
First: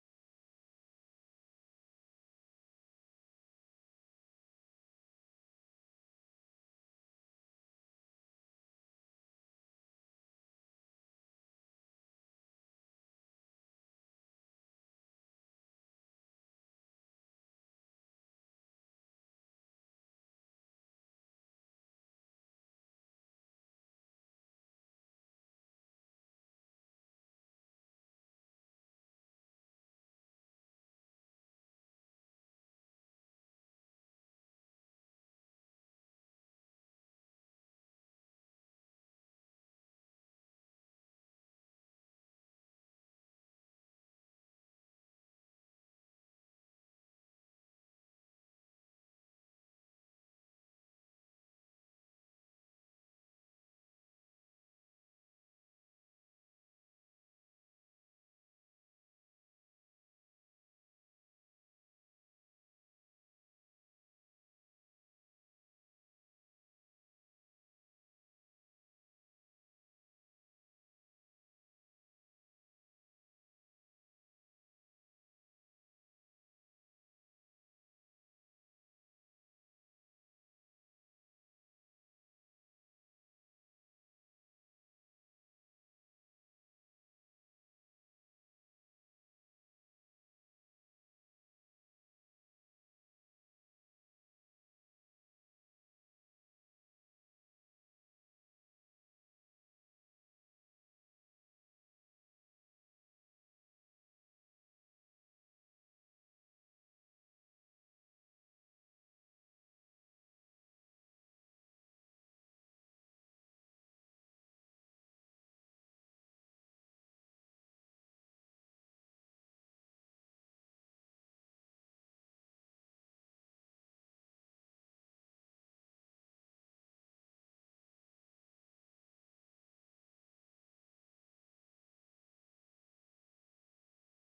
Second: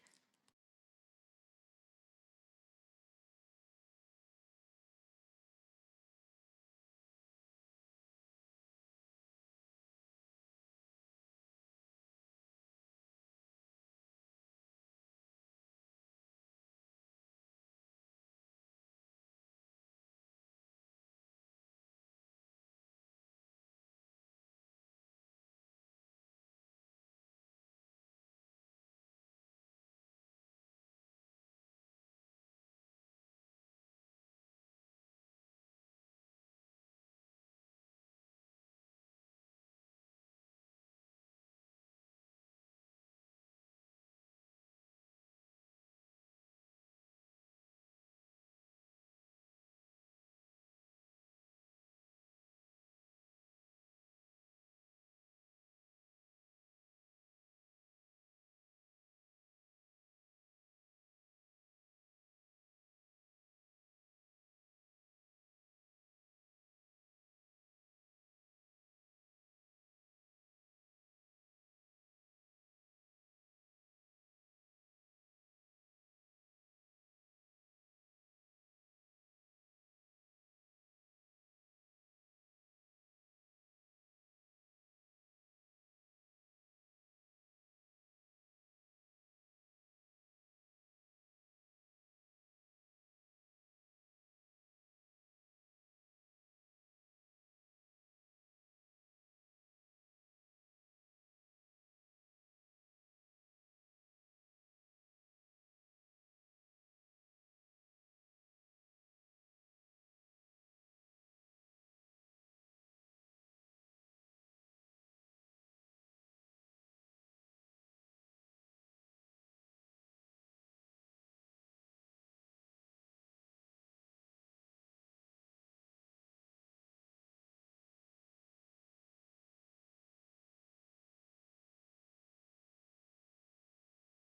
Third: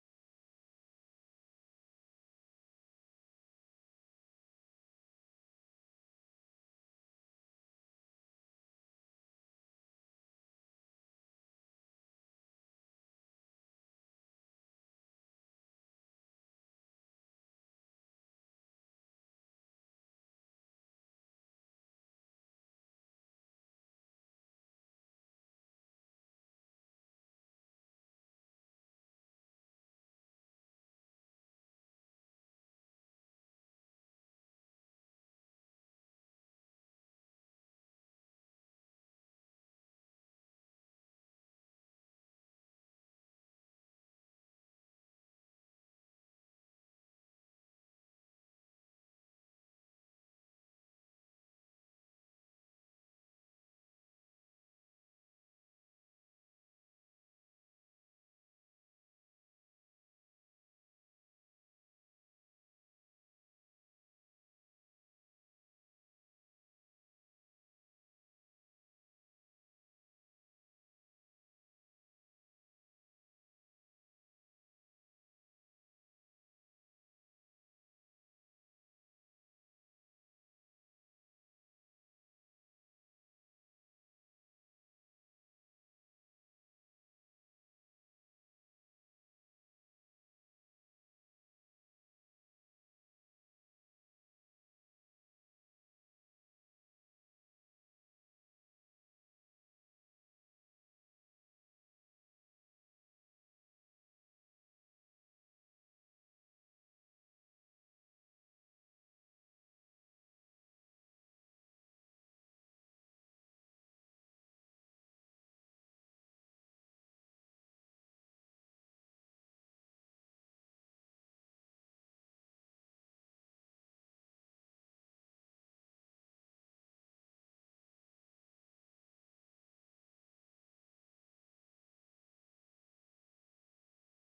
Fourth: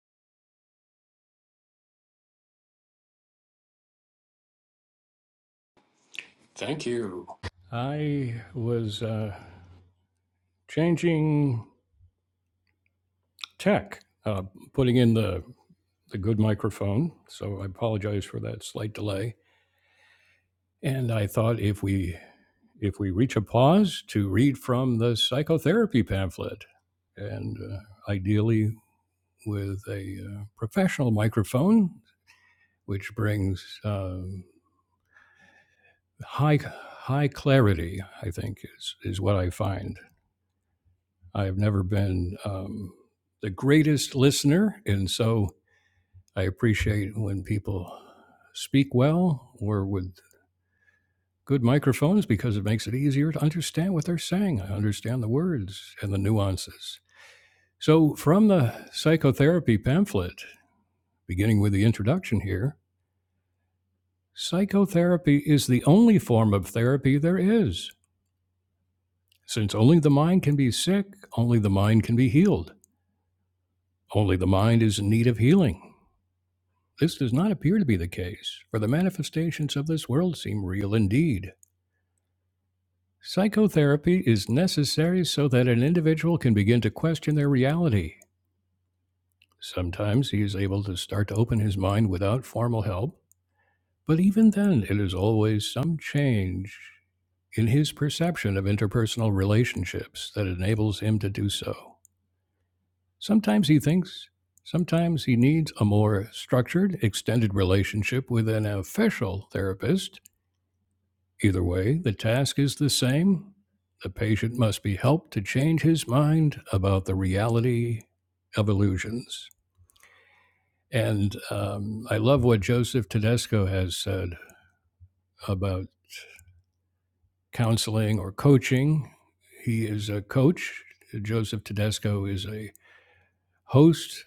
S1: Thank you. I was. Uh, changing tech, uh, putting in the, the good microphone. So I apologize for that slight delay. And I thought if we if we reach a pause to read from the psychotherapy pamphlet, and uh, ideally with a uh, professional microphone, which brings um high high clarity. I think is is what I find. I have never been um, the greatest listener, and so I appreciate when people speak well or with good microphones because it makes it easier to understand what they're saying. I understand the words and the nuances. So, from the psychotherapy pamphlet, beginning with the introduction here, psychotherapy is the only form of therapy there is. Since only the mind can be sick, only the mind can be healed. Only the mind is in need of healing. This does not appear to be the case, for the manifestations of this world seem real indeed Psychotherapy is necessary so that an individual can begin to question their reality. Sometimes he is able to start to open his mind without formal help, but even then, it is always some change in his perception of interpersonal relationships that enables him to do so. Sometimes he thinks, sometimes he needs a more structured, extended relationship with an official therapist, Either way, the task is the same. The patient must be helped to change his mind about the reality of illusions. And um, I love what Joseph Tedesco has said about counseling or coaching. He is a coach. Joseph Tedesco is a host,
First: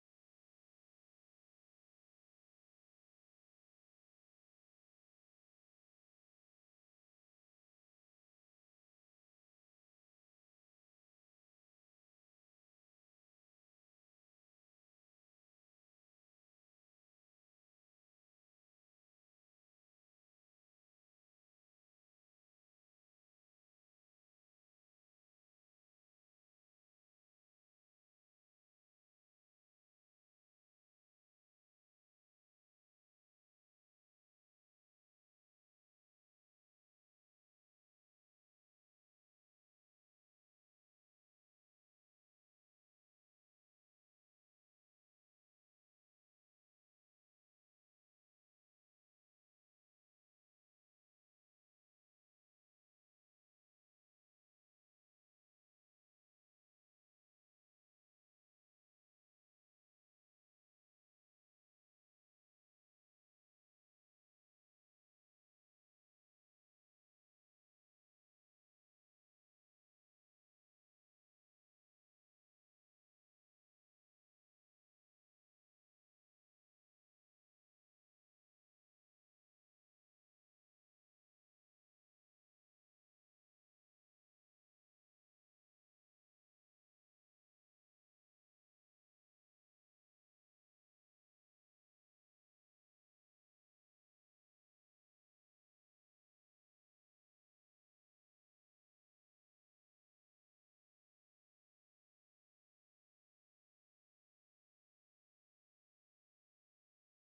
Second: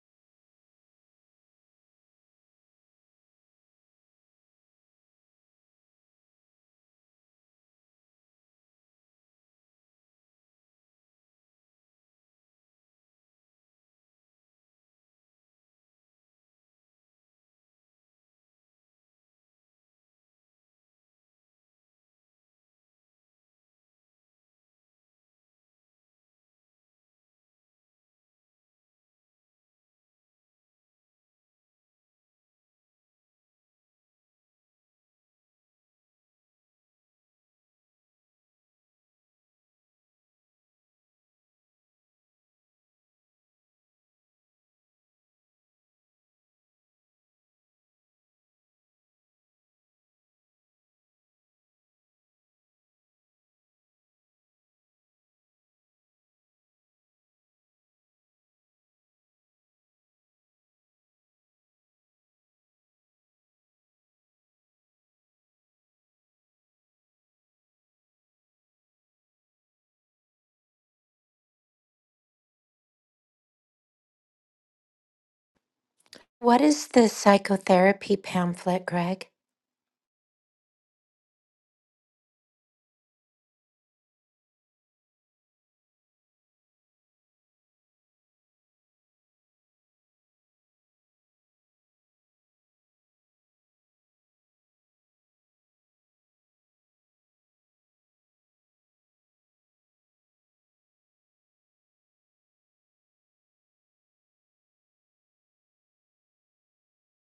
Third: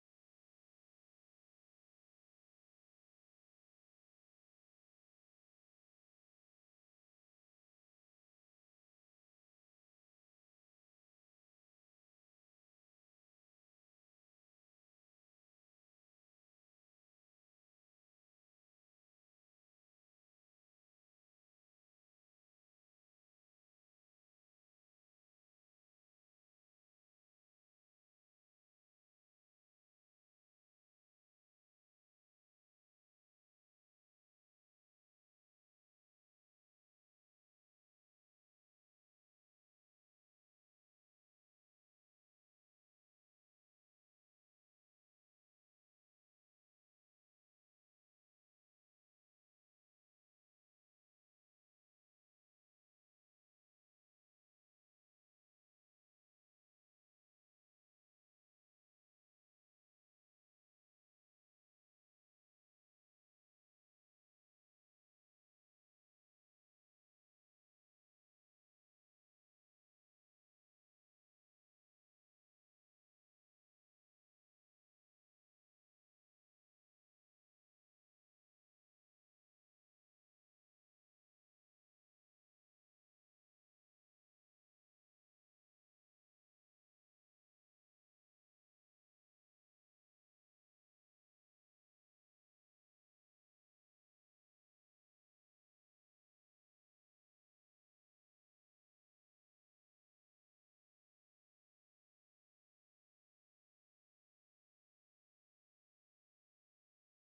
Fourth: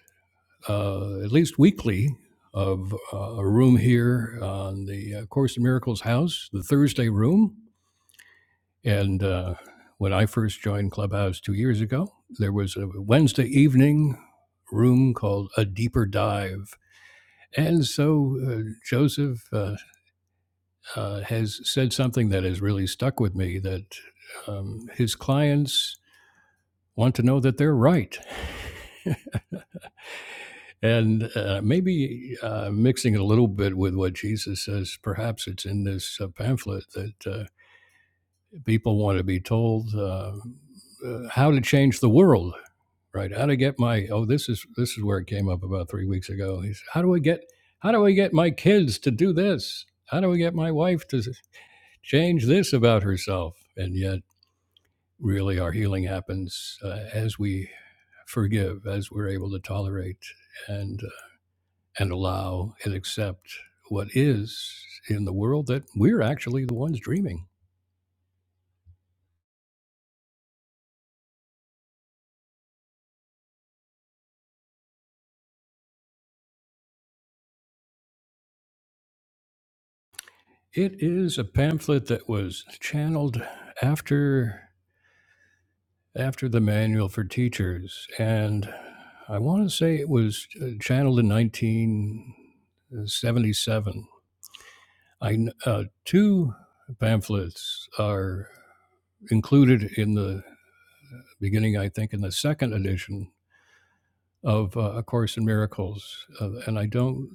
S1: uh, at least weekly, of uh, a room here on the uh, Course in Miracles house, the Thursday room And uh, when I first joined Clubhouse two years ago, there was a Wednesday evening room called A Deeper Dive. And so uh, Joseph uh, uh, has said something that has really stuck with me that um, his clients want to know that they're right. And uh, maybe uh, mixing it a little bit with what Jesus says, perhaps it's in this uh, pamphlet that uh, people want to be told uh, uh, how to change the world Right. How to get my oh this is this is where it came up about three weeks ago. He said, how do I get how do I get my kids to do this? How do I get my wife to change this about herself? And yet, really, our healing happens uh, as we forgive, as we're able to tolerate and uh, and allow and accept what is in the world that we're actually the ones dreaming.
S3: What is the psychotherapy pamphlet, Greg?
S1: It is a pamphlet that was channeled after. after the manual for teachers, and I want to say it was uh, channeled in 1977. I uh, two pamphlets are included in the beginning, I think, in the second edition of uh, A Course in Miracles, uh, and I don't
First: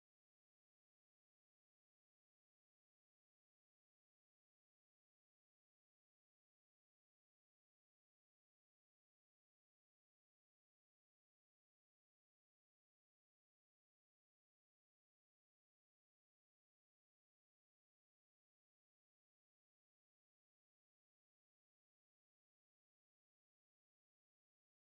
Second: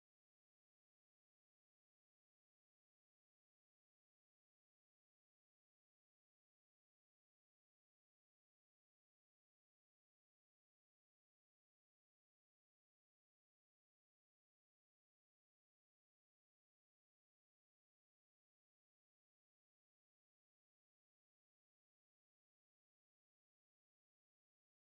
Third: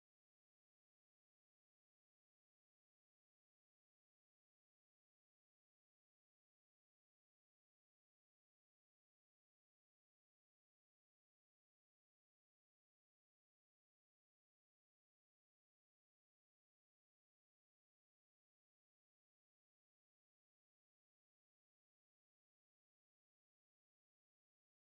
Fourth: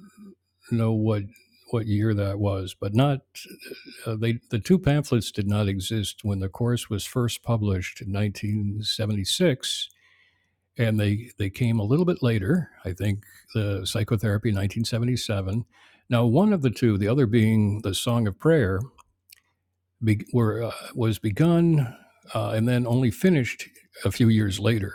S1: know what what year that was, but not uh, they the two pamphlets did not exist when the course was first published in 1976 and they they came a little bit later i think the psychotherapy 1977 now one of the two the other being the song of prayer be, were, uh, was begun uh, and then only finished a few years later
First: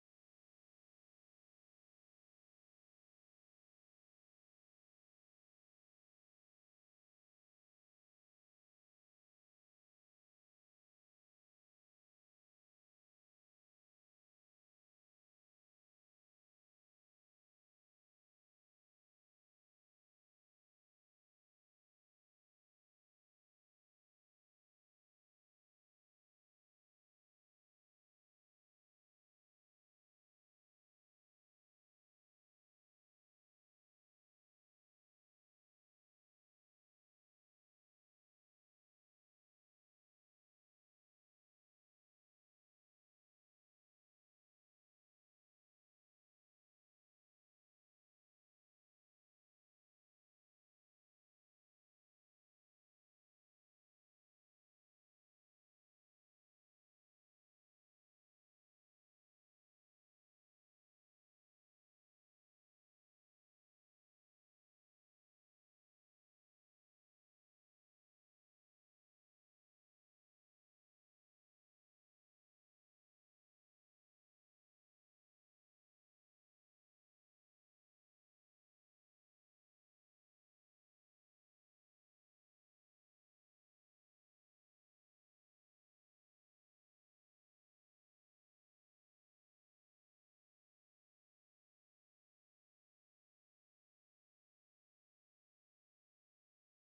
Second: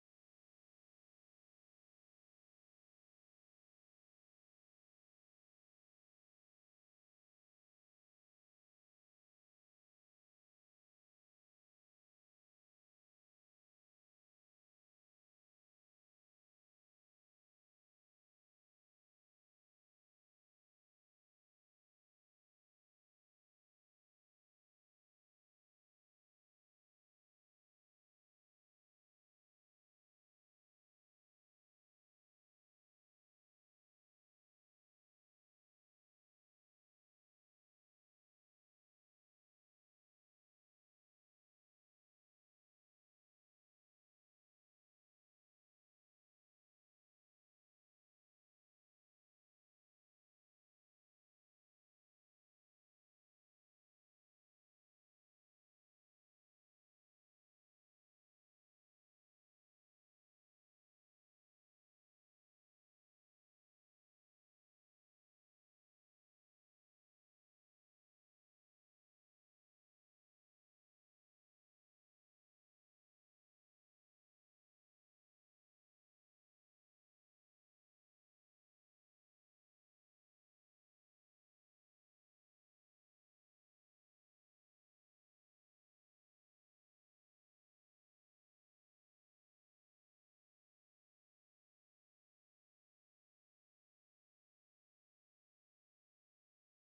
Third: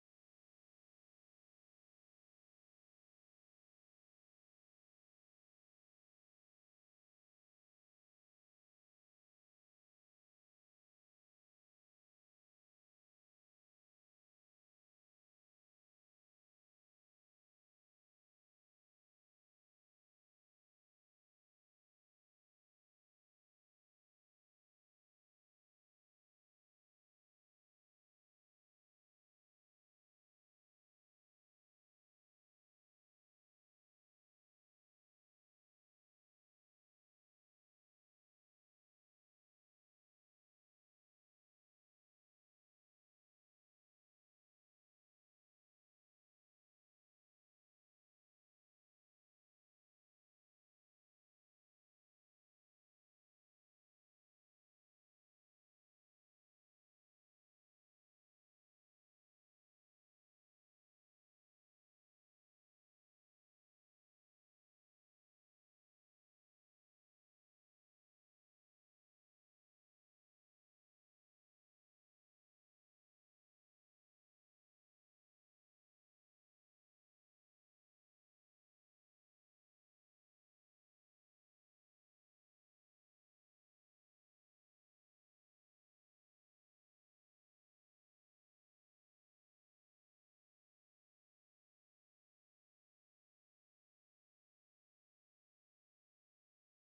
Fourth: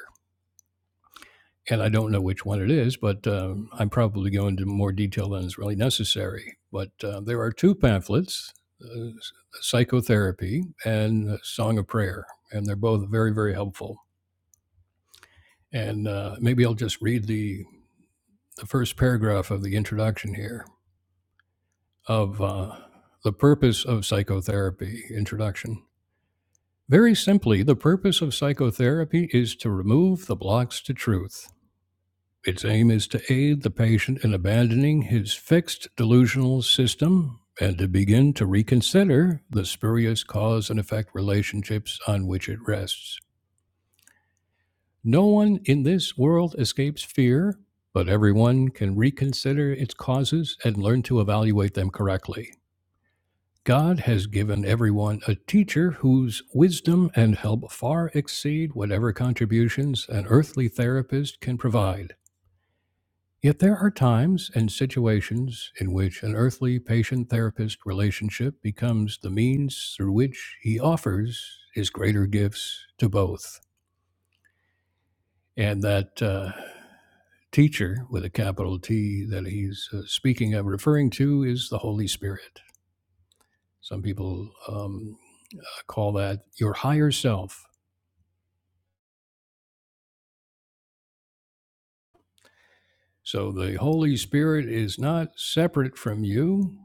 S1: and i don't know which one it is but um, i'm probably going into more detail than is really necessary but uh, there are two pamphlets uh, psychotherapy and song of prayer and they're both very very helpful and uh, maybe i'll just read the the first paragraph of the introduction here of uh, the purpose of psychotherapy introduction. Very simply, the purpose of psychotherapy is to remove the blocks to truth. Its aim is to aid the patient in abandoning his fixed delusional system and to begin to reconsider the spurious cause and effect relationships on which it rests. No one in this world escapes fear, but everyone can reconsider its causes and learn to evaluate them correctly. God has given everyone a teacher whose wisdom and help far exceed whatever contributions an earthly therapist can provide. Yet there are times and situations in which an earthly patient therapist relationship becomes the means through which he offers his greater gifts to both. And that uh, teacher with a capital T that he's uh, speaking of, referring to, is the Holy Spirit. Some people um, call that your higher self So the Holy Spirit is not separate from you,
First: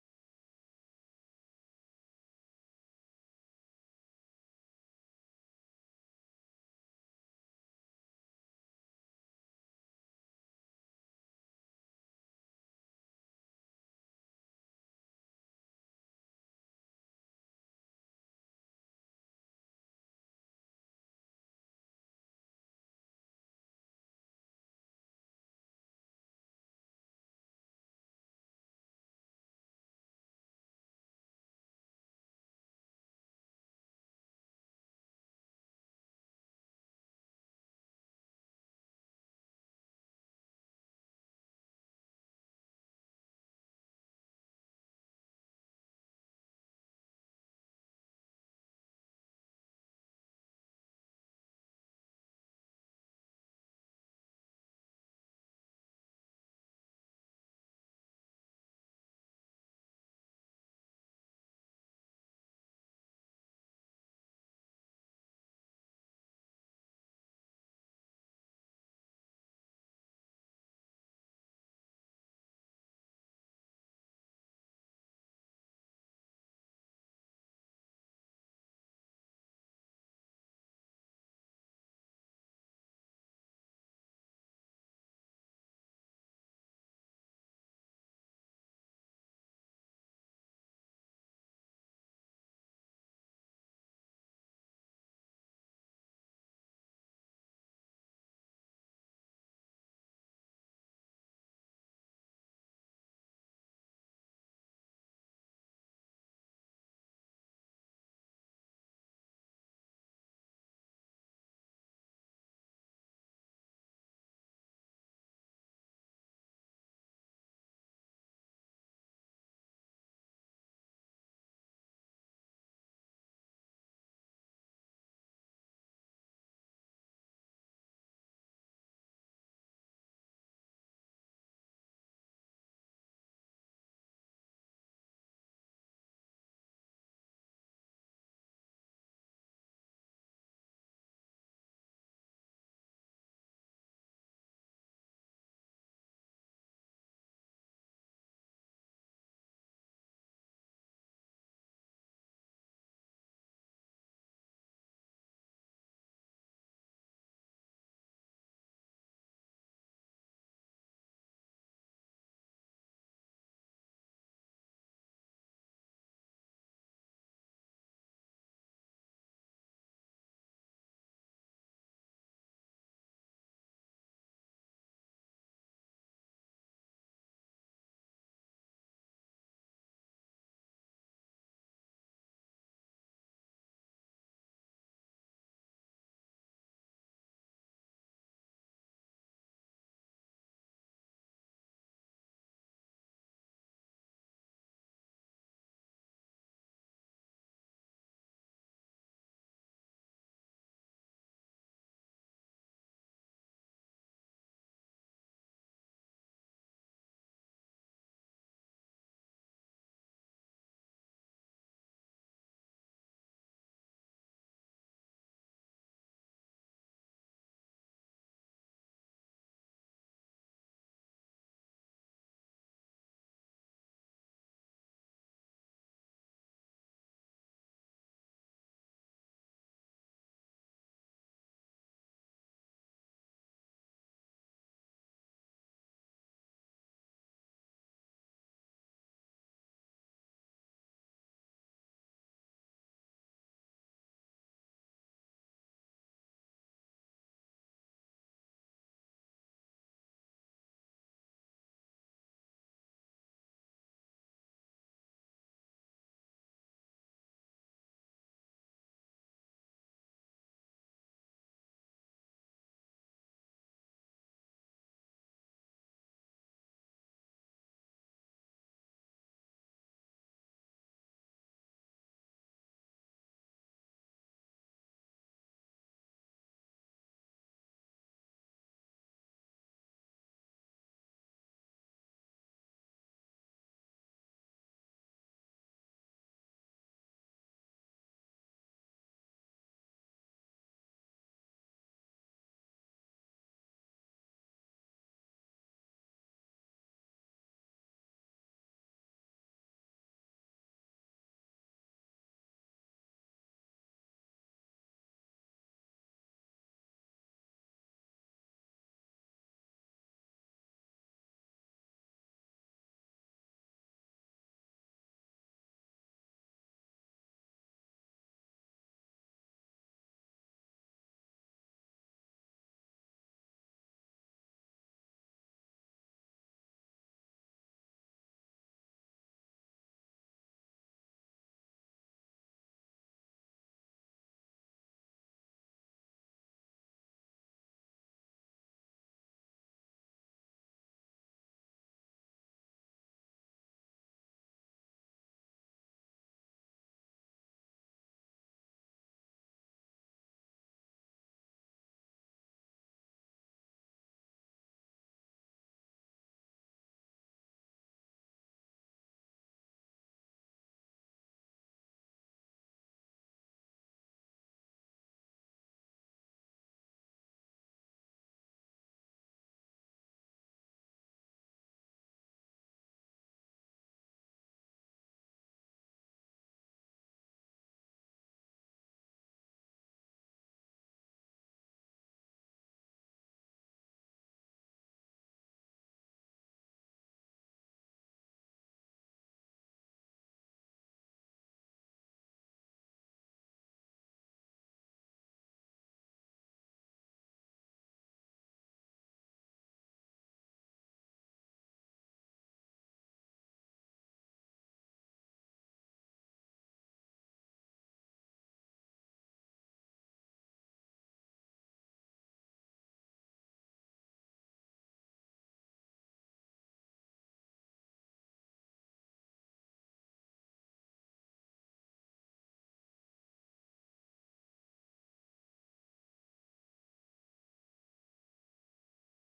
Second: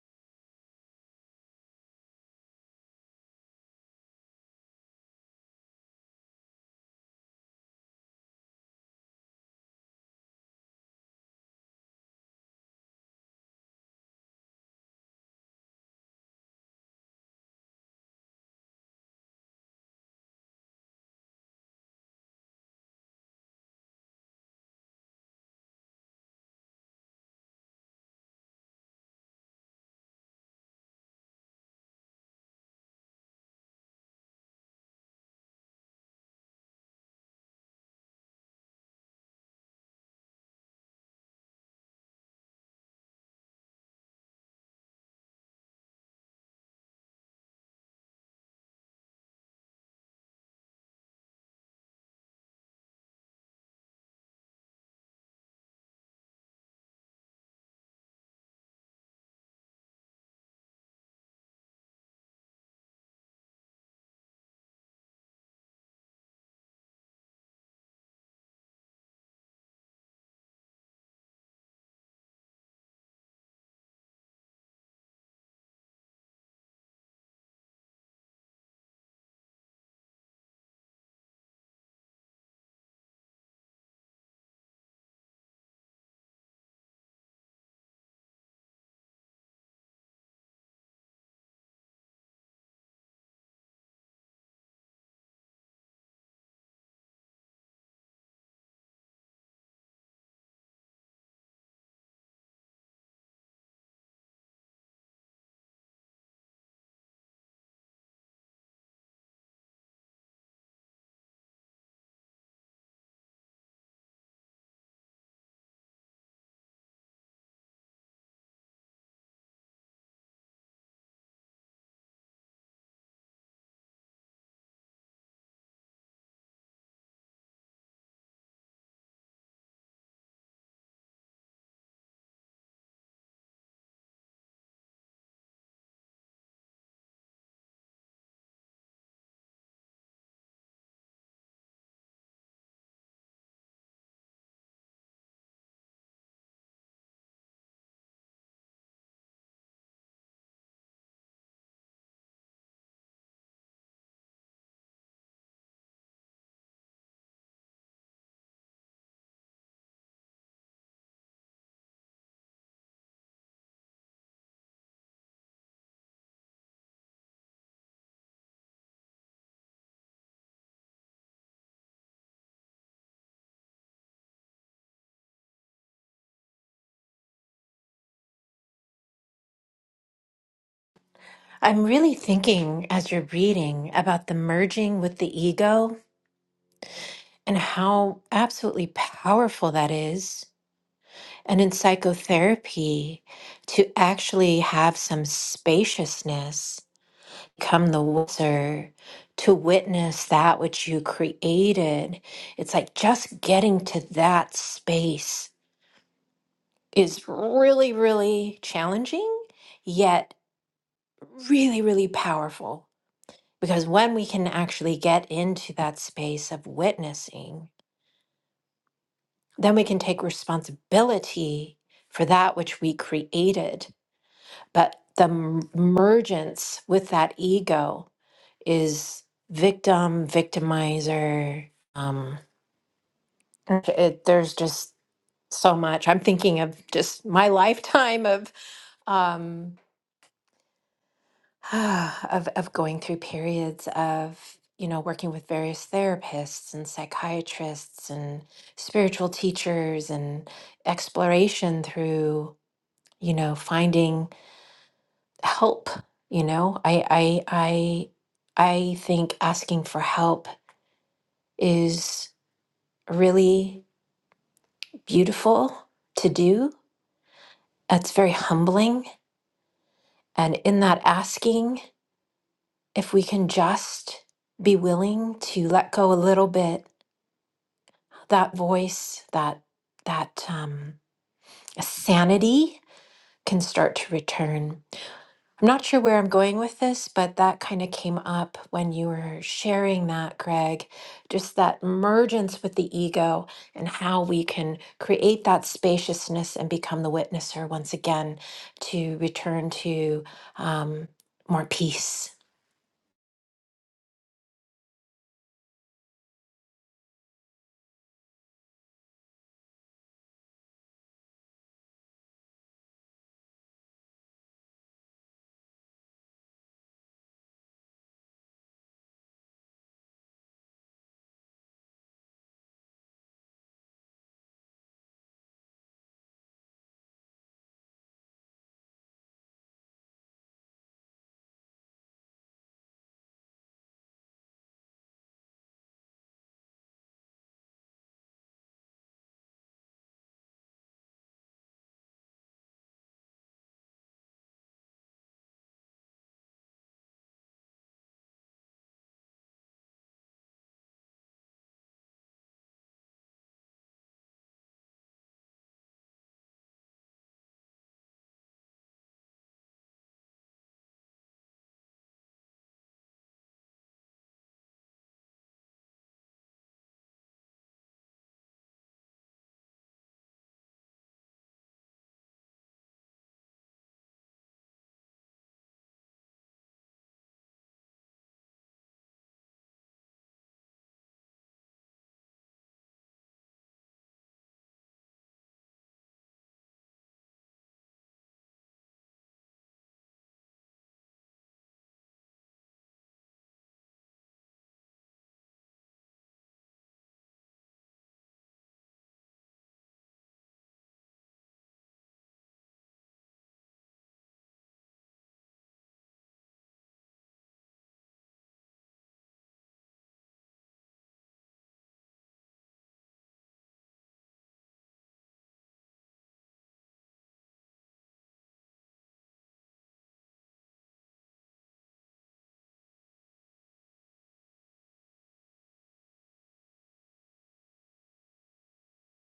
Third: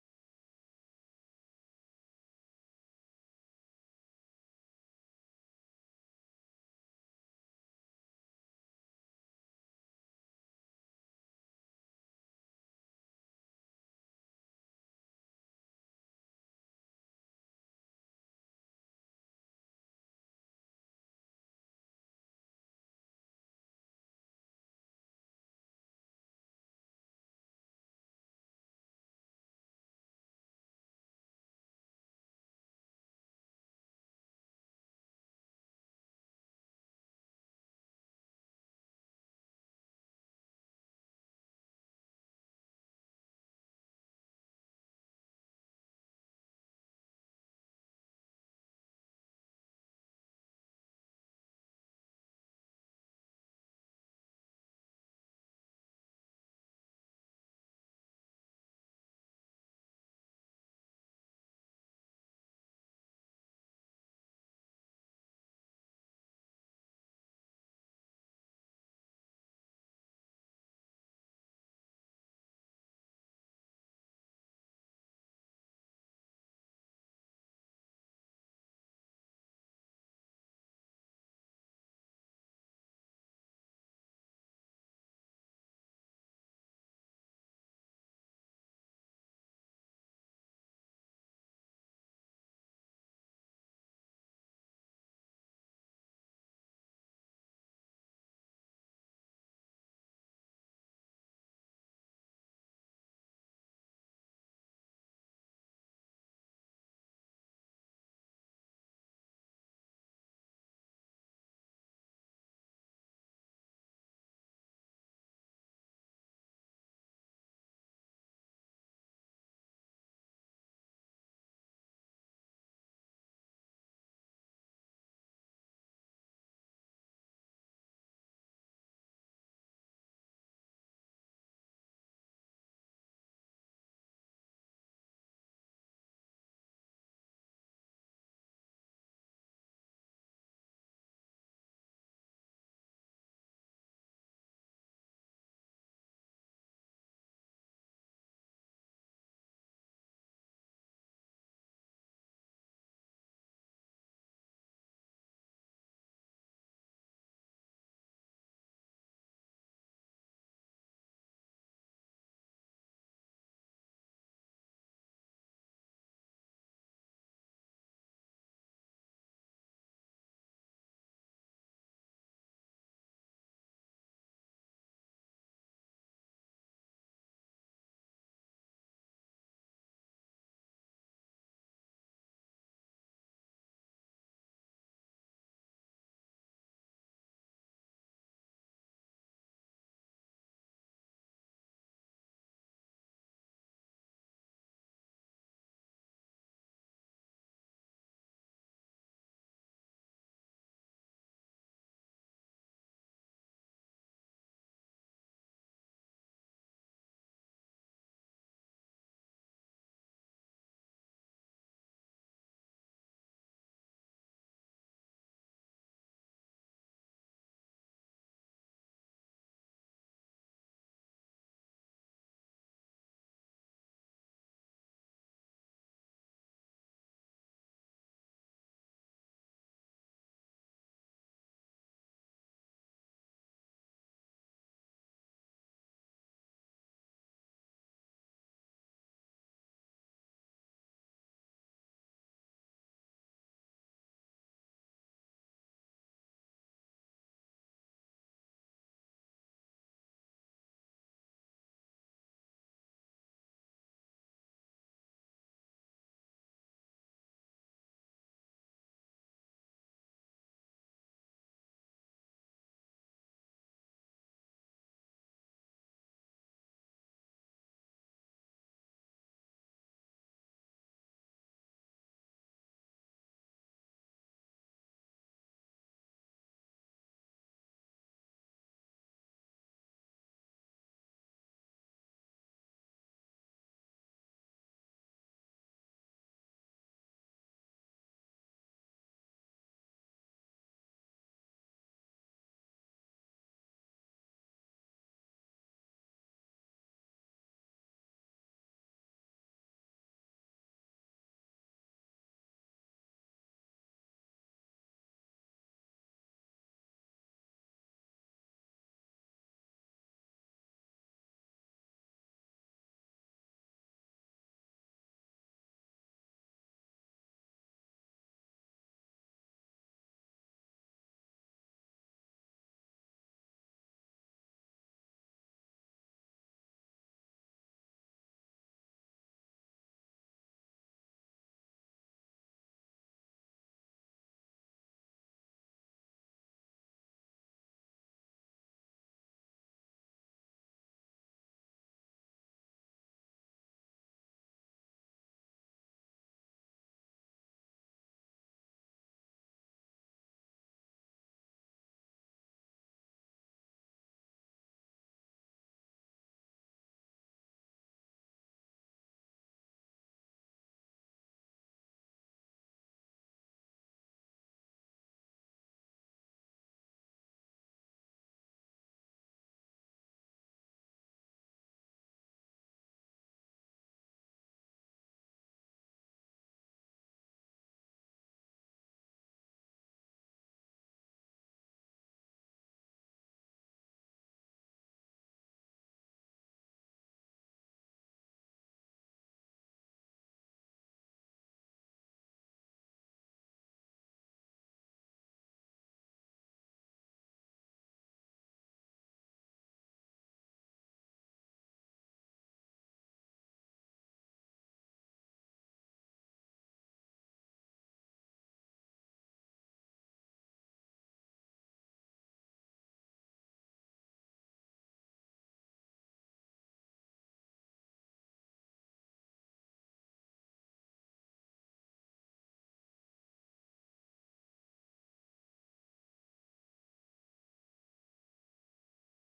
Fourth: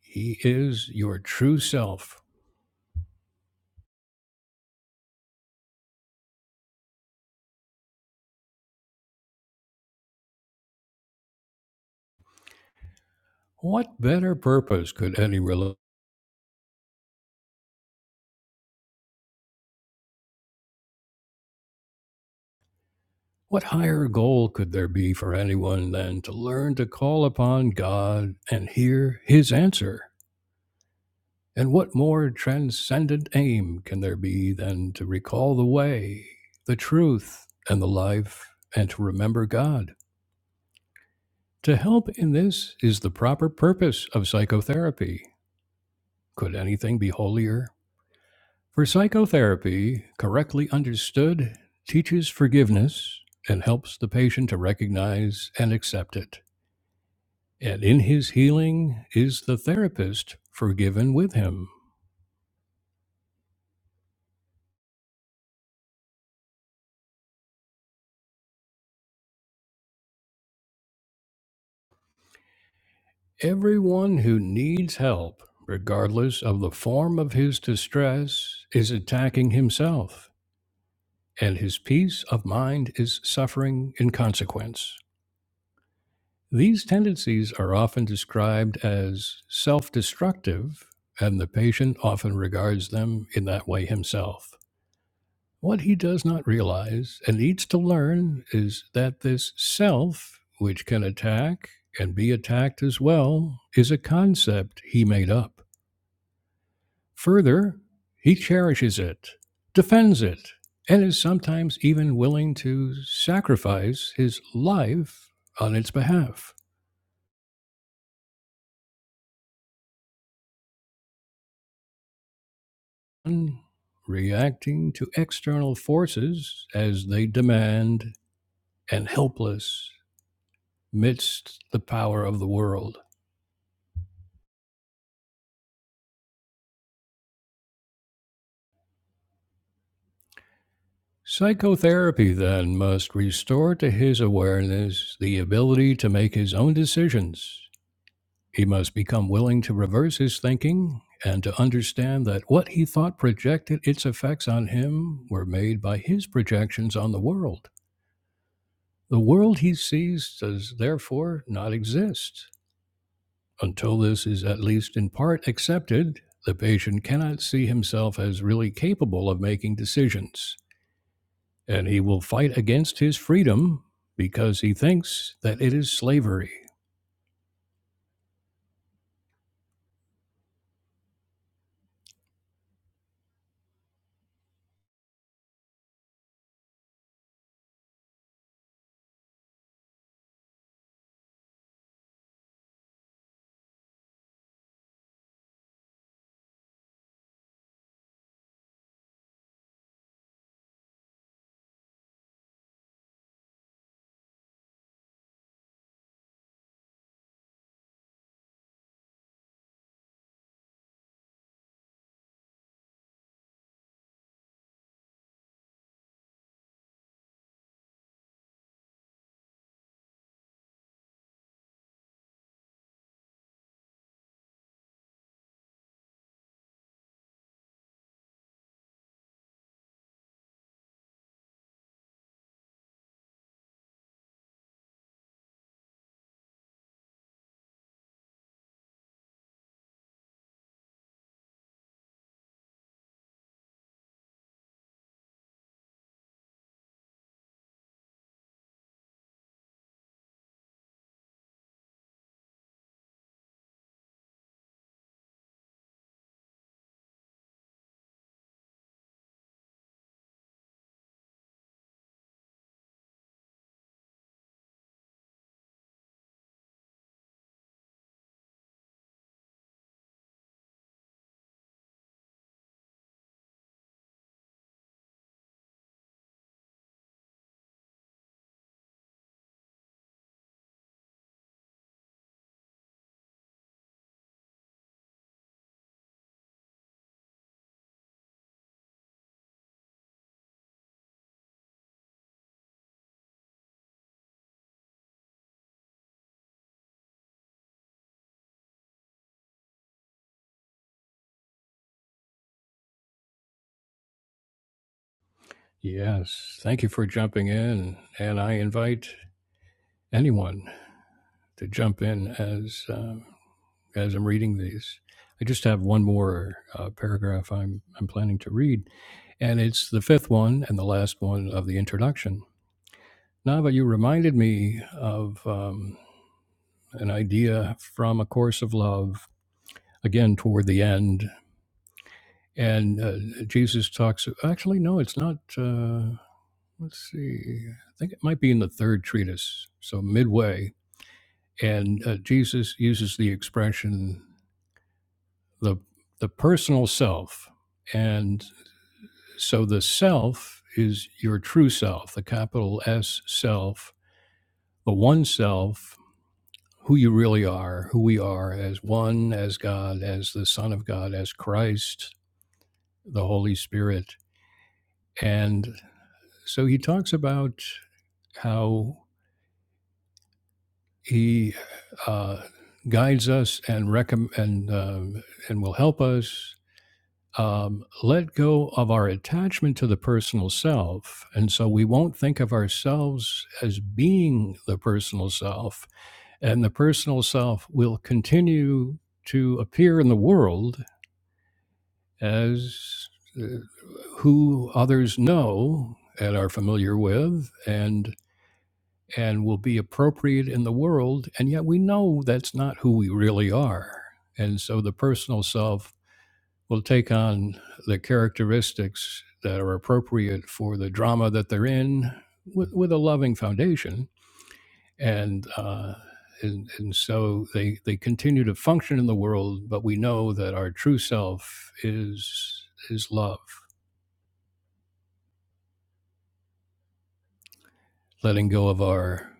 S1: He is your true self. What better purpose could any rel What higher goal could there be for anyone than to learn to call upon God and hear His answer? And what more transcendent aim can there be than to recall the way, the truth, and the life, and to remember God? To help in this is the proper purpose of psychotherapy. Could anything be holier? For psychotherapy, correctly understood, teaches forgiveness and helps the patient to recognize and accept it. And in his healing, is the therapist forgiven with him? Everyone who needs help, regardless of the form of his distress, is attacking himself, and his peace of mind is suffering in consequence. These tendencies are often described as self destructive, and the patient often regards them in that way himself. What he does not realize and needs to learn is that this self, which can attack and be attacked as well, is a concept he made up. Further, he cherishes it, defends it, and is sometimes even willing to sacrifice his life on its behalf. Reacting to external forces as they demand and helpless midst the power of the world. Psychotherapy then must restore to his awareness the ability to make his own decisions. He must become willing to reverse his thinking and to understand that what he thought projected its effects on him were made by his projections on the world. The world he sees does therefore not exist. Until this is at least in part accepted, the patient cannot see himself as really capable of making decisions, and he will fight against his freedom because he thinks that it is slavery.
S3: I'm really thinking as you're reading about the merging with the ego and how absolutely powerful that is. And in psychotherapy, to actually have some spaciousness become the wiser to witness that which you created. It's like just getting to that space is really, really challenging, yet really, really powerful. Because when we can actually get into that space of witnessing, then we can take responsibility for that which we created. But the m- mergence with that ego is victim, victimizer. Um, it, there's just so much. I'm thinking of just my lifetime of um, of of going through periods of you know working with various therapists and psychiatrists and spiritual teachers and exploration through you know finding help. You know, I I I I think asking for help is really beautiful to do. That's very humbling. And in that asking, if we can just be willing to let go a little bit, that voice, that that um, sanity can start to return. I'm not sure where I'm going with this, but that kind of came up when you were sharing that, Greg. Just that mergence with the ego and how we can create that spaciousness and become the witnesser once again to return to um, more peace.
S1: Yes, thank you for jumping in, and I invite anyone to jump in as um, as I'm reading these. I just have one more uh, paragraph I'm I'm planning to read, and it's the fifth one and the last one of the introduction. Nava, you reminded me of um, an idea from A Course of Love, again, toward the end. And uh, Jesus talks, actually, no, it's not. Uh, let's see. I think it might be in the third treatise, so midway. And uh, Jesus uses the expression, the, the personal self. And so the self is your true self, the capital S self, the one self who you really are, who we are as one, as God, as the Son of God, as Christ, the Holy Spirit. And so he talks about how he uh, guides us and recomm- and, um, and will help us um, let go of our attachment to the personal self. And so we won't think of ourselves as being the personal self, and the personal self will continue to appear in the world as uh, who others know and are familiar with and and will be appropriate in the world and yet we know that's not who we really are and so the personal self will take on the characteristics that are appropriate for the drama that they're in with, with a loving foundation and uh and, and so they, they continue to function in the world, but we know that our true self is is love letting go of our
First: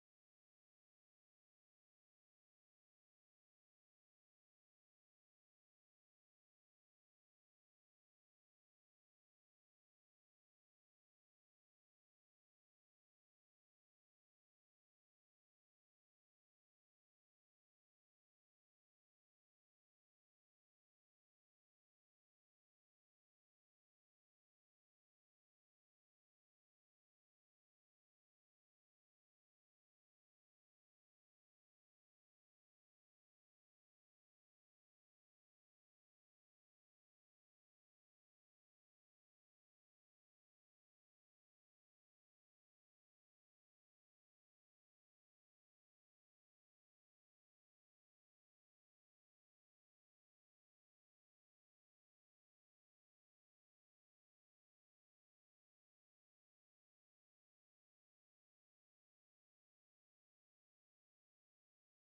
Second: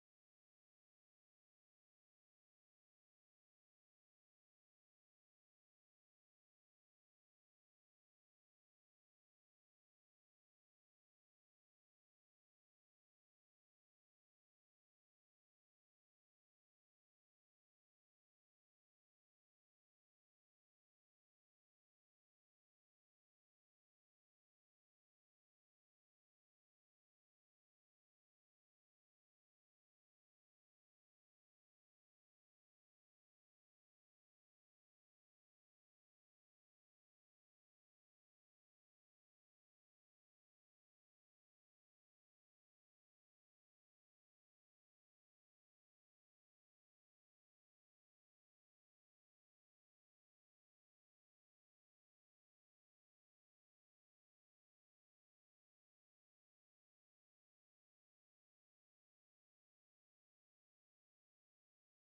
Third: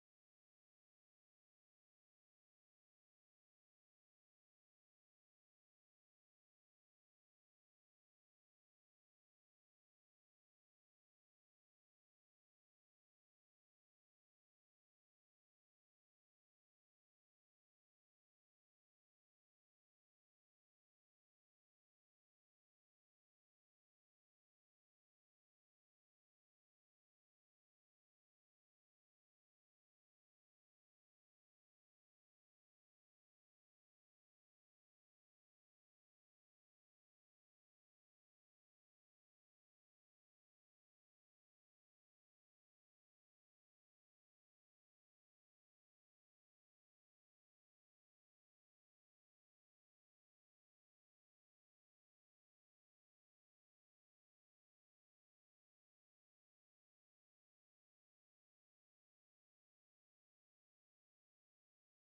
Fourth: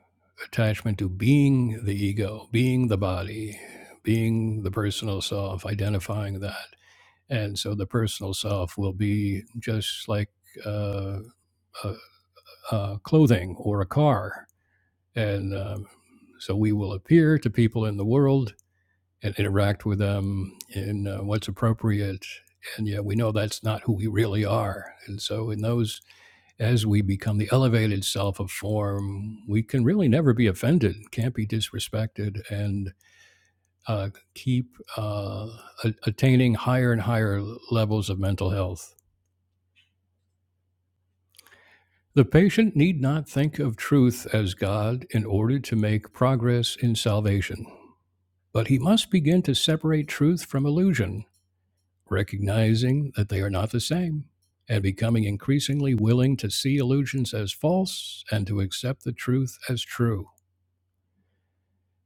S1: attachment to being the ego, being the body, being the personal self, identifying that. And so the personal self will be just like uh, uh, uh, clothing or a car. And um, so we will appear to people in the world and interact with them in uh, what's appropriate. And yet we know that's not who we really are. And so in those as we become the elevated self of form, we can really never be offended, can't be disrespected, and uh, keep uh, a- attaining higher and higher levels of mental health. The patient need not think of truth as God in order to make progress in salvation, but he must begin to separate truth from illusion, recognizing that they are not the same and becoming increasingly willing to see illusions as false and to accept the truth as true.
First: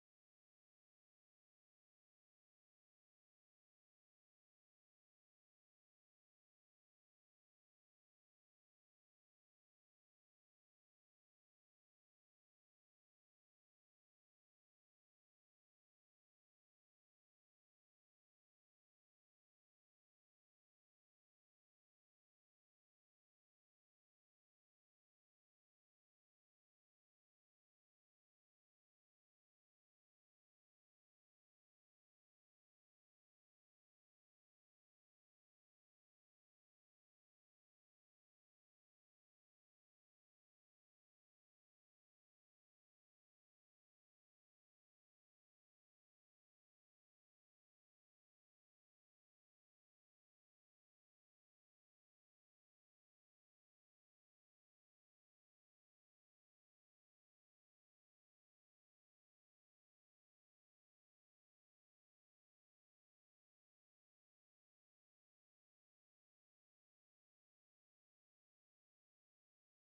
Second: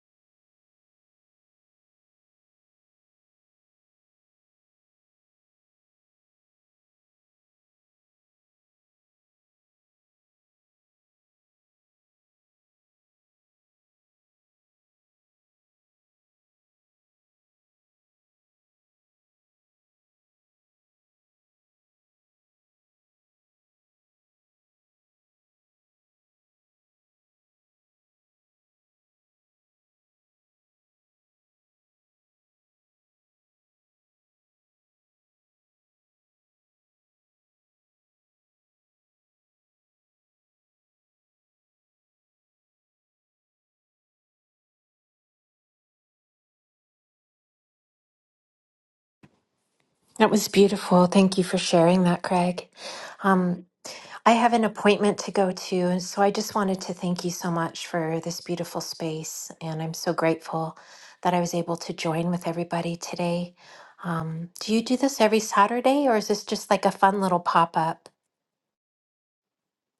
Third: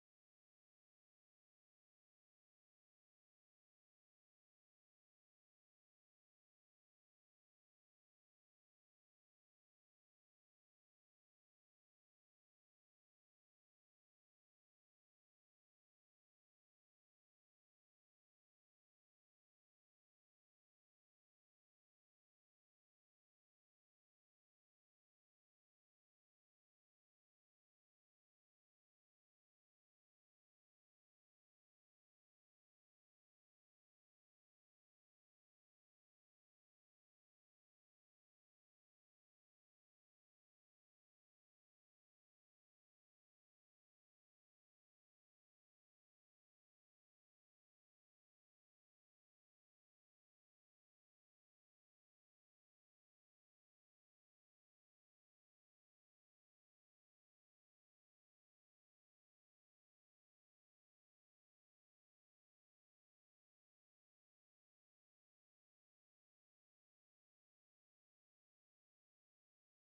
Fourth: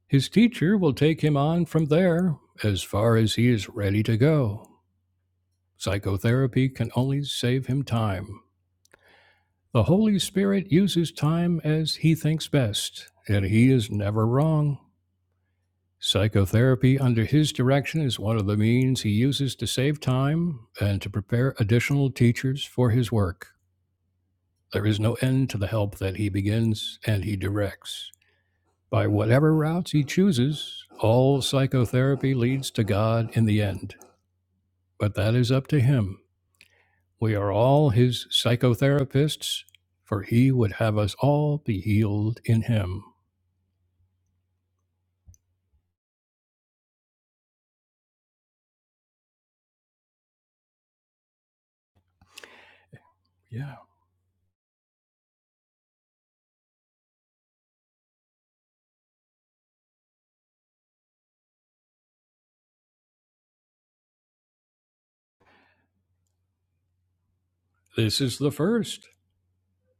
S1: His teacher will take him on from there as far as he is ready to go. Psychotherapy can only save him time. The Holy Spirit uses time as he thinks best, and he is never wrong. Psychotherapy under his direction is one of the means he uses to save time and to prepare additional teachers for his work. There is no end to the help that he begins and he directs. By whatever routes he chooses, all psychotherapy leads to God in the end. but that is up to him. We are all his psychotherapists, for he would have us all be healed in him.
S3: That was beautiful. Thank you for sharing that, Greg. Um,
S1: Yeah.
S3: I have an appointment to go to, so I just wanted to thank you so much for this beautiful space. And I'm so grateful that I was able to join with everybody today. Um, do you do this every Saturday, or is this just like a fun little pop up?
S1: This is the first.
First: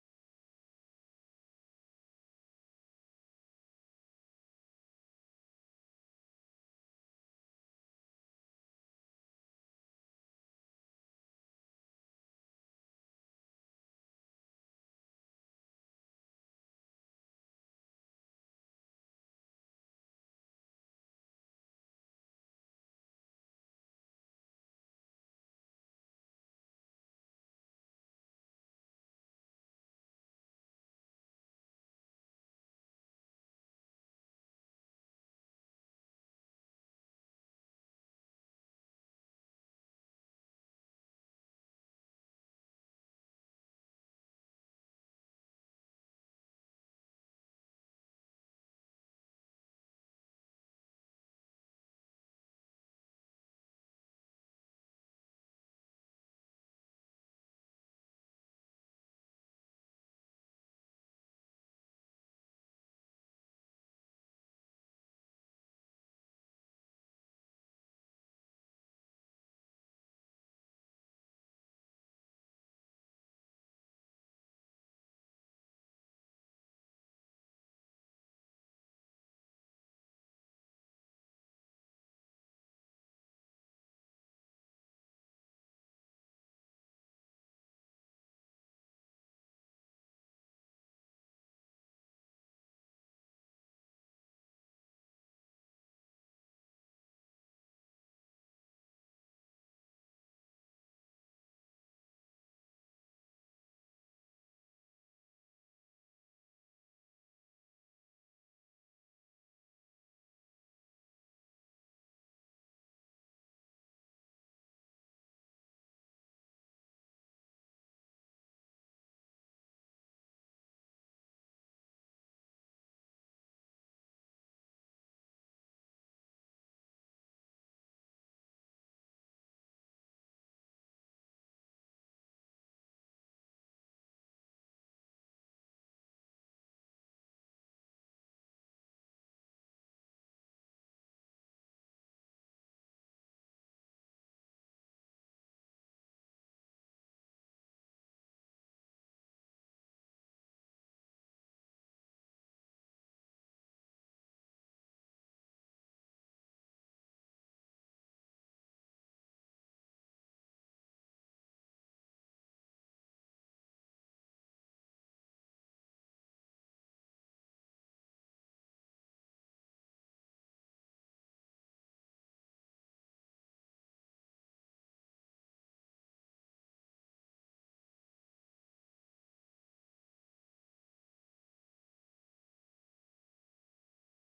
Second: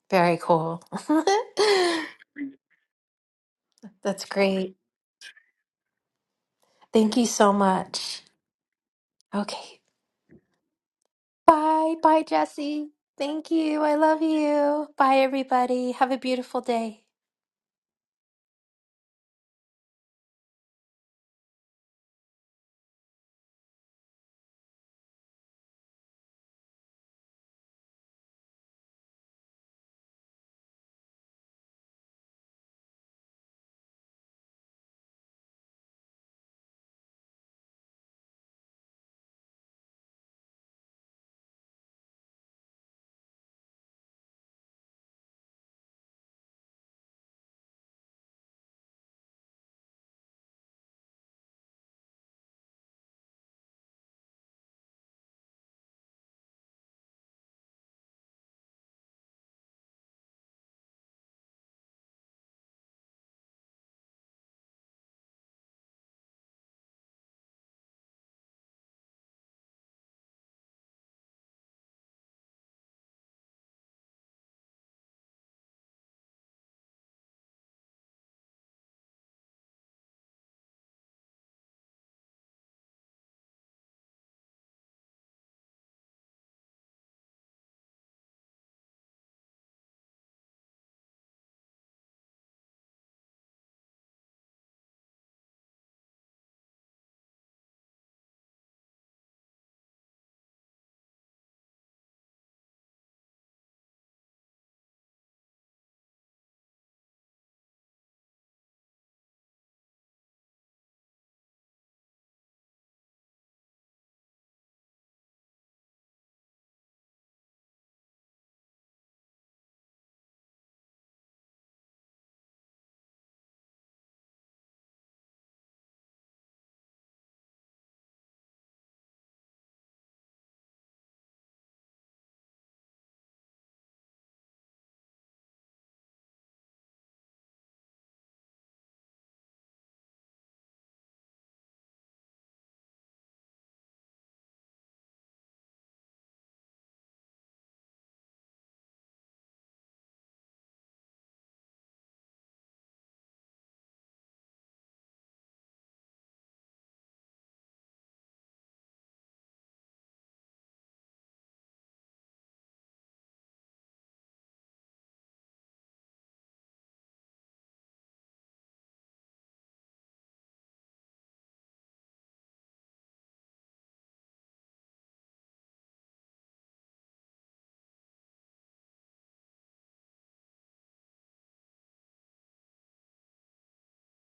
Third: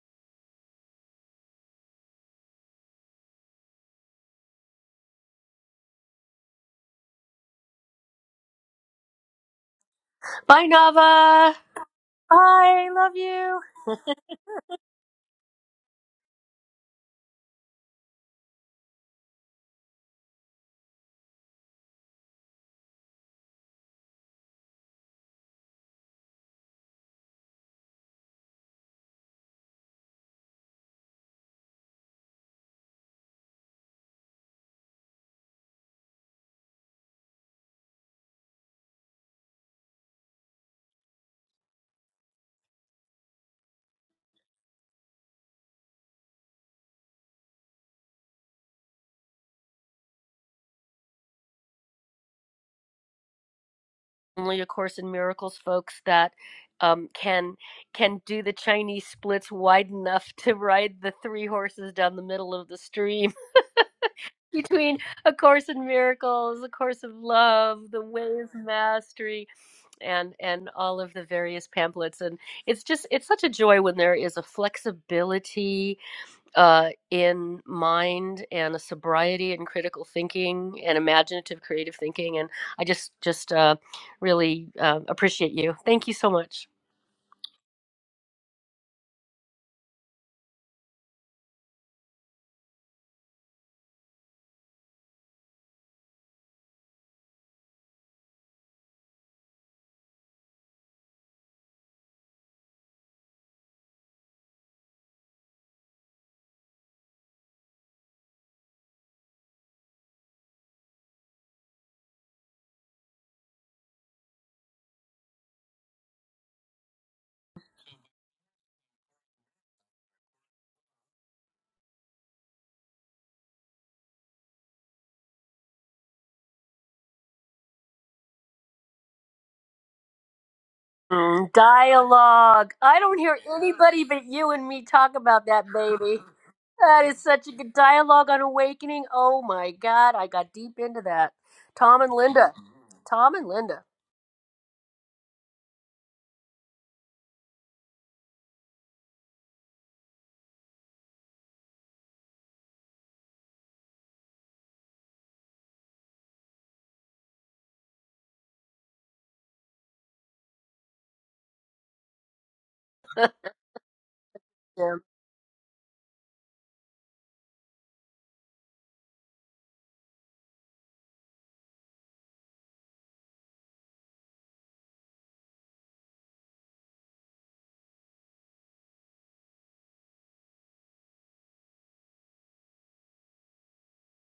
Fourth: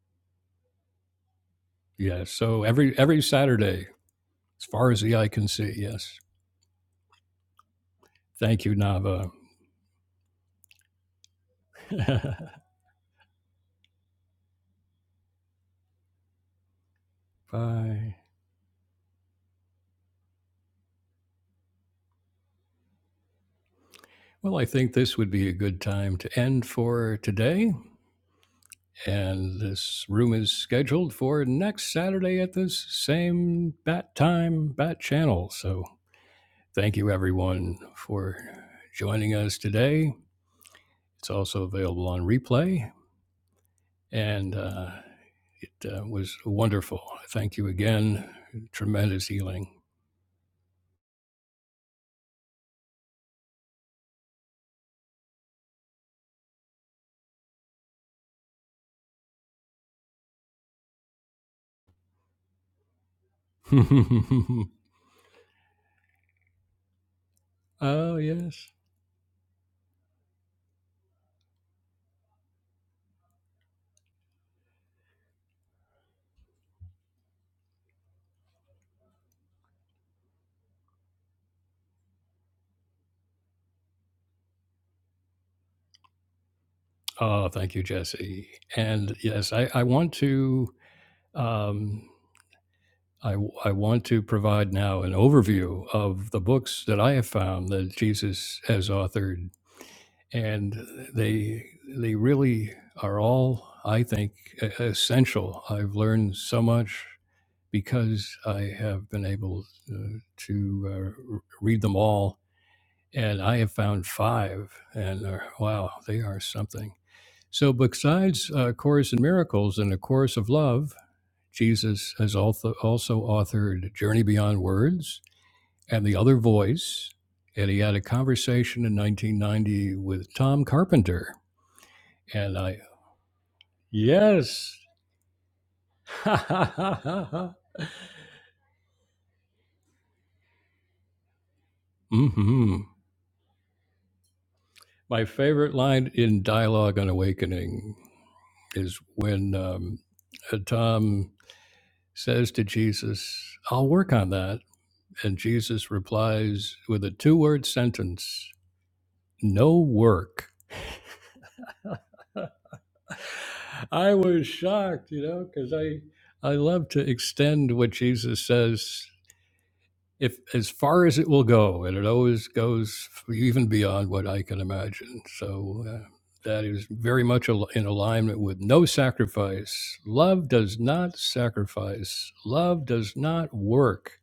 S3: Very cool.
S1: Yes. so every every Saturday,
S3: That's
S1: as
S3: great.
S1: far as the eye can see, yes.
S3: Thank you so much.
S1: Thank you, Nava.
S3: Okay.
S4: Bye, Nava.
S3: Bye. Bye,
S4: Bye.
S3: Jesse.
S4: Love
S3: Thank
S4: you.
S3: you. I love you. Bye, everybody. Have a beautiful day.
S1: Bye. Well, I think this would be a good time to end for today. And this room is scheduled for next Saturday at this same bat time, bat channel. So Thank you, everyone, for joining us today. It's also available on replay, and uh, it uh, was wonderful. Thank you again. Tremendous healing.
S4: Only A Course in Miracles, folks, that um, can can do the Chinese splits wide enough to ride the three horses down the middle of the stream. between A Course in Miracles, A Course of Love, The
S1: oh,
S4: Way of
S1: yes.
S4: Mastery, and and all of the various pamphlets. And it's just it's such a joy when there is a flexibility uh, in mind and a sobriety and critical thinking and imaginative creative thinking. And I just just uh, really uh, appreciate you. Thank you so much.
S1: Oh, thank you, Jesse. And yes, I, I want to. Um, I, I want to provide now an overview of the books that I have found that Jesus has authored and they they really are all i think e- essential i've learned so much because i have been able uh, to uh, r- read them all and i have found five and uh, wow they are something so besides uh, course in miracles and a course of love jesus has also, also authored journey beyond words and the other voice and he had a conversation in 1990 with tom carpenter
S4: Mm,
S1: and
S4: dialogue.
S1: I,
S4: I don't hear anybody but you and
S1: yes.
S4: me talk about that, baby. That is such a good dialogue on Awakening. Oh my God, I got deep into that. Tom and Linda.
S1: hmm
S4: Tom and Linda.
S1: My favorite line in dialogue on awakening is when um, uh, Tom says to Jesus, I'll work on that. And Jesus replies with a two word sentence, no work. I was
S4: Yeah.
S1: shocked, you know, because I, I love to extend what Jesus says if as far as it will go, and it always goes even beyond what I can imagine. So uh, that is very much al- in alignment with no sacrifice. Love does not sacrifice. Love does not work.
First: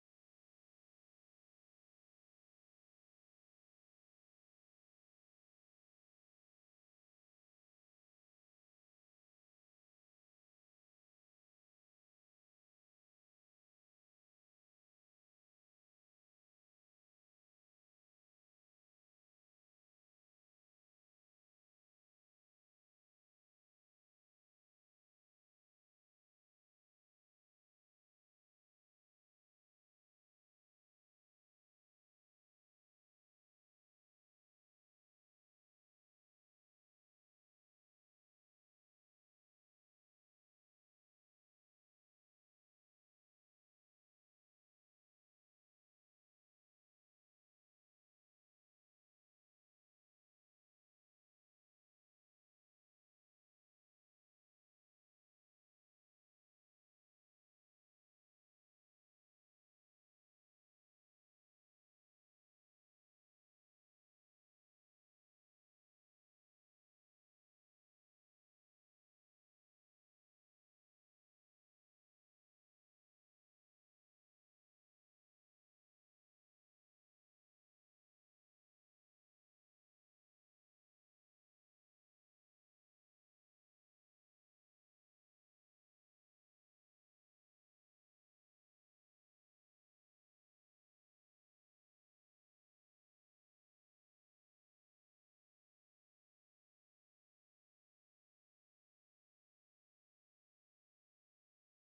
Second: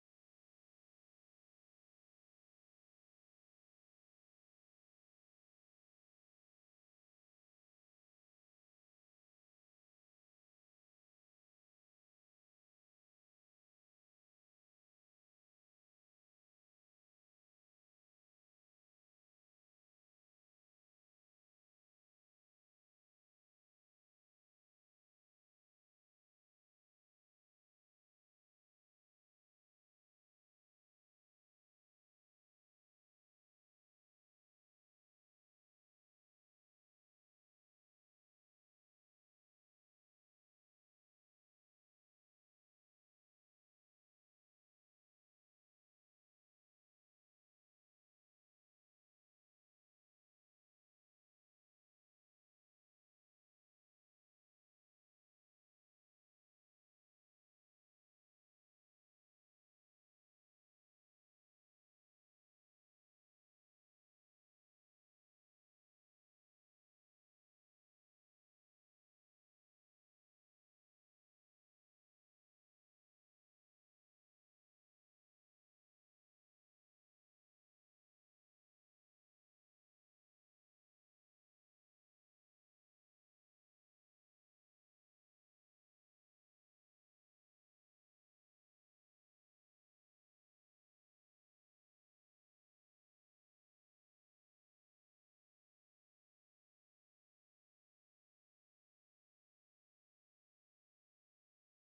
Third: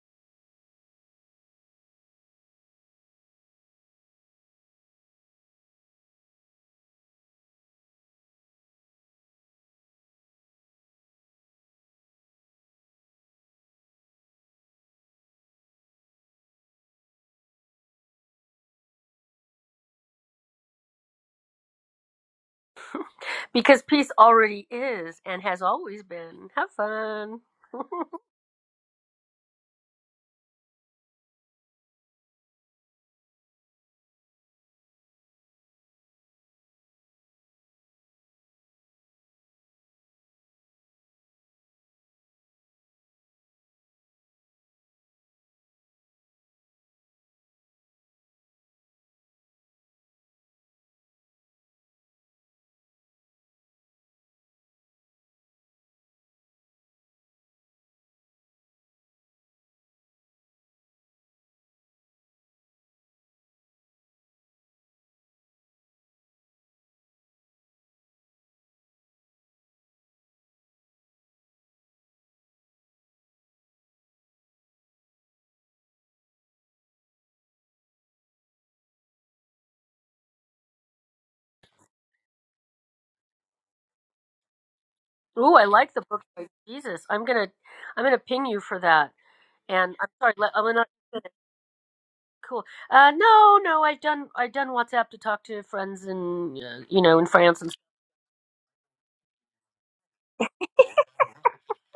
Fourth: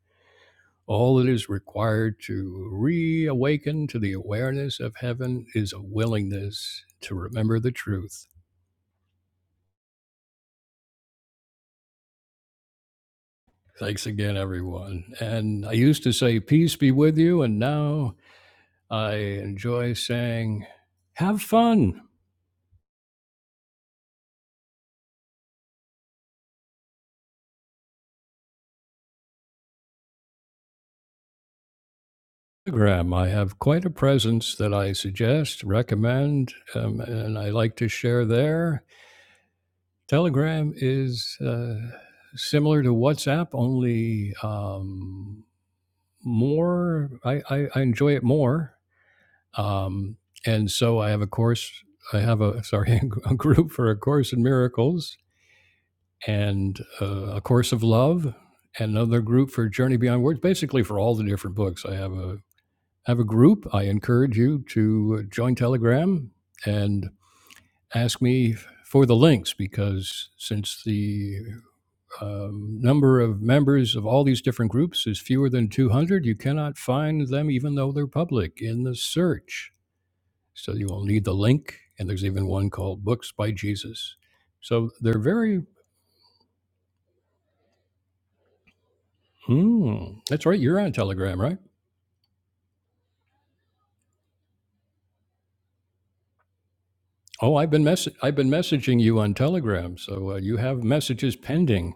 S1: All that is required to reawaken to the awareness of heaven is a willingness to remember the truth. Thanks again, everyone. And I used to say, Peace be with you. And now I enjoy saying, Have fun.
S4: Because peace already is and has always been. Have fun.
S1: Instagram, I have quite a presence that I suggest, recommend, um, and I like to share there. Telegram is uh, similar to WhatsApp, only um, more. I, I, I enjoy it more, um, and so I have a course. I have a sorry a group for a course in miracles and uh, a course of love. and Another group for Journey Beyond Words, basically for all the different books. I have a. have a group, I encourage you to uh, join Telegram and ask me for the links because since the um, number of members of all these different groups is fewer than 200, you cannot find them even though they're public in the search. So you will need the link, and there's even one called Books by Jesus. So they're
S4: Ooh,
S1: very.
S4: I like the book by Jesus. I'm gonna, I'm gonna ping you for that. And I'm
S1: Hmm,
S4: sorry,
S1: that's
S4: let,
S1: right.
S4: I'm
S1: You're
S4: going
S1: on Telegram, right?
S4: Cool. Uh, no, no, I've done, I've done WhatsApp to talk to friends in, uh, you know, in
S1: Oh,
S4: France
S1: I've
S4: and
S1: been mess- I've been messaging you on Telegram, so uh, you have messages pending.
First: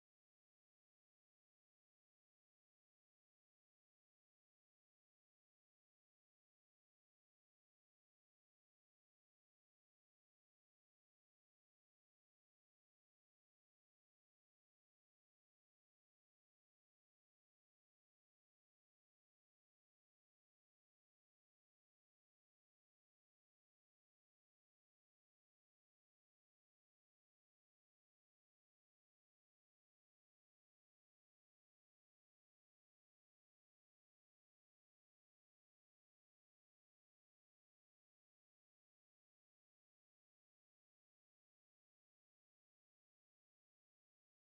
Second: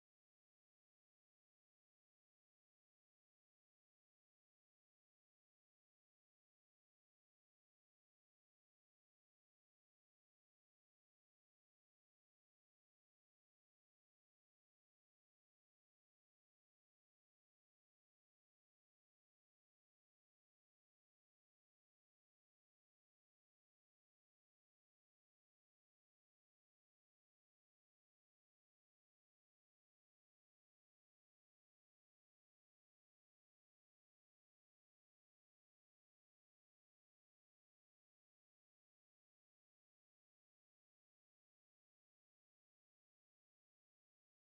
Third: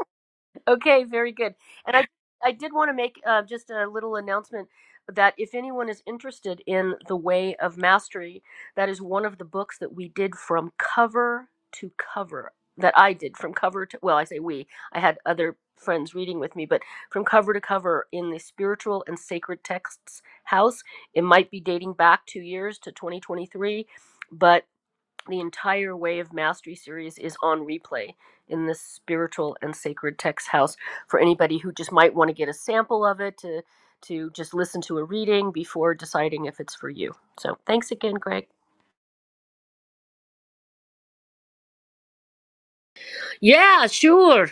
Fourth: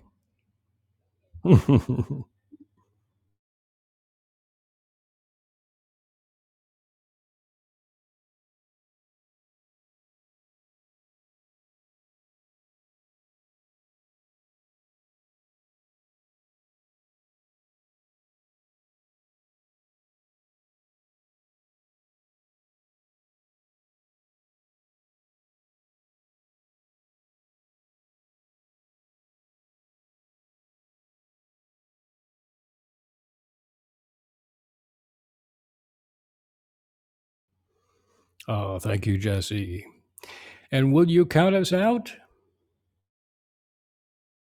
S4: Okay, very good. And I I did want to make uh, just a little announcement that if anyone is interested in The Way of Mastery, that is one of the books that we did from cover to cover. That I did from cover to well, I say we. I had other friends reading with me, but from cover to cover in the spiritual and sacred texts house. It might be dating back two years to 2023, but. The entire Way of Mastery series is on replay in this spiritual and sacred text house for anybody who just might want to get a sample of it to to just listen to a reading before deciding if it's for you. So thanks again, Greg.
S1: Oh, thank you, Jesse. And will you count us out?
S4: Yeah, sure.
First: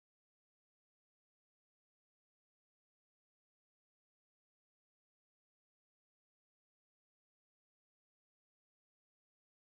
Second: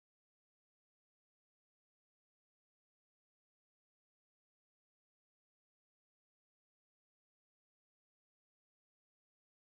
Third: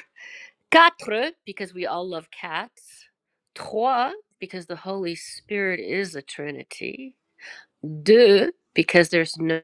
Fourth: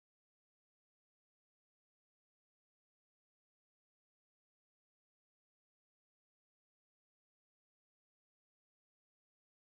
S4: Quatre, because we all love cats. Trois, because the Holy Spirit is a Trinity. Deux, because there's no